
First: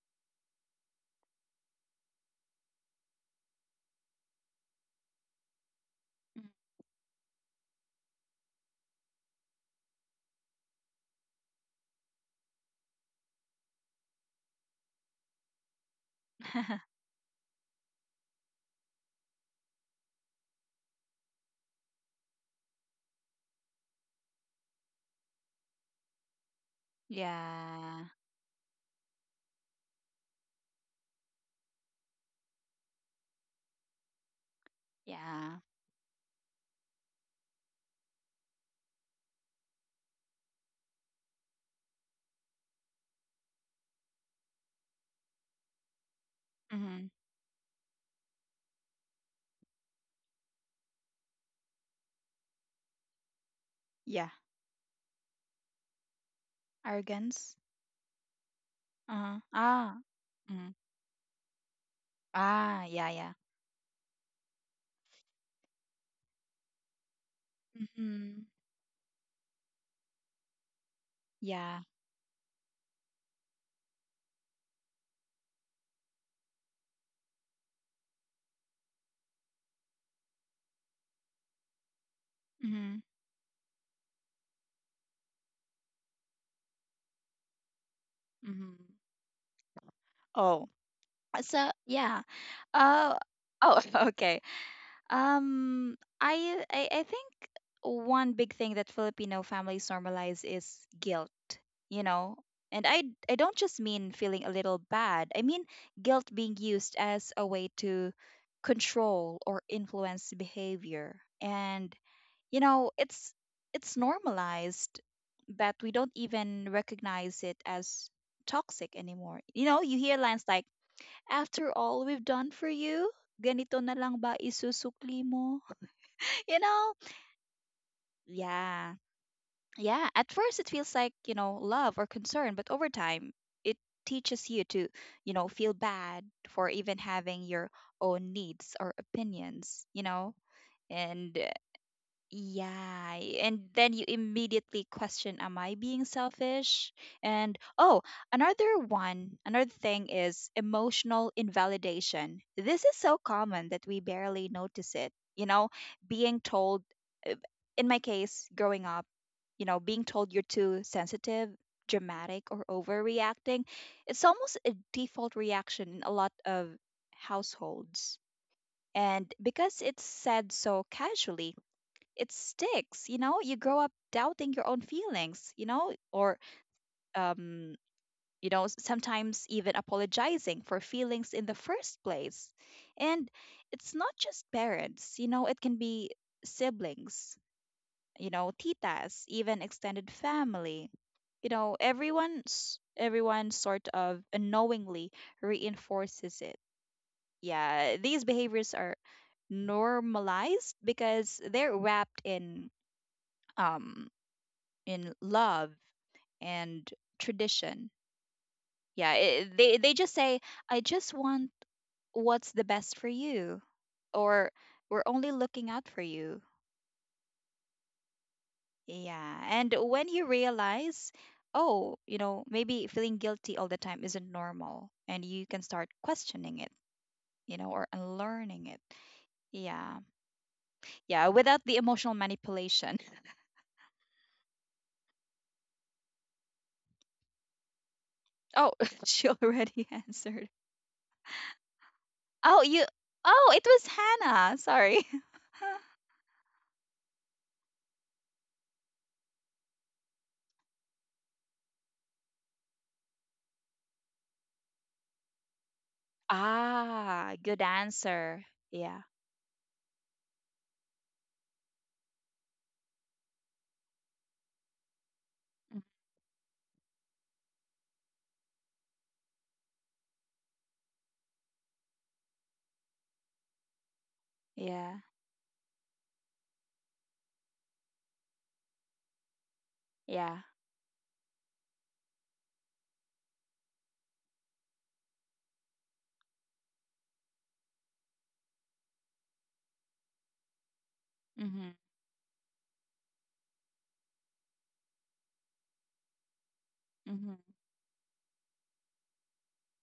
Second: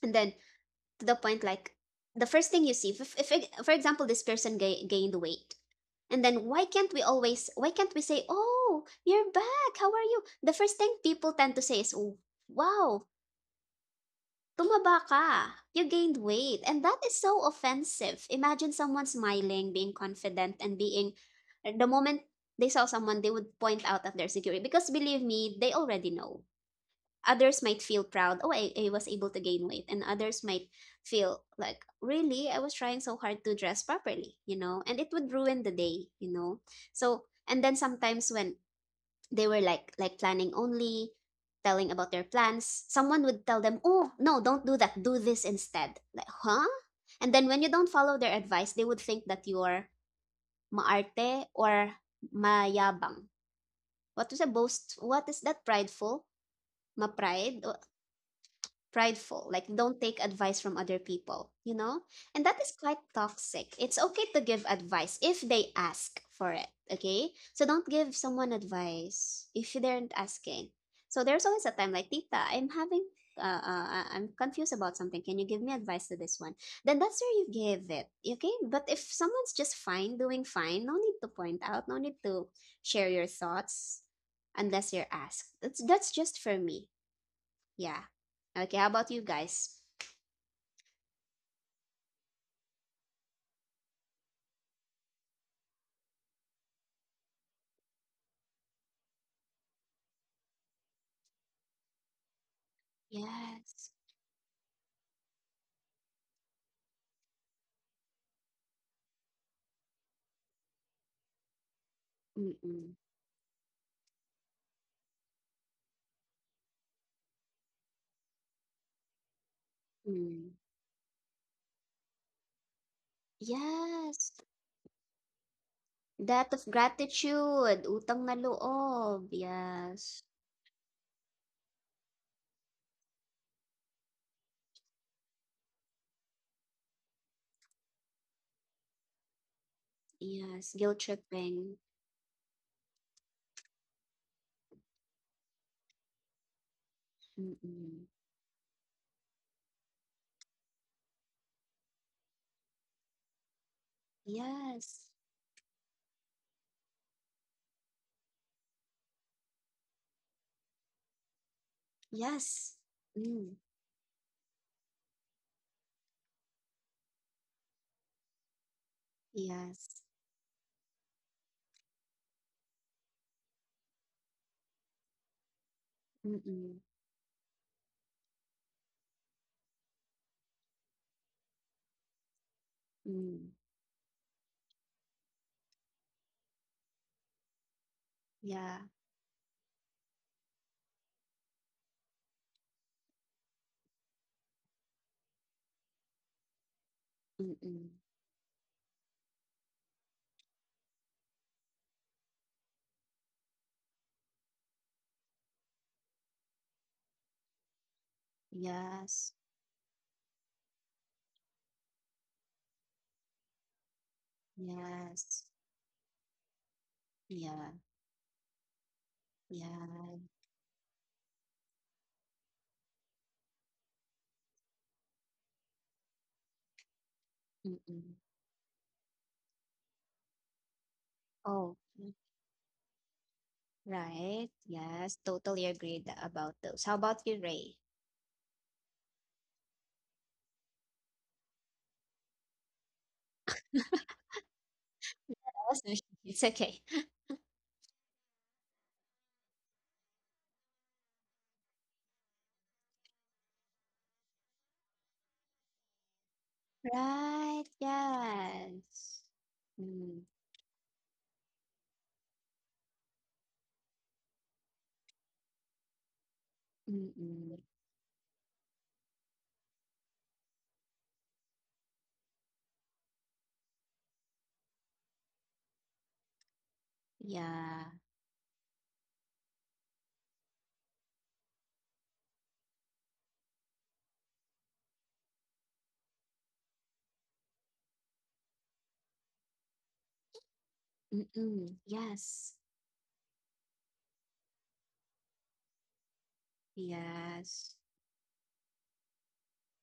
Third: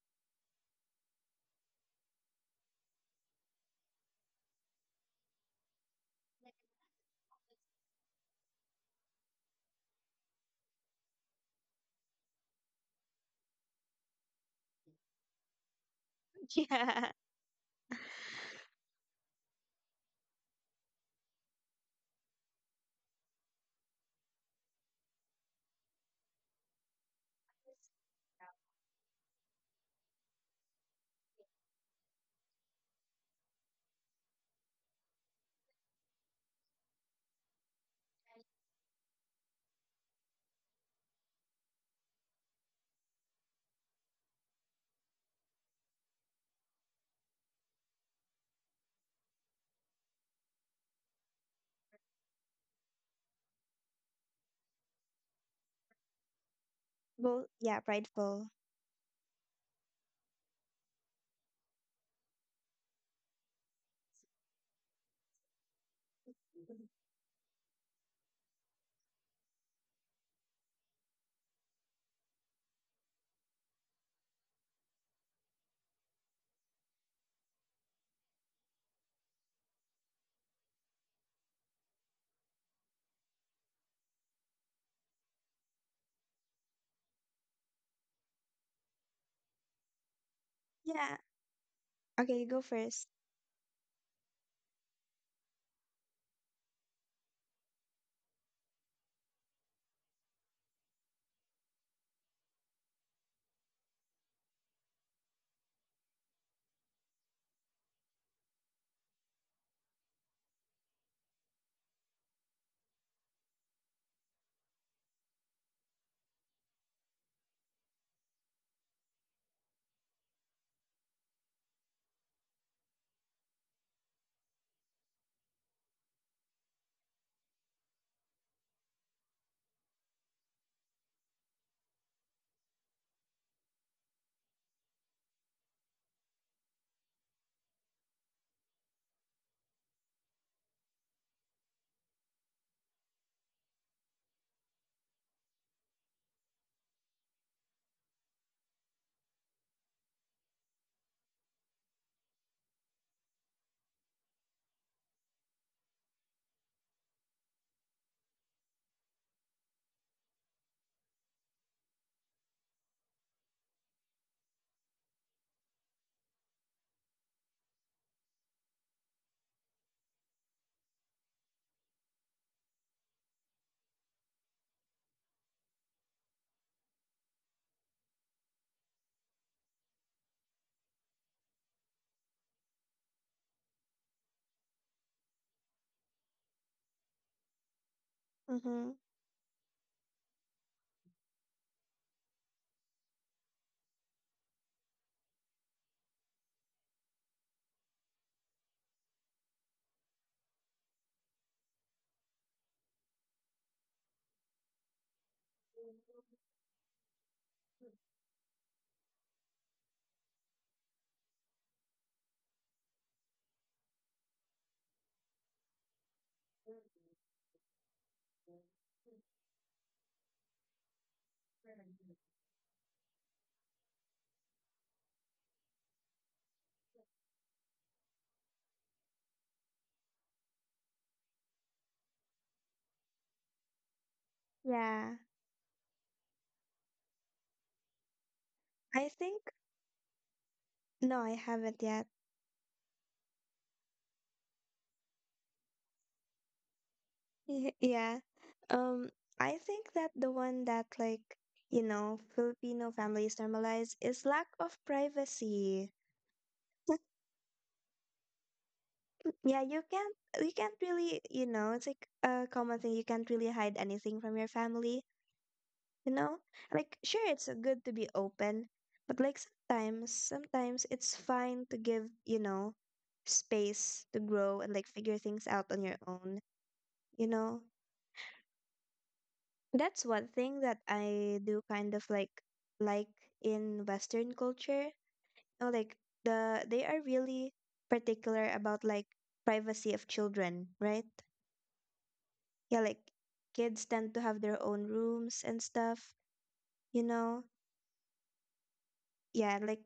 Speaker 2: and then to the point like the first thing you see, if for example this person gained weight, and then
Speaker 3: Mhm.
Speaker 2: why can't we always, why can't we say, oh, you're back, how are you? The first thing people tend to say is, oh, wow, tumaba ka, you gained weight, and that
Speaker 1: Yeah.
Speaker 2: is so offensive. Imagine someone smiling, being confident, and being the moment they saw someone, they would point out at their security because believe me, they already know others might feel
Speaker 3: Yeah.
Speaker 2: proud, oh, I was able to gain weight and others might feel like really I was trying so hard to dress properly, you know, and it would
Speaker 3: Yeah.
Speaker 2: ruin the day, you know. So and then sometimes when they were like planning only telling about their plans, someone would tell them, oh no, don't do that, do this instead, like, huh?
Speaker 3: hmm
Speaker 2: And then when you don't follow their advice they would think that you're maarte or mayabang,
Speaker 3: yeah,
Speaker 2: what is a boast, what is that, prideful, ma
Speaker 1: Well,
Speaker 3: arrogance.
Speaker 2: pride,
Speaker 1: yeah, prideful.
Speaker 3: Uh-huh.
Speaker 2: prideful, like
Speaker 3: Ah.
Speaker 2: don't take advice
Speaker 3: Mhm.
Speaker 2: from other people, you know? And that is
Speaker 3: Ah.
Speaker 2: quite
Speaker 3: Yeah. Yeah.
Speaker 2: toxic. It's okay to give advice if they ask for it, okay? So don't give
Speaker 3: Mhm.
Speaker 2: someone advice if they aren't asking. So there's always a
Speaker 3: Yeah.
Speaker 2: time like, Tita, I'm having, I'm confused about something. Can you give me advice to this one? Then that's where you give it, okay? But if someone's just fine, doing fine, no need to point out, no need to
Speaker 3: Mhm.
Speaker 2: share your thoughts unless you're asked. That's just for me. Yeah.
Speaker 3: Mm-hmm.
Speaker 2: Okay, how about you guys?
Speaker 3: Oh,
Speaker 1: Yeah.
Speaker 3: so yeah.
Speaker 1: Okay, go first.
Speaker 3: Uh, oh, okay. I think one big thing that Filipino families normalize is guilt, you know. And I don't just
Speaker 2: Yes.
Speaker 3: mean feeling a little bad. I mean guilt being used as a way to control or influence behavior. And you know,
Speaker 2: Mm-mm.
Speaker 3: it's normalized, but we don't even recognize it as toxic anymore. You know, you hear lines
Speaker 2: Mm.
Speaker 3: like after all we've done for you, ganito na lang
Speaker 2: Yes.
Speaker 3: ba isusukli mo?
Speaker 2: Debt
Speaker 3: You
Speaker 2: of
Speaker 3: know?
Speaker 2: gratitude, utang na
Speaker 3: Yeah.
Speaker 2: loob.
Speaker 3: Yeah.
Speaker 2: Yes.
Speaker 3: At first, it feels like, you know, love or concern, but over time, it teaches you to, you know, feel bad for even having your own needs or opinions, you know?
Speaker 2: Yes. Guilt
Speaker 3: And
Speaker 2: tripping.
Speaker 3: yeah, and then you immediately question, am I being selfish? And oh,
Speaker 2: Mm-mm.
Speaker 3: another one, another thing is emotional invalidation. This is so common that we barely notice
Speaker 2: Yes.
Speaker 3: it. You know, being told, uh, in my case, growing up, you know, being told you're too sensitive, dramatic, or
Speaker 2: Yes. Mm.
Speaker 3: overreacting, it's almost a default reaction in a lot of households. And because it's
Speaker 2: Yes.
Speaker 3: said so casually, it sticks, you know, you grow up doubting your own feelings, you know, or
Speaker 2: Mm-mm.
Speaker 3: um you know, sometimes even apologizing for feelings in the first place. And
Speaker 2: Mm.
Speaker 3: it's not just parents, you know, it can be siblings, you know,
Speaker 1: Mm-hmm.
Speaker 2: Yeah.
Speaker 3: titas, even extended family, you know, everyone sort of unknowingly reinforces it.
Speaker 2: Mm-mm.
Speaker 3: Yeah, these behaviors are normalized because they're wrapped um in love and tradition. Yeah,
Speaker 2: Yes.
Speaker 3: they just say, "I just want what's the best for you," or "We're only
Speaker 2: Yes.
Speaker 3: looking out for you."
Speaker 2: Yeah.
Speaker 3: Yeah, and when
Speaker 2: Yeah.
Speaker 3: you realize, oh, you know, maybe feeling guilty all the time isn't normal, and you can start questioning it, you know, or
Speaker 2: Mm-mm.
Speaker 3: unlearning it. Yeah, yeah, without the
Speaker 2: Oh,
Speaker 3: emotional manipulation.
Speaker 2: right.
Speaker 1: Yeah.
Speaker 2: Yes. Totally agreed about those. How about you, Ray?
Speaker 3: Oh,
Speaker 1: I
Speaker 3: she
Speaker 1: think
Speaker 3: already answered.
Speaker 1: No, I haven't yet.
Speaker 3: Oh, you. Oh, it was Hannah. Sorry.
Speaker 2: Yes, it's okay.
Speaker 1: Yeah. Um, I think that the one that like, you know, Filipino families normalize is lack of privacy.
Speaker 3: Ah, good
Speaker 2: Right,
Speaker 3: answer. Yeah.
Speaker 2: yes.
Speaker 1: Yeah,
Speaker 2: Mm,
Speaker 1: you can't really, you know, it's like a common thing. You can't really hide anything from your family,
Speaker 3: Mm.
Speaker 1: you know? Like sure it's
Speaker 2: mm-mm.
Speaker 1: good to be open, but like sometimes it's fine to give, you know, space to grow and like
Speaker 3: Yeah.
Speaker 1: figure things out on your own, you know?
Speaker 2: Yeah.
Speaker 1: That's one
Speaker 3: Yeah.
Speaker 1: thing that I do kind of like in Western culture. Oh, like they are really particular about like privacy of children, right?
Speaker 3: Mhm.
Speaker 2: Mm-mm. Yes.
Speaker 1: Yeah, like kids tend to have their own rooms and stuff, you
Speaker 3: Mhm.
Speaker 1: know.
Speaker 2: Yes.
Speaker 1: Yeah, like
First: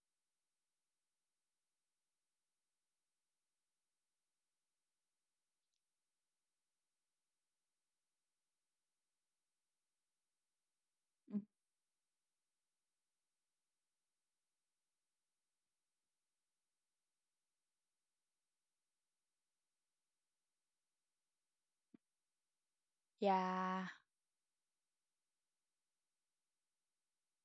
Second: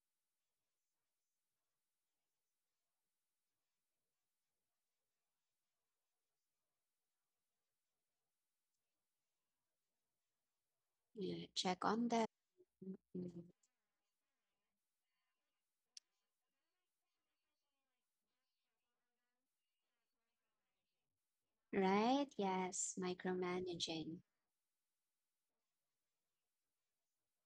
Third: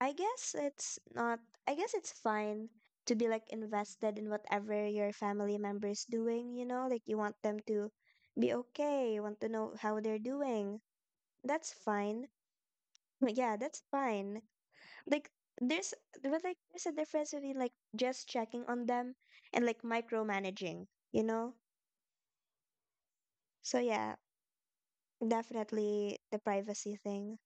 Speaker 1: I guess it's not I guess it's fine to be like invested in whatever your family member is doing, you know, like you want them to be okay, you want to know how they're doing.
Speaker 3: Mhm.
Speaker 2: Yeah.
Speaker 1: That's
Speaker 2: Check on
Speaker 1: fine.
Speaker 2: that.
Speaker 1: But
Speaker 2: Mm-mm.
Speaker 1: yeah, that's fine. Like there's but like there's a difference between like just checking on them and like micromanaging, you know?
Speaker 2: Right? Yes.
Speaker 1: So
Speaker 3: Yeah.
Speaker 1: yeah,
Speaker 2: Micromanaging.
Speaker 1: definitely the privacy thing.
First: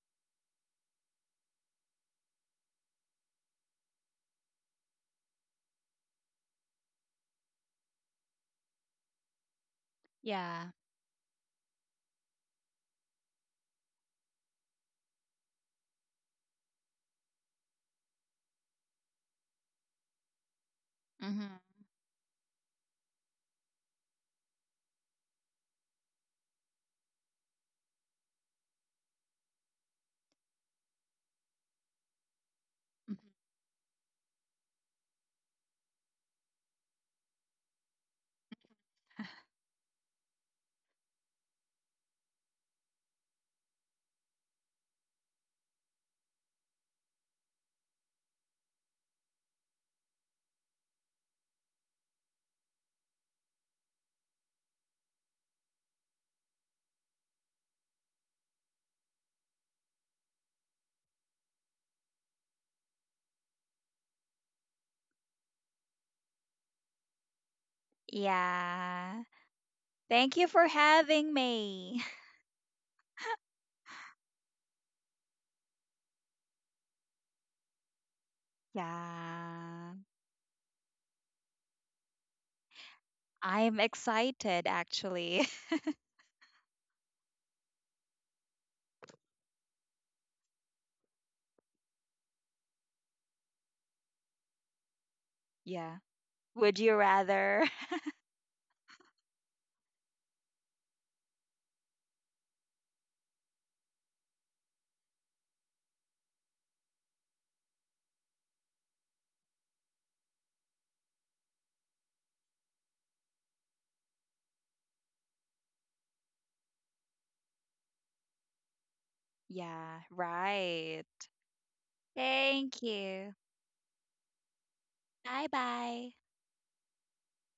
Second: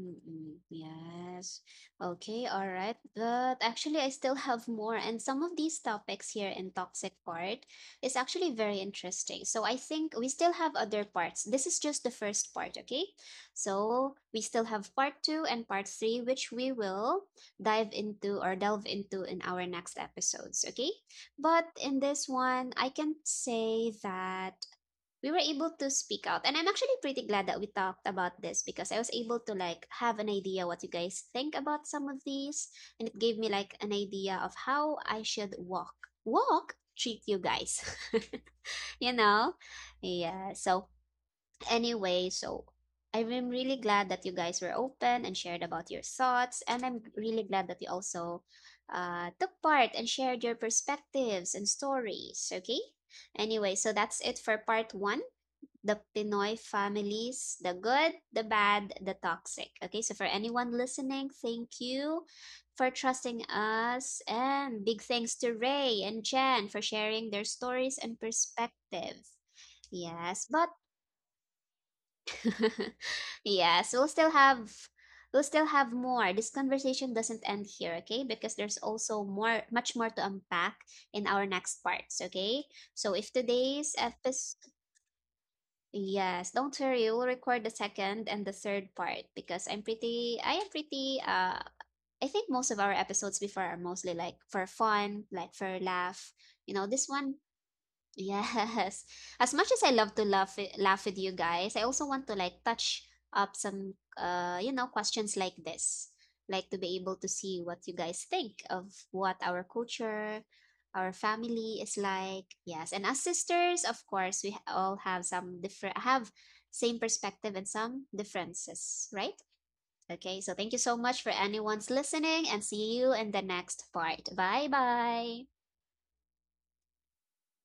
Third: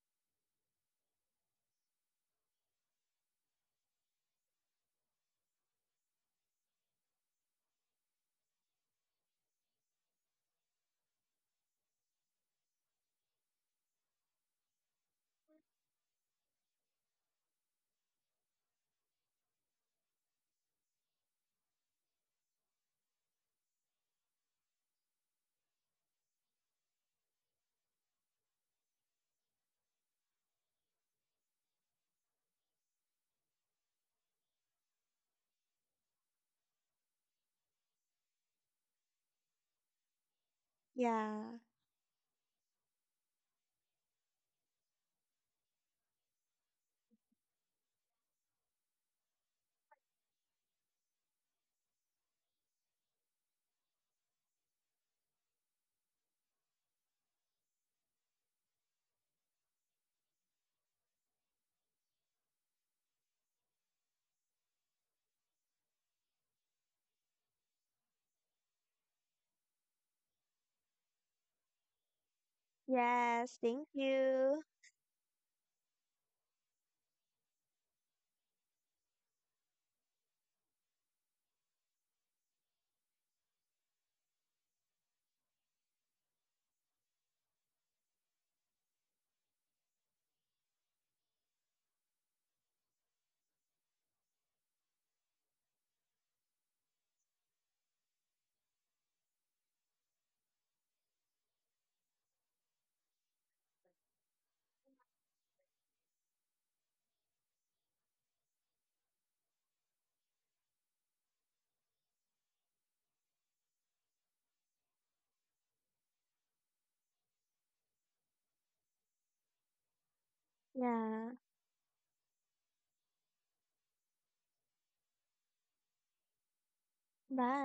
Speaker 2: Mm-mm, yes. Okay, all right. But actually, I still have more. And some of these topics here in Toxic Part is actually very interesting. So I think we still
Speaker 3: Yeah.
Speaker 2: have other parts. This is just the first part, okay? So we still have part two and part three, which we will dive into or delve into in our next episodes, okay?
Speaker 3: Mhm.
Speaker 2: But in this one, I can say that we were able to speak out and I'm actually pretty glad that we talked about this because I was able to like have an idea what you guys think about some of these, and
Speaker 3: Mhm.
Speaker 2: it gave me like an idea of how I should walk walk treat you guys, you know. Yeah, so
Speaker 1: Yeah.
Speaker 2: anyway, so I'm really glad that you guys were open and shared about your thoughts and I'm really glad that you also took part and shared your perspectives and stories, okay. Anyway, so that's it for part one, the Pinoy families, the good, the bad, the toxic. Okay, so for anyone listening, thank you for trusting us. And big thanks to Ray and Jen for sharing their stories and
Speaker 3: Yeah.
Speaker 2: perspective.
Speaker 3: Thank
Speaker 2: Yes,
Speaker 3: you for
Speaker 2: but
Speaker 3: having me.
Speaker 1: Yes. Thank
Speaker 2: yes,
Speaker 1: you.
Speaker 2: we'll still have more. This conversation doesn't end here, okay? Because there's also more much
Speaker 3: Yeah.
Speaker 2: more to unpack in our next parts, okay? So if
Speaker 3: I'm
Speaker 2: today's episode
Speaker 3: excited actually.
Speaker 2: Yes, don't worry. We'll record the second and the third part because I am pretty, I think most of our episodes before are mostly like for fun, like for
Speaker 3: Yeah.
Speaker 2: laugh. You
Speaker 3: Would
Speaker 2: know,
Speaker 3: you
Speaker 2: this one
Speaker 3: rather?
Speaker 2: Yes. As much as I love to laugh with you guys, I also want to like touch up some questions like this. Like to be able to see what you guys think of what our culture, our family is like. Yes, and as sisters, of course, we all have some different have same perspective and some differences, right?
Speaker 3: Yeah,
Speaker 2: Okay, so thank you so
Speaker 3: right.
Speaker 2: much
Speaker 1: Yeah.
Speaker 2: for anyone's listening and
Speaker 3: Thank
Speaker 2: see you in
Speaker 3: you.
Speaker 2: the next part. Bye bye.
Speaker 3: Bye bye.
Speaker 1: Bye.